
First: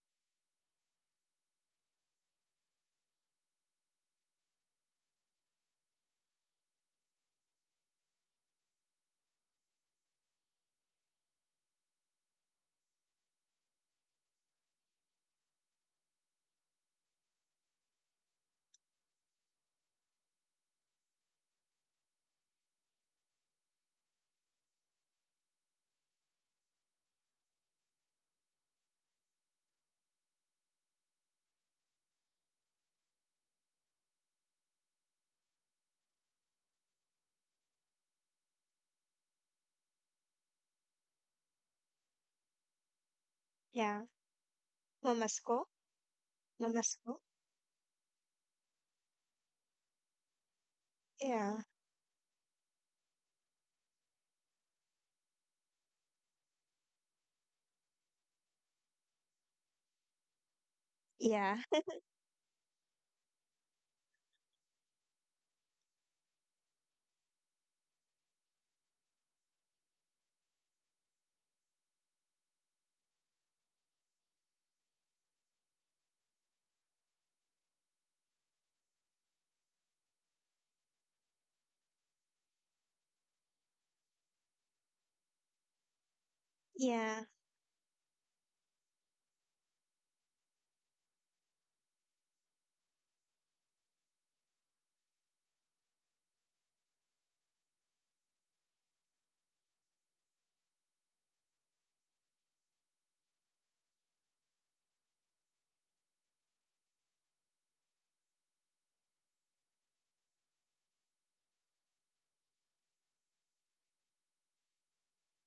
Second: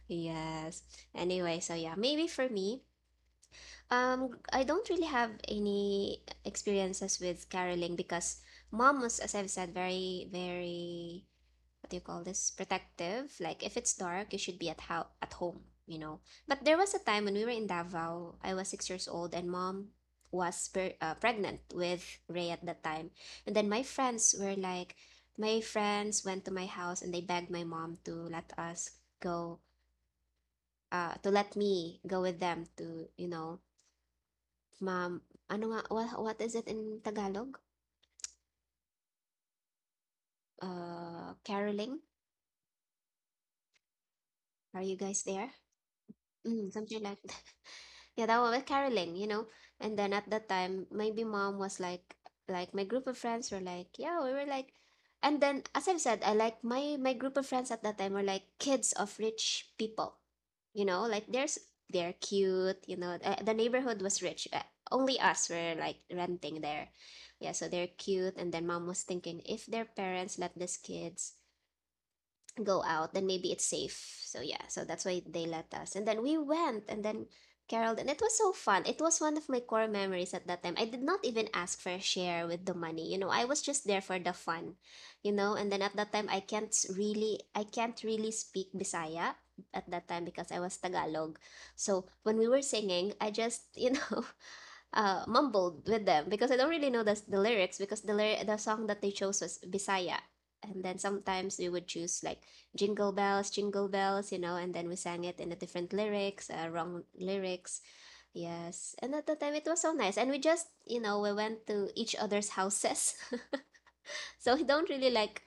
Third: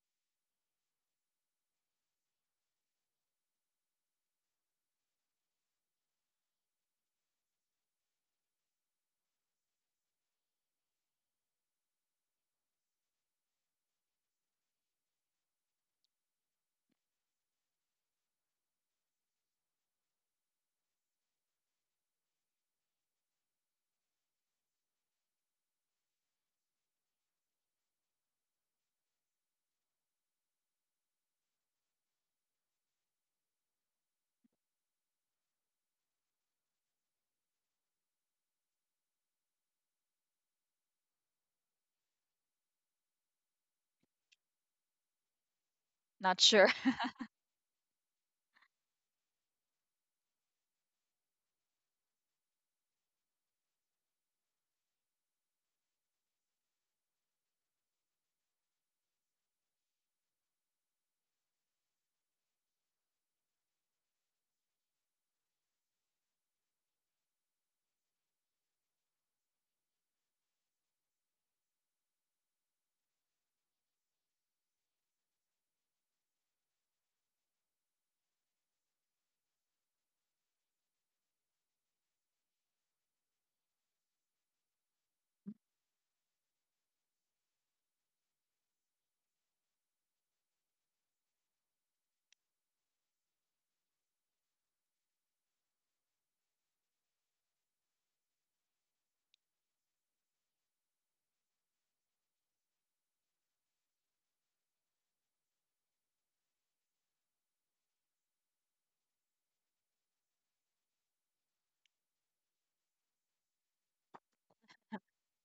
A: Yes. Anyway, so yeah, maybe for me, I don't really have any experiences with caroling because mom was, as I've said, very, very what do you call this, protective, like if it's dark you should be at how at home, you know. But there was a time when we were in Davao, I was 6 years old and mom was per pregnant with Ray at that time. And then my friends went to my house and they begged my mom to let us go to let me go with them to, you know, mom ano nga, what is it in Tagalog, caroling,
C: Yeah.
A: are you guys there?
C: Mamasko.
B: not
A: Mm,
B: sure.
A: something
C: Mamasko.
A: like that. Yeah, that was with caroling, you know. And then at that time, maybe
C: Yeah.
A: like my group of friends were like, yeah, and then as I've said, I like my group of friends at that time were like kids of rich people, you know, like
C: Yeah.
A: there's they're cute, you know. The neighborhood was rich. Only us were like renting there, yeah. So they're cute, and then mom was thinking if their parents let these kids go out, then maybe it's safe. So yeah, so that's why they let us. And then we went and then Carol and it was so fun. It was one of my core memories at that time. I did not even ask for a share with the money. You know, I was just there for the fun, you know, and then at that time
C: Yeah.
A: I can't really speak Bisaya at that time because I was Tagalog. So when we were singing, I just, you know, mumbled with them because I don't really know the lyrics because the the song that they chose was Bisaya. And then sometimes we would choose like jingle bells, you know, and then we sang it in a different lyrics, wrong lyrics. Yes. And at the time it was so nice. And we just, you know, we went to each other's houses. So we don't really like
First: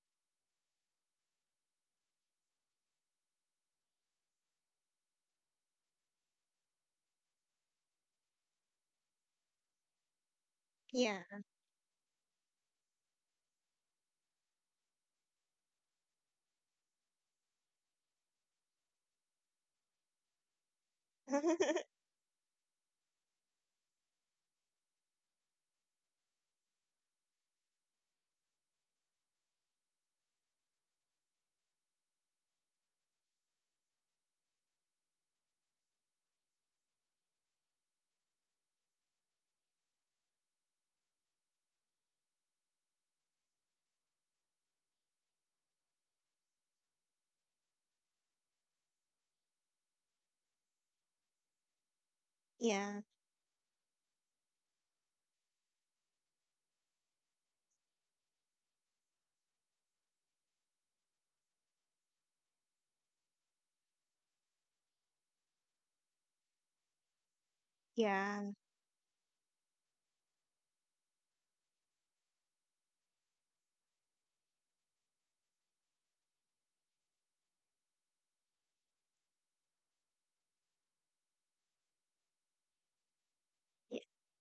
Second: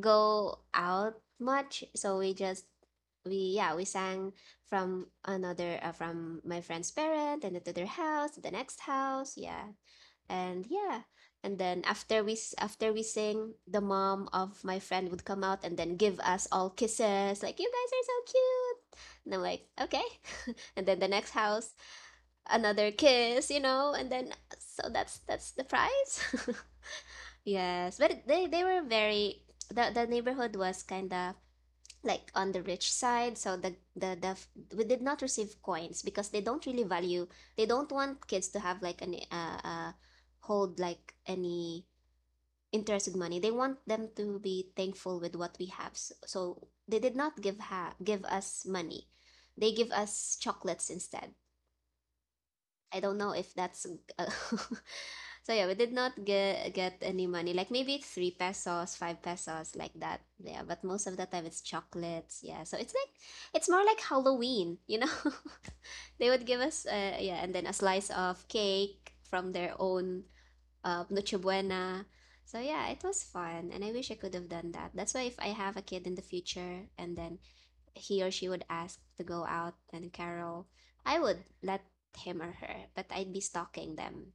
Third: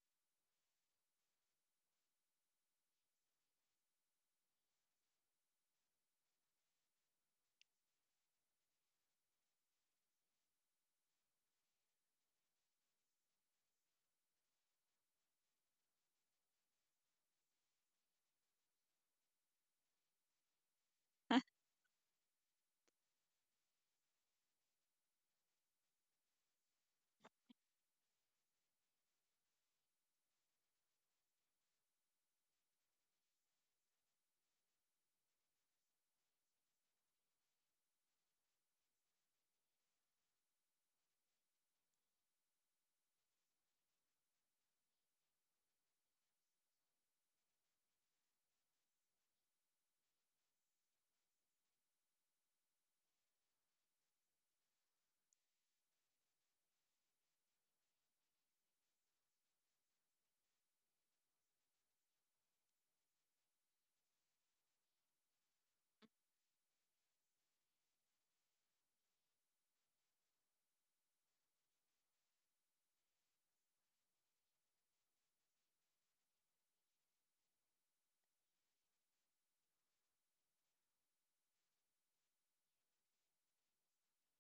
A: go out much. So we just, we, yeah, we sang from another, from my friend's parent and then to their house, to the next house. Yeah, and yeah,
C: Yeah.
A: and then after after we sing, the mom of my friend would come out and then give us all kisses like, you guys are so cute, and I'm like, okay. And then the next house, another kiss, you know. And then so that's the prize. Yes, but they were very, the neighborhood was kind of like on the rich side, so the we did not receive coins because they don't want kids to have like any hold like any interest with money. They want them to be thankful with what we have, so, so they did not give us money, they give us chocolates instead. I
C: yeah.
A: don't know if that's uh, so yeah, we did not get any money. Like maybe three pesos, five pesos, like that. Yeah, but most of the time it's chocolates. Yeah, so it's like it's more like Halloween, you know. They would give us yeah, and then a slice of
C: Yeah.
A: cake from their own Noche Buena. So yeah, it was fun, and I wish I could have done that. That's why if I have a kid in the future, and then he or she would ask to go out and Carol, I would let him or her, but I'd be
C: y-
A: stalking them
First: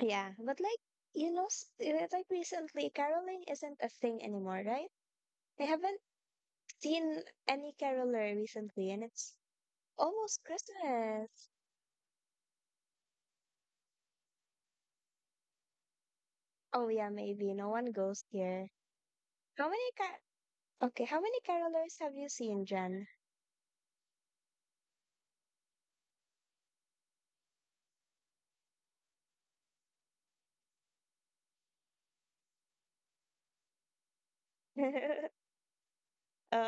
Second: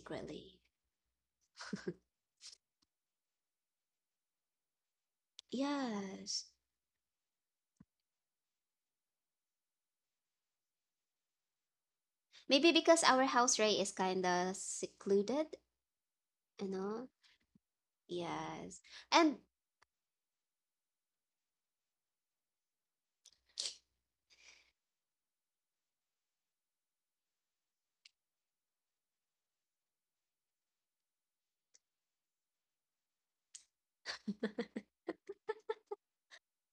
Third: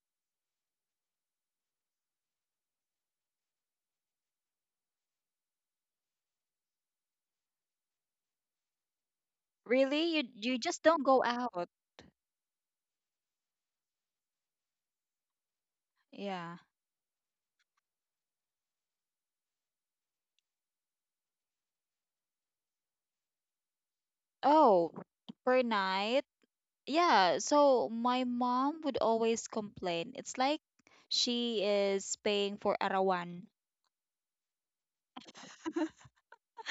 C: Yeah. But like, you know, like recently, caroling isn't a thing anymore, right? I haven't
A: Yes.
C: seen any caroler recently, and it's
B: Really? You
C: almost
B: you just don't go
C: Christmas.
B: out.
A: Maybe because our house Ray is kinda secluded,
B: Yeah.
A: you
C: Oh,
A: know?
C: yeah, maybe. No one goes here.
A: Yes. And
C: How many car- Okay, how many carolers have you seen, Jen?
B: Oh, per night. Yeah, so my mom would always complain. It's like she is paying for arawan.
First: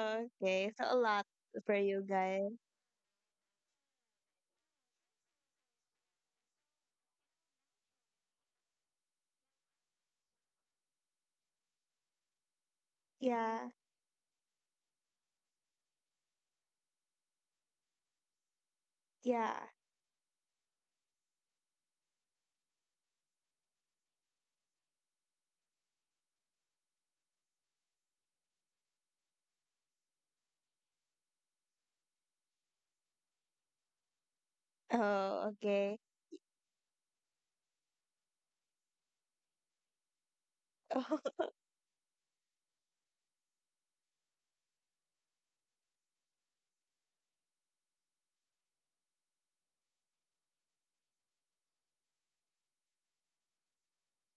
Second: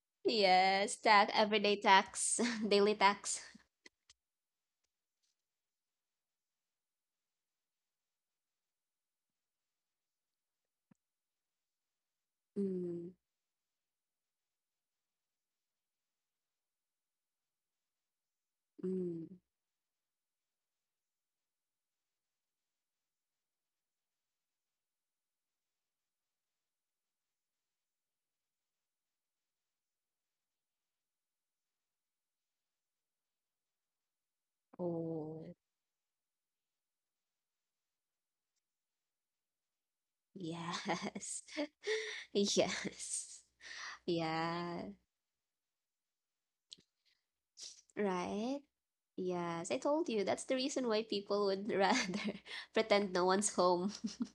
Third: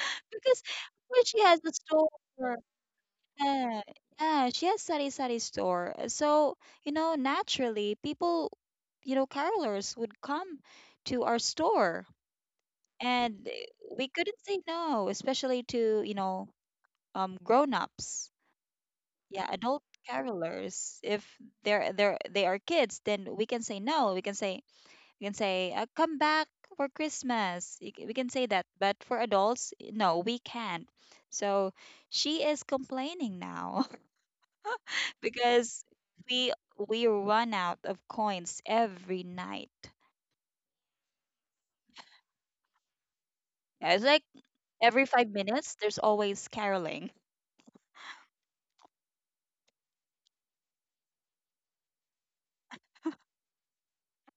B: because
C: so a
A: yes,
C: lot
B: because
A: tax,
B: she has a
C: for
A: everyday
C: you
A: tax,
C: guys.
B: store.
A: daily tax.
B: Yeah, yeah, she has sari sari store. So, you know, naturally, people, you know, carolers would come to our store,
A: Mm,
B: and eh,
C: Yeah.
B: we couldn't say no, especially to, you know, grown-ups.
A: mm.
B: Yeah,
C: Yeah.
B: adult carolers. If they are kids, then we can say no. We can say come back for Christmas. We can say that, but for adults, no, we can't. So, she is complaining now.
C: Oh,
A: Oh
B: Because
C: okay.
B: we run out of coins every night.
A: yes. Yes.
B: Yeah, it's like
A: Yeah.
B: every 5 minutes, there's always caroling.
A: Right. Yes, I told you that's the reason why people would rather pretend no one's home.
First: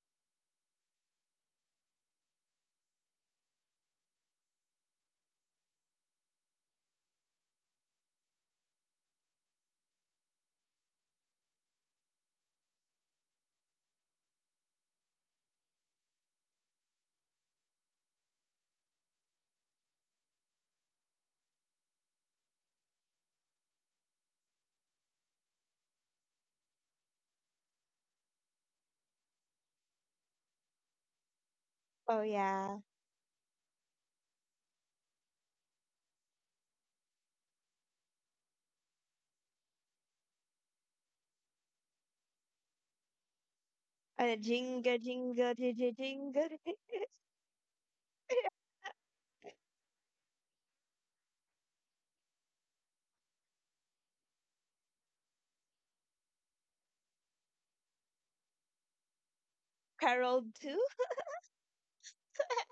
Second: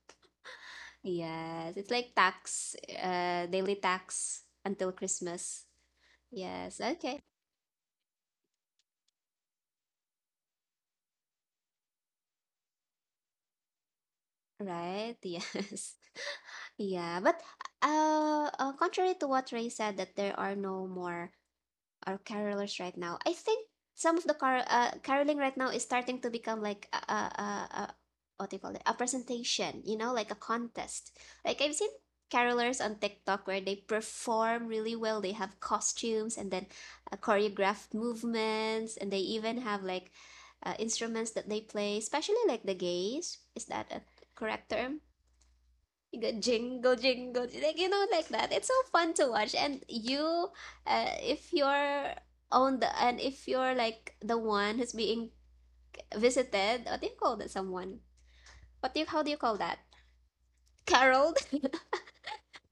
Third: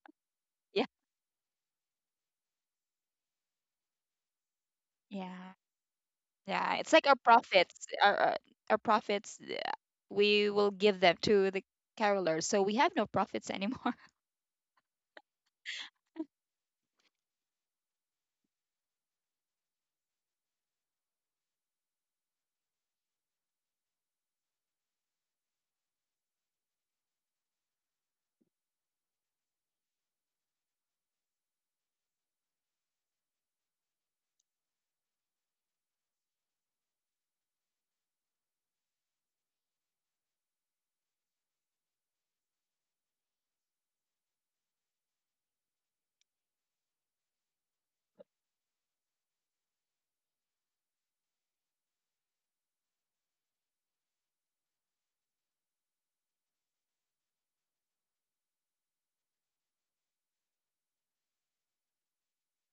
B: Yeah,
A: Yes, it's like tax, daily tax until
B: yeah,
A: Christmas.
B: yeah.
A: Yes,
B: It's like our
A: okay.
B: profits, our profits. We will give them to the carolers, so we have no profits anymore.
A: Right, yes. Yeah, but contrary to what Ray said that there are no more or carolers right now. I think some of the caroling right now is starting to become like a, what do you call it? A presentation, you know, like a contest. Like I've seen
C: Oh, yeah.
A: carolers on TikTok where they perform really well. They have costumes and then choreographed movements, and they even have like instruments that they play, especially like the gays. Is that a correct
C: Jingle,
A: term?
C: jingle, jingle,
A: You go
C: jingle.
A: jingle, jingle, like you know, like that. It's so fun to watch, and if you're on the and if you're like the one who's being visited, what do you call that? Someone? What do you? How do you call that?
C: Carol too.
A: Caroled.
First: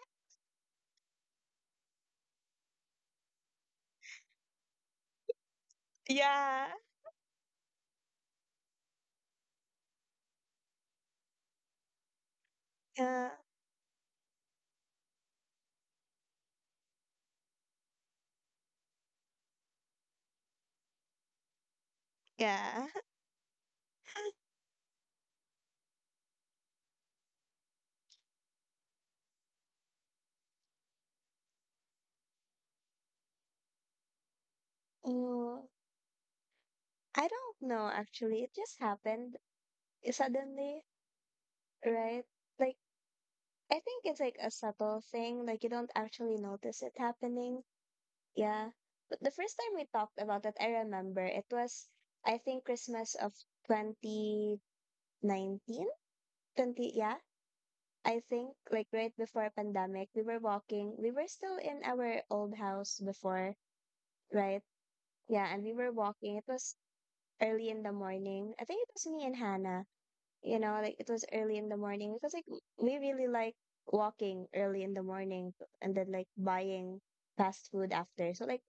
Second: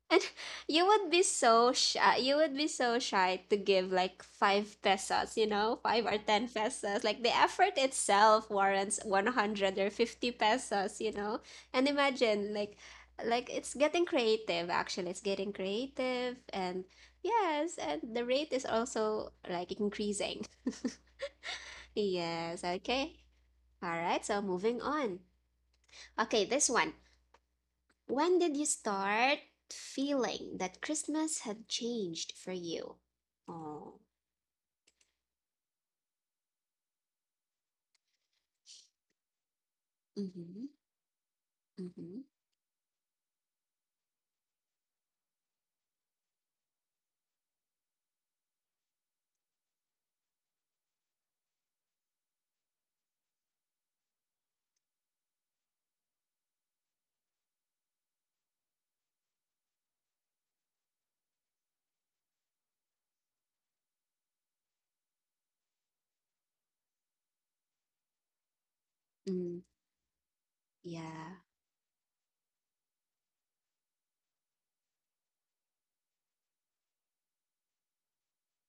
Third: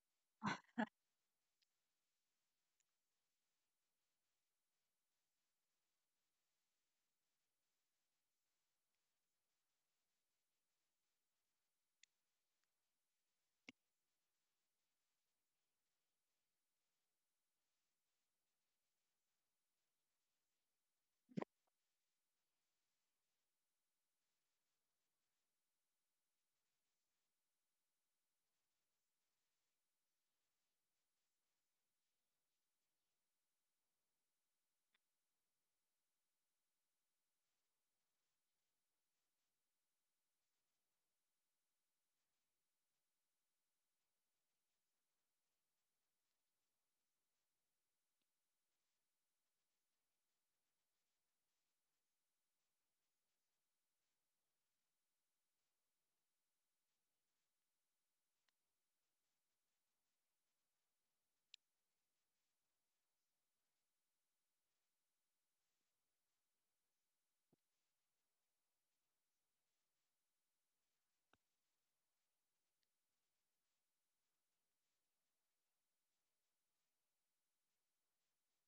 A: And you would be so shy. You would be so shy to give like five pesos, you know, five or ten
C: Yeah.
A: pesos. Like the effort itself warrants 100 or 50 pesos, you know. And imagine
C: Uh,
A: it's getting creative actually. It's getting creative and yes, and the rate is also like increasing. Yes,
C: yeah.
A: okay. All right, so moving on. Okay, this one. When did you start feeling that Christmas had changed for you? Oh,
C: Mm, I don't know actually. It just happened
A: mm-hmm,
C: suddenly,
A: mm-hmm,
C: right? Like I think it's like a subtle thing. Like you don't actually notice it happening. Yeah. But the first time we talked about it, I remember it was I think Christmas of 2019, 20 yeah. I think like right before pandemic, we were walking. We were still in our old house before, right? Yeah, and we were walking. It was early in the morning. I think it was me and
A: mm,
C: Hannah. You know, like it was
A: yeah,
C: early in the morning because like we really like walking early in the morning and then like buying fast food after. So like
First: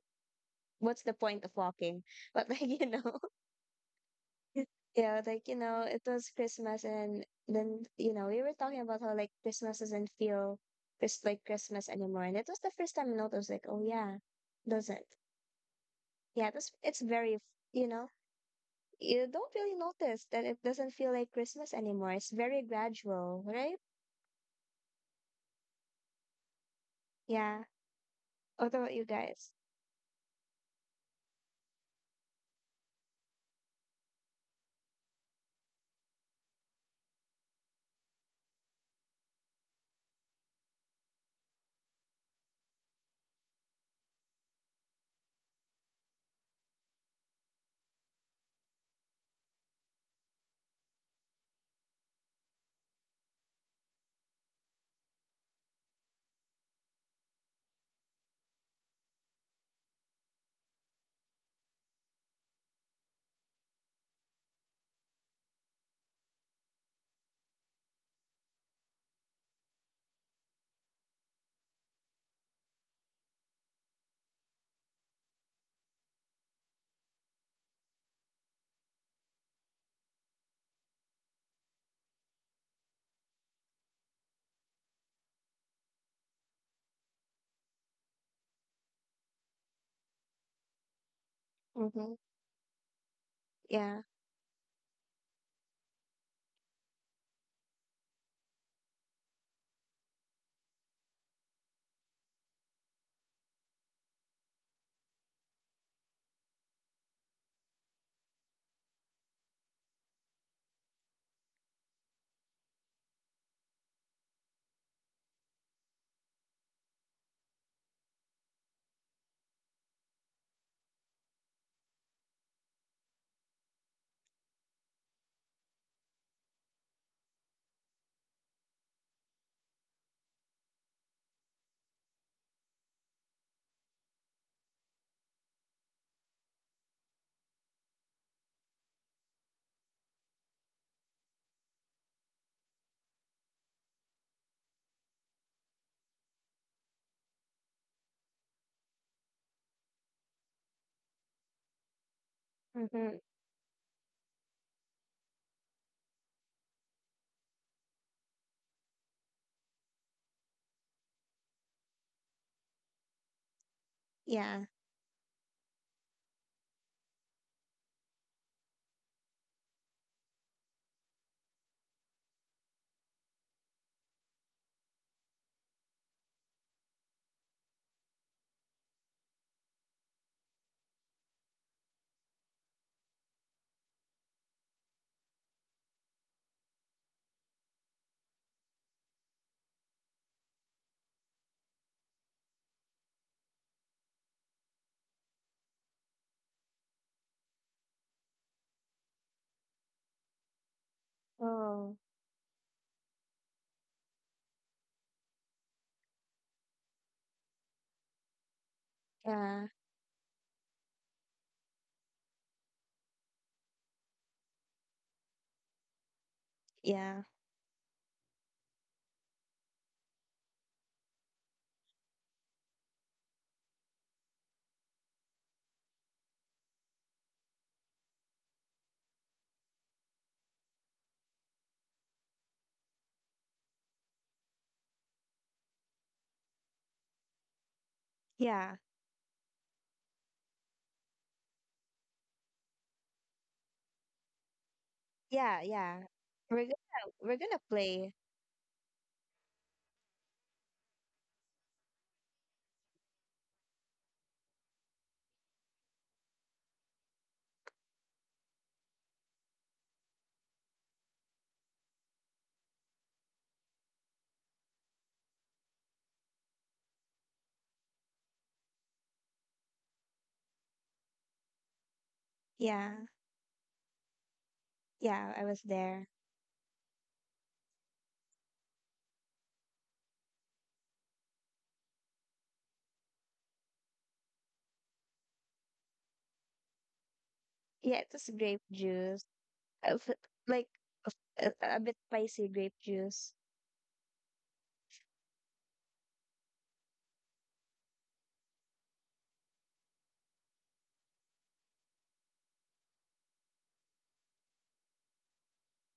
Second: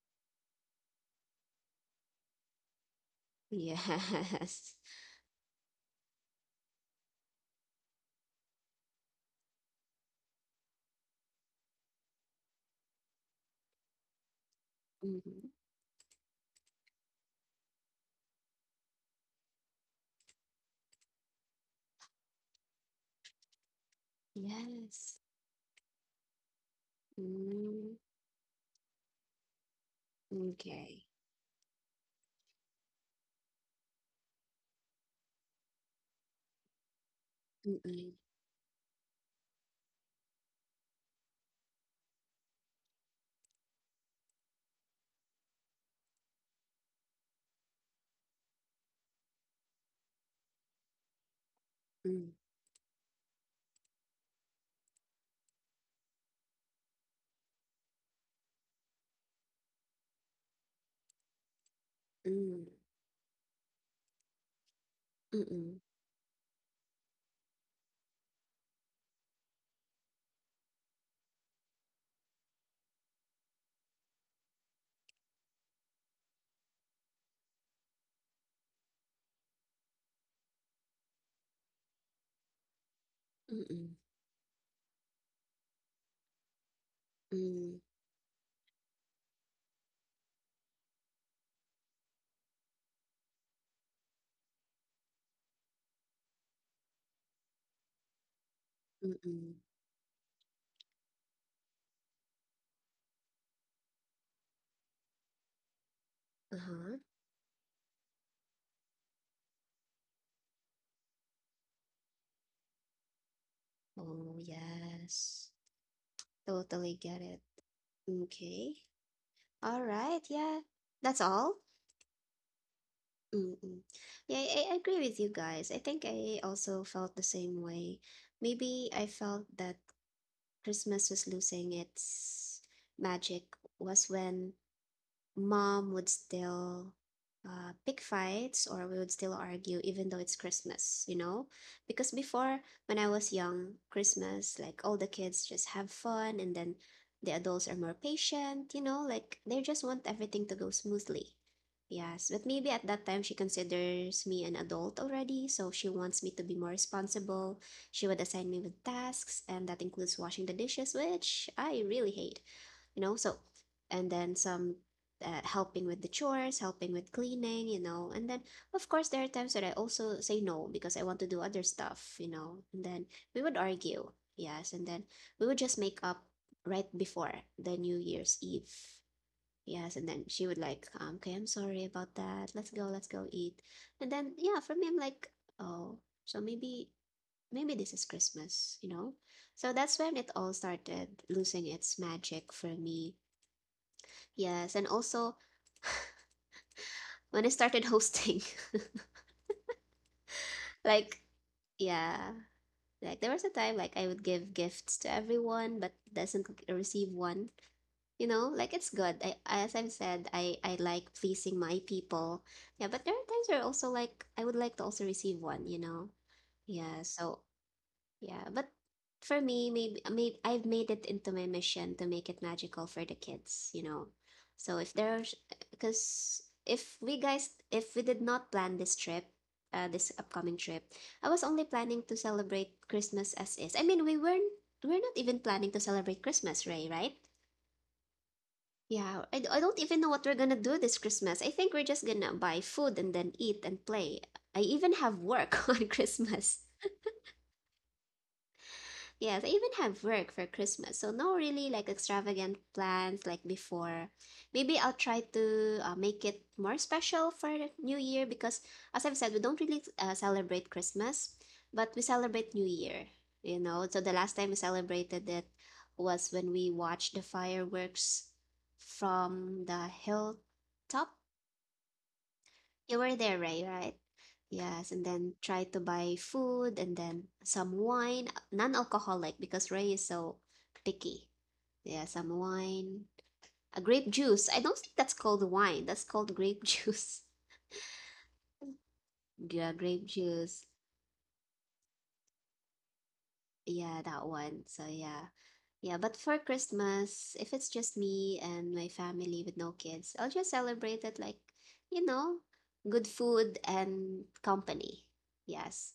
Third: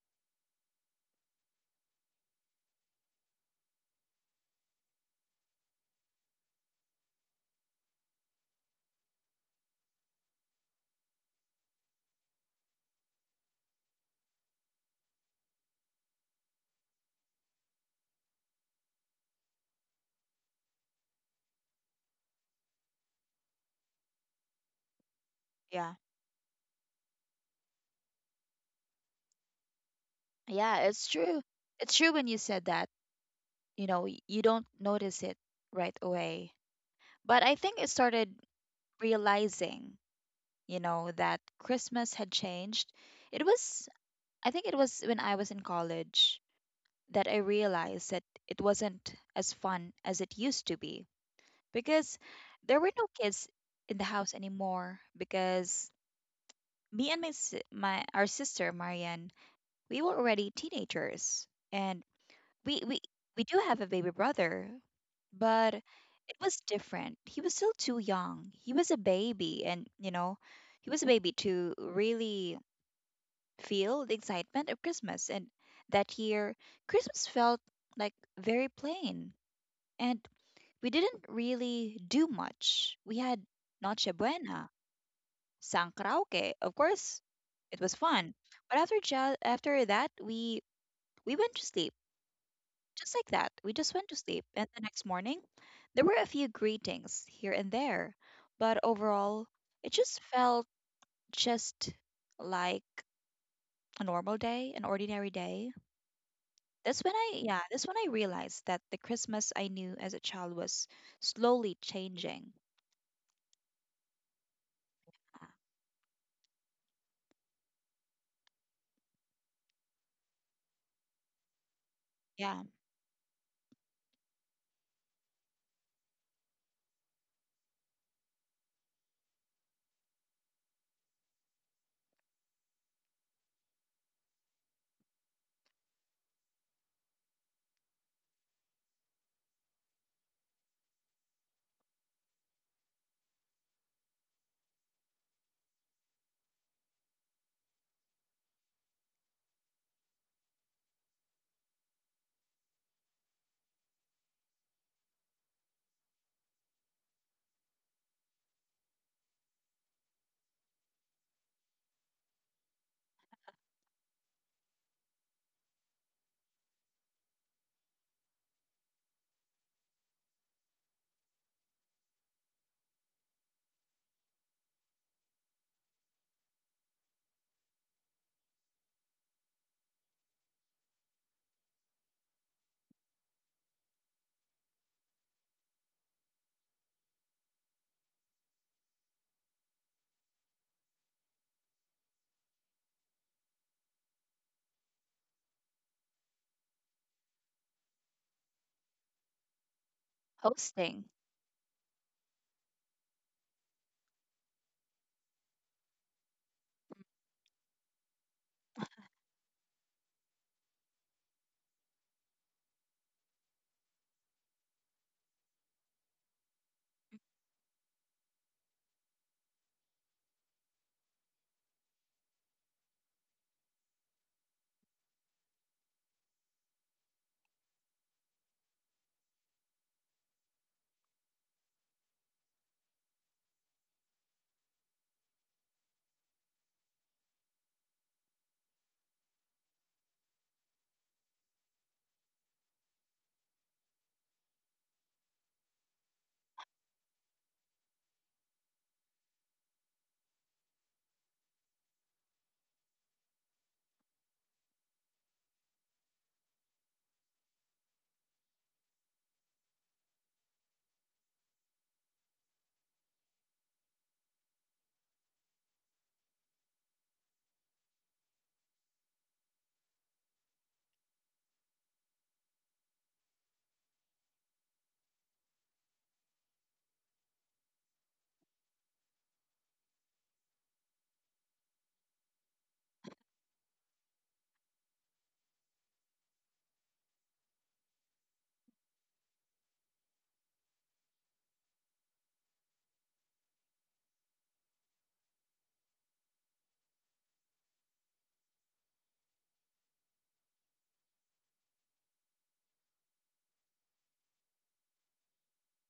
C: what's the point of walking? But like, you know,
A: yes,
C: yeah, like, you know, it was Christmas and then, you know, we were talking about how like Christmas doesn't feel just like Christmas anymore. And it was the first time I noticed like, oh yeah, doesn't.
A: mm-hmm,
C: Yeah, this it's very, you know, you don't really notice that it doesn't feel like Christmas anymore. It's very gradual, right?
A: yes,
B: Yeah,
C: Yeah.
A: mm,
C: What about you guys?
B: yeah.
A: okay,
B: It's true. It's true when you said that. You know, you don't notice it right away, but I think it
A: mm-mm,
B: started realizing, you know, that Christmas had changed. It was, I think it was when I was in college that I realized that it wasn't as fun as it used to be because
A: mm,
B: there were no kids in the house anymore, because me and my our sister Marianne, we were already teenagers, and
A: mm,
B: we we do have a baby brother. But
A: mm-mm,
B: it was different. He was still too young. He was a baby, and, you know, he was a baby to really feel the excitement of Christmas. And that year, Christmas felt like very plain. And we didn't really do much. We had
A: mm-mm,
B: Noche Buena, sang karaoke. Of course, it
A: mm,
B: was fun. But after that, we went to sleep.
C: Mm-hmm.
B: Just like that, we just
C: Yeah.
B: went to sleep, and the next morning, there were a few greetings here and there, but overall,
A: mm-mm,
B: it just felt just like a normal day, an ordinary day.
A: uh-huh,
B: That's when I, yeah, that's when I realized that the Christmas I knew as a child was slowly changing.
A: oh,
B: Uh,
A: yes, totally get it, okay, all right, yeah, that's all.
B: Yeah,
A: Mm-mm. Yeah, I agree with you guys. I think I also felt the same way. Maybe I felt that Christmas was losing its magic was when mom would still pick fights or we would still argue even though it's Christmas, you know? Because before, when I was young, Christmas, like all the kids just have fun and then the adults are more patient, you know? Like they just want everything to go smoothly. Yes, but maybe at that
C: Mm-hmm.
A: time she considers me an adult already, so she wants me to be more responsible. She would assign me with tasks, and that includes washing the dishes, which I really hate, you know? So, and then
C: Yeah.
A: some helping with the chores, helping with cleaning, you know. And then, of course, there are times that I also say no because I want to do other stuff, you know. And then we would argue, yes. And then we would just make up right before the New Year's Eve. Yes, and then she would like, okay, I'm sorry about that. Let's go eat. And then yeah, for me, I'm like, oh, so maybe this is Christmas, you know? So that's when it all started losing its magic for me. Yes, and also when I started hosting.
B: hosting.
A: Like,
C: Oh,
A: yeah, like there was a time like I would give gifts to everyone but doesn't receive one. You know, like it's good. I,
C: yeah.
A: as I've said, I I like pleasing my people. Yeah, but there are times where also like I would like to also receive one. You know. Yeah.
C: Yeah.
A: So yeah, but for me, maybe I've made it into my mission to make it magical for the kids, you know. So if because if we did not plan this trip, this upcoming trip, I was only planning to celebrate Christmas as is. I mean, we're not even planning to celebrate Christmas, Ray, right?
C: Yeah.
A: Yeah, I don't even know what we're gonna do this Christmas. I think we're just gonna buy food and then eat and play. I even have
C: Yeah.
A: work on
C: Yeah.
A: Christmas.
C: We're gonna we're gonna play.
A: Yes, I even have work for Christmas, so no really like extravagant plans like before. Maybe I'll try to make it more special for New Year because, as I've said, we don't really celebrate Christmas, but we celebrate New Year, you know. So the last time we celebrated it was when we watched the fireworks from the hilltop.
C: Yeah.
A: You were there, Ray, right? Yes, and
C: Yeah,
A: then
C: I was
A: try to
C: there.
A: buy food and then some wine, non-alcoholic because Ray is so picky. Yeah, some wine, a grape juice. I don't think that's called wine. That's called grape juice.
C: Yeah, it was grape juice.
A: Yeah,
C: Uh,
A: grape
C: f-
A: juice.
C: Like a bit spicy grape juice.
A: Yeah, that one. So yeah. Yeah, but for Christmas, if it's just me and my family with no kids, I'll just celebrate it like, you know, good food and company. Yes.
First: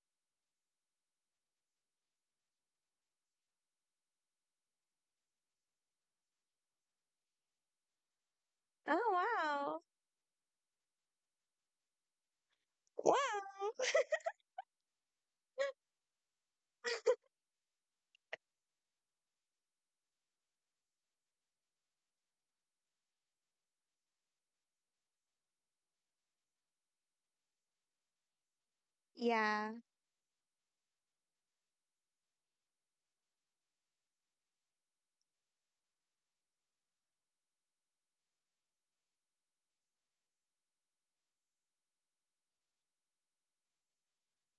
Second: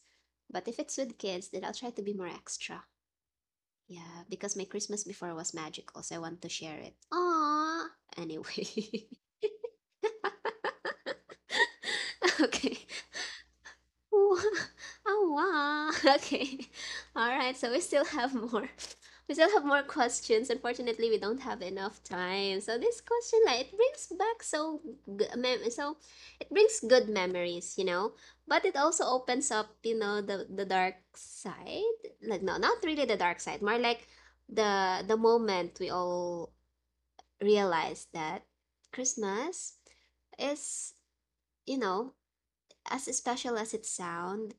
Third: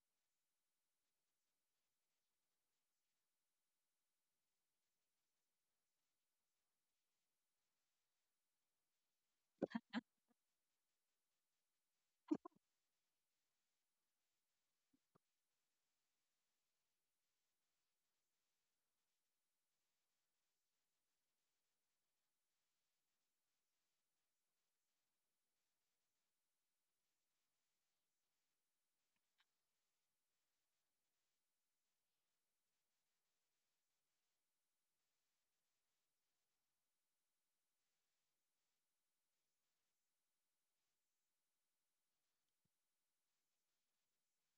A: But if it's with kids, then I'll try to be more extra. Yeah, because my Christmas before was magical, so I want to share it. Aww. Anyway.
C: Oh, wow.
A: Okay.
C: Wow.
A: Wow. Oh, wow. Okay. All right. So we still have more. We still have more questions. Unfortunately, we don't have enough time. So this question, like, it brings back so it brings good memories, you know. But it also opens
C: Yeah.
A: up, you know, the dark side. Like, no, not really the dark side. More like the moment we all realize that Christmas is, you know, as special as it sounds,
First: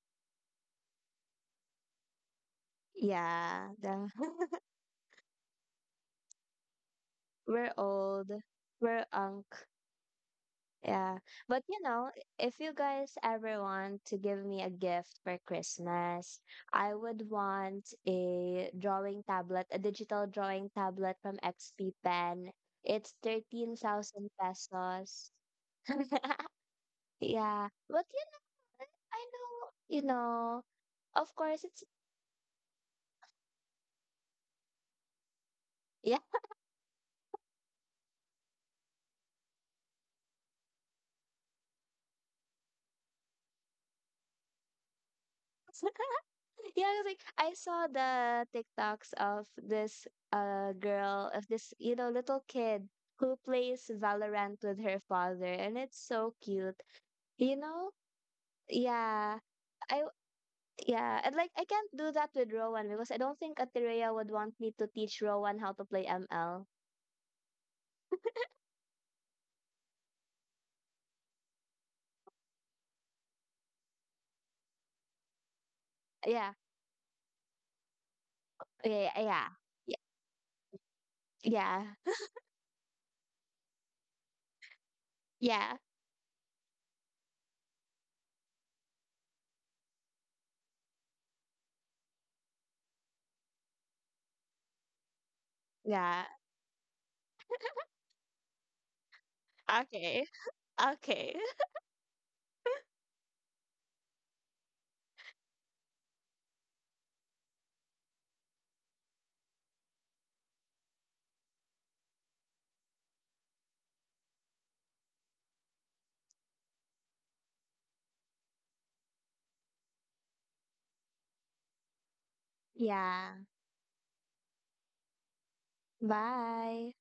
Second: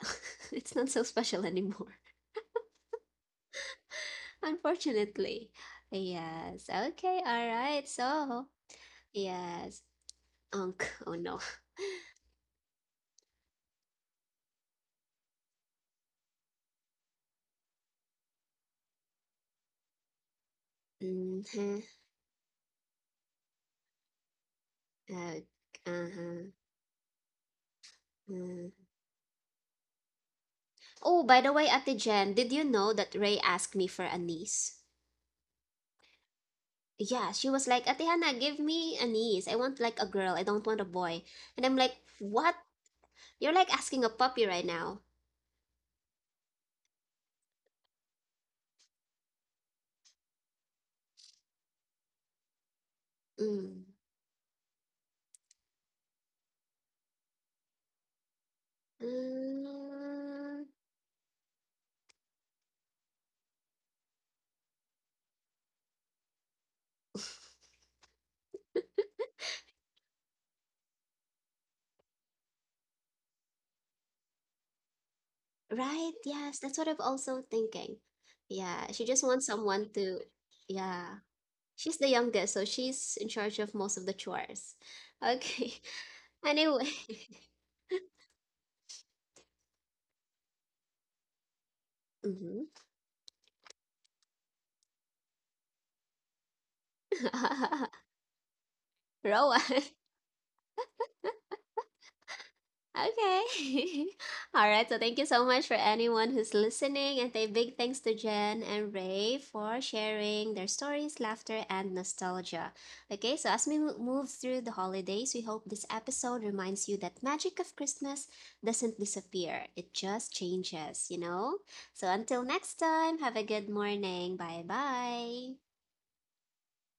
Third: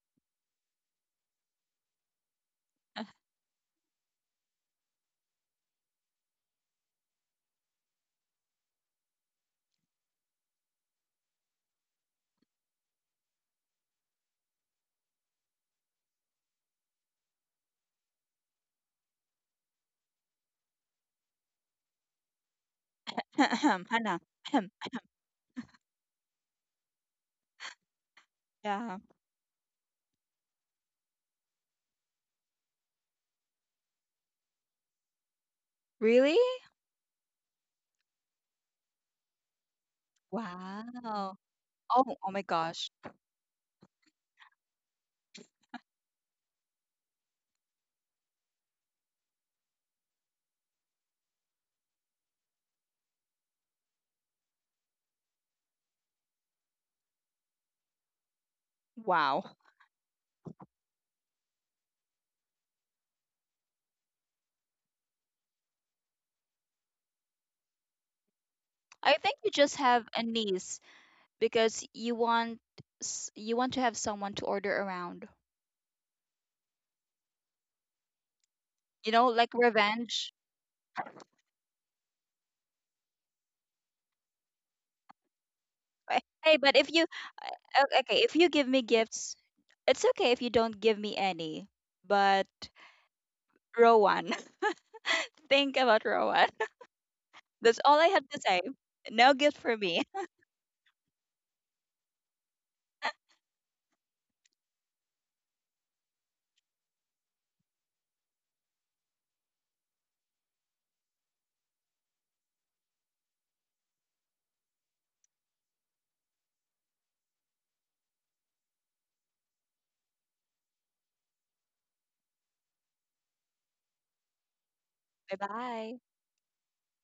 A: it's not so special anymore,
C: Yeah. The,
A: unfortunately. Yes. Okay. All
C: we're
A: right.
C: old.
A: So,
C: We're unk.
A: yes. Unk. Oh
C: Yeah.
A: no.
C: But you know, if you guys ever want to give me a gift for Christmas, I would want a drawing tablet, a digital drawing tablet from
A: Mm-hmm.
C: XP Pen. It's
B: Hannah.
C: 13,000 pesos.
A: Uh, uh-huh.
C: Yeah. But you know,
A: Mm.
B: Yeah.
C: I know, you know,
A: Oh,
C: of
A: by the
C: course
A: way,
C: it's
A: Ate Jen, did you know that Ray asked me for a niece?
C: yeah.
B: Really?
A: Yeah, she was like, Ate Hannah, give me a niece. I want like a girl. I don't want a boy.
B: Wow.
A: And I'm like,
B: Oh, oh my
A: what?
B: gosh.
A: You're like asking a puppy right now.
C: Yeah, I was like I saw the TikToks of this girl of this you know little kid who
A: Mm.
C: plays Valorant with her father, and it's so cute. You know, yeah.
B: Wow.
C: I w-
A: Mm,
C: yeah, and like I can't do that with Rowan because I don't think Atireya would want me to teach Rowan how to play ML.
B: I think you just have a niece because you want you want to have someone to order around.
A: right?
C: Yeah,
A: Yes, that's what I'm also thinking. Yeah, she
C: yeah,
B: You know,
A: just
C: yeah,
B: like
A: wants someone
C: yeah,
A: to,
B: revenge.
A: yeah.
C: yeah,
A: She's the youngest, so she's in charge of most of the chores. Okay.
C: yeah,
B: Eh, hey, but
A: Anyway.
B: if you okay, if you give me gifts, it's okay if you don't give me any. But
A: Mm-hmm.
B: Rowan, think about
C: yeah.
B: Rowan. That's all I have to say. No gift
A: Rowan.
B: for me.
C: Okay. Okay.
A: Okay. All right. So thank you so much for anyone who's listening. And a big thanks to Jen and Ray for sharing their stories, laughter, and nostalgia. Okay. So as we move through the holidays, we hope this episode reminds you that magic of Christmas doesn't disappear, it just changes, you know? So until next time,
C: yeah.
A: have a good morning. Bye
B: Bye
A: bye.
B: bye.
C: Bye.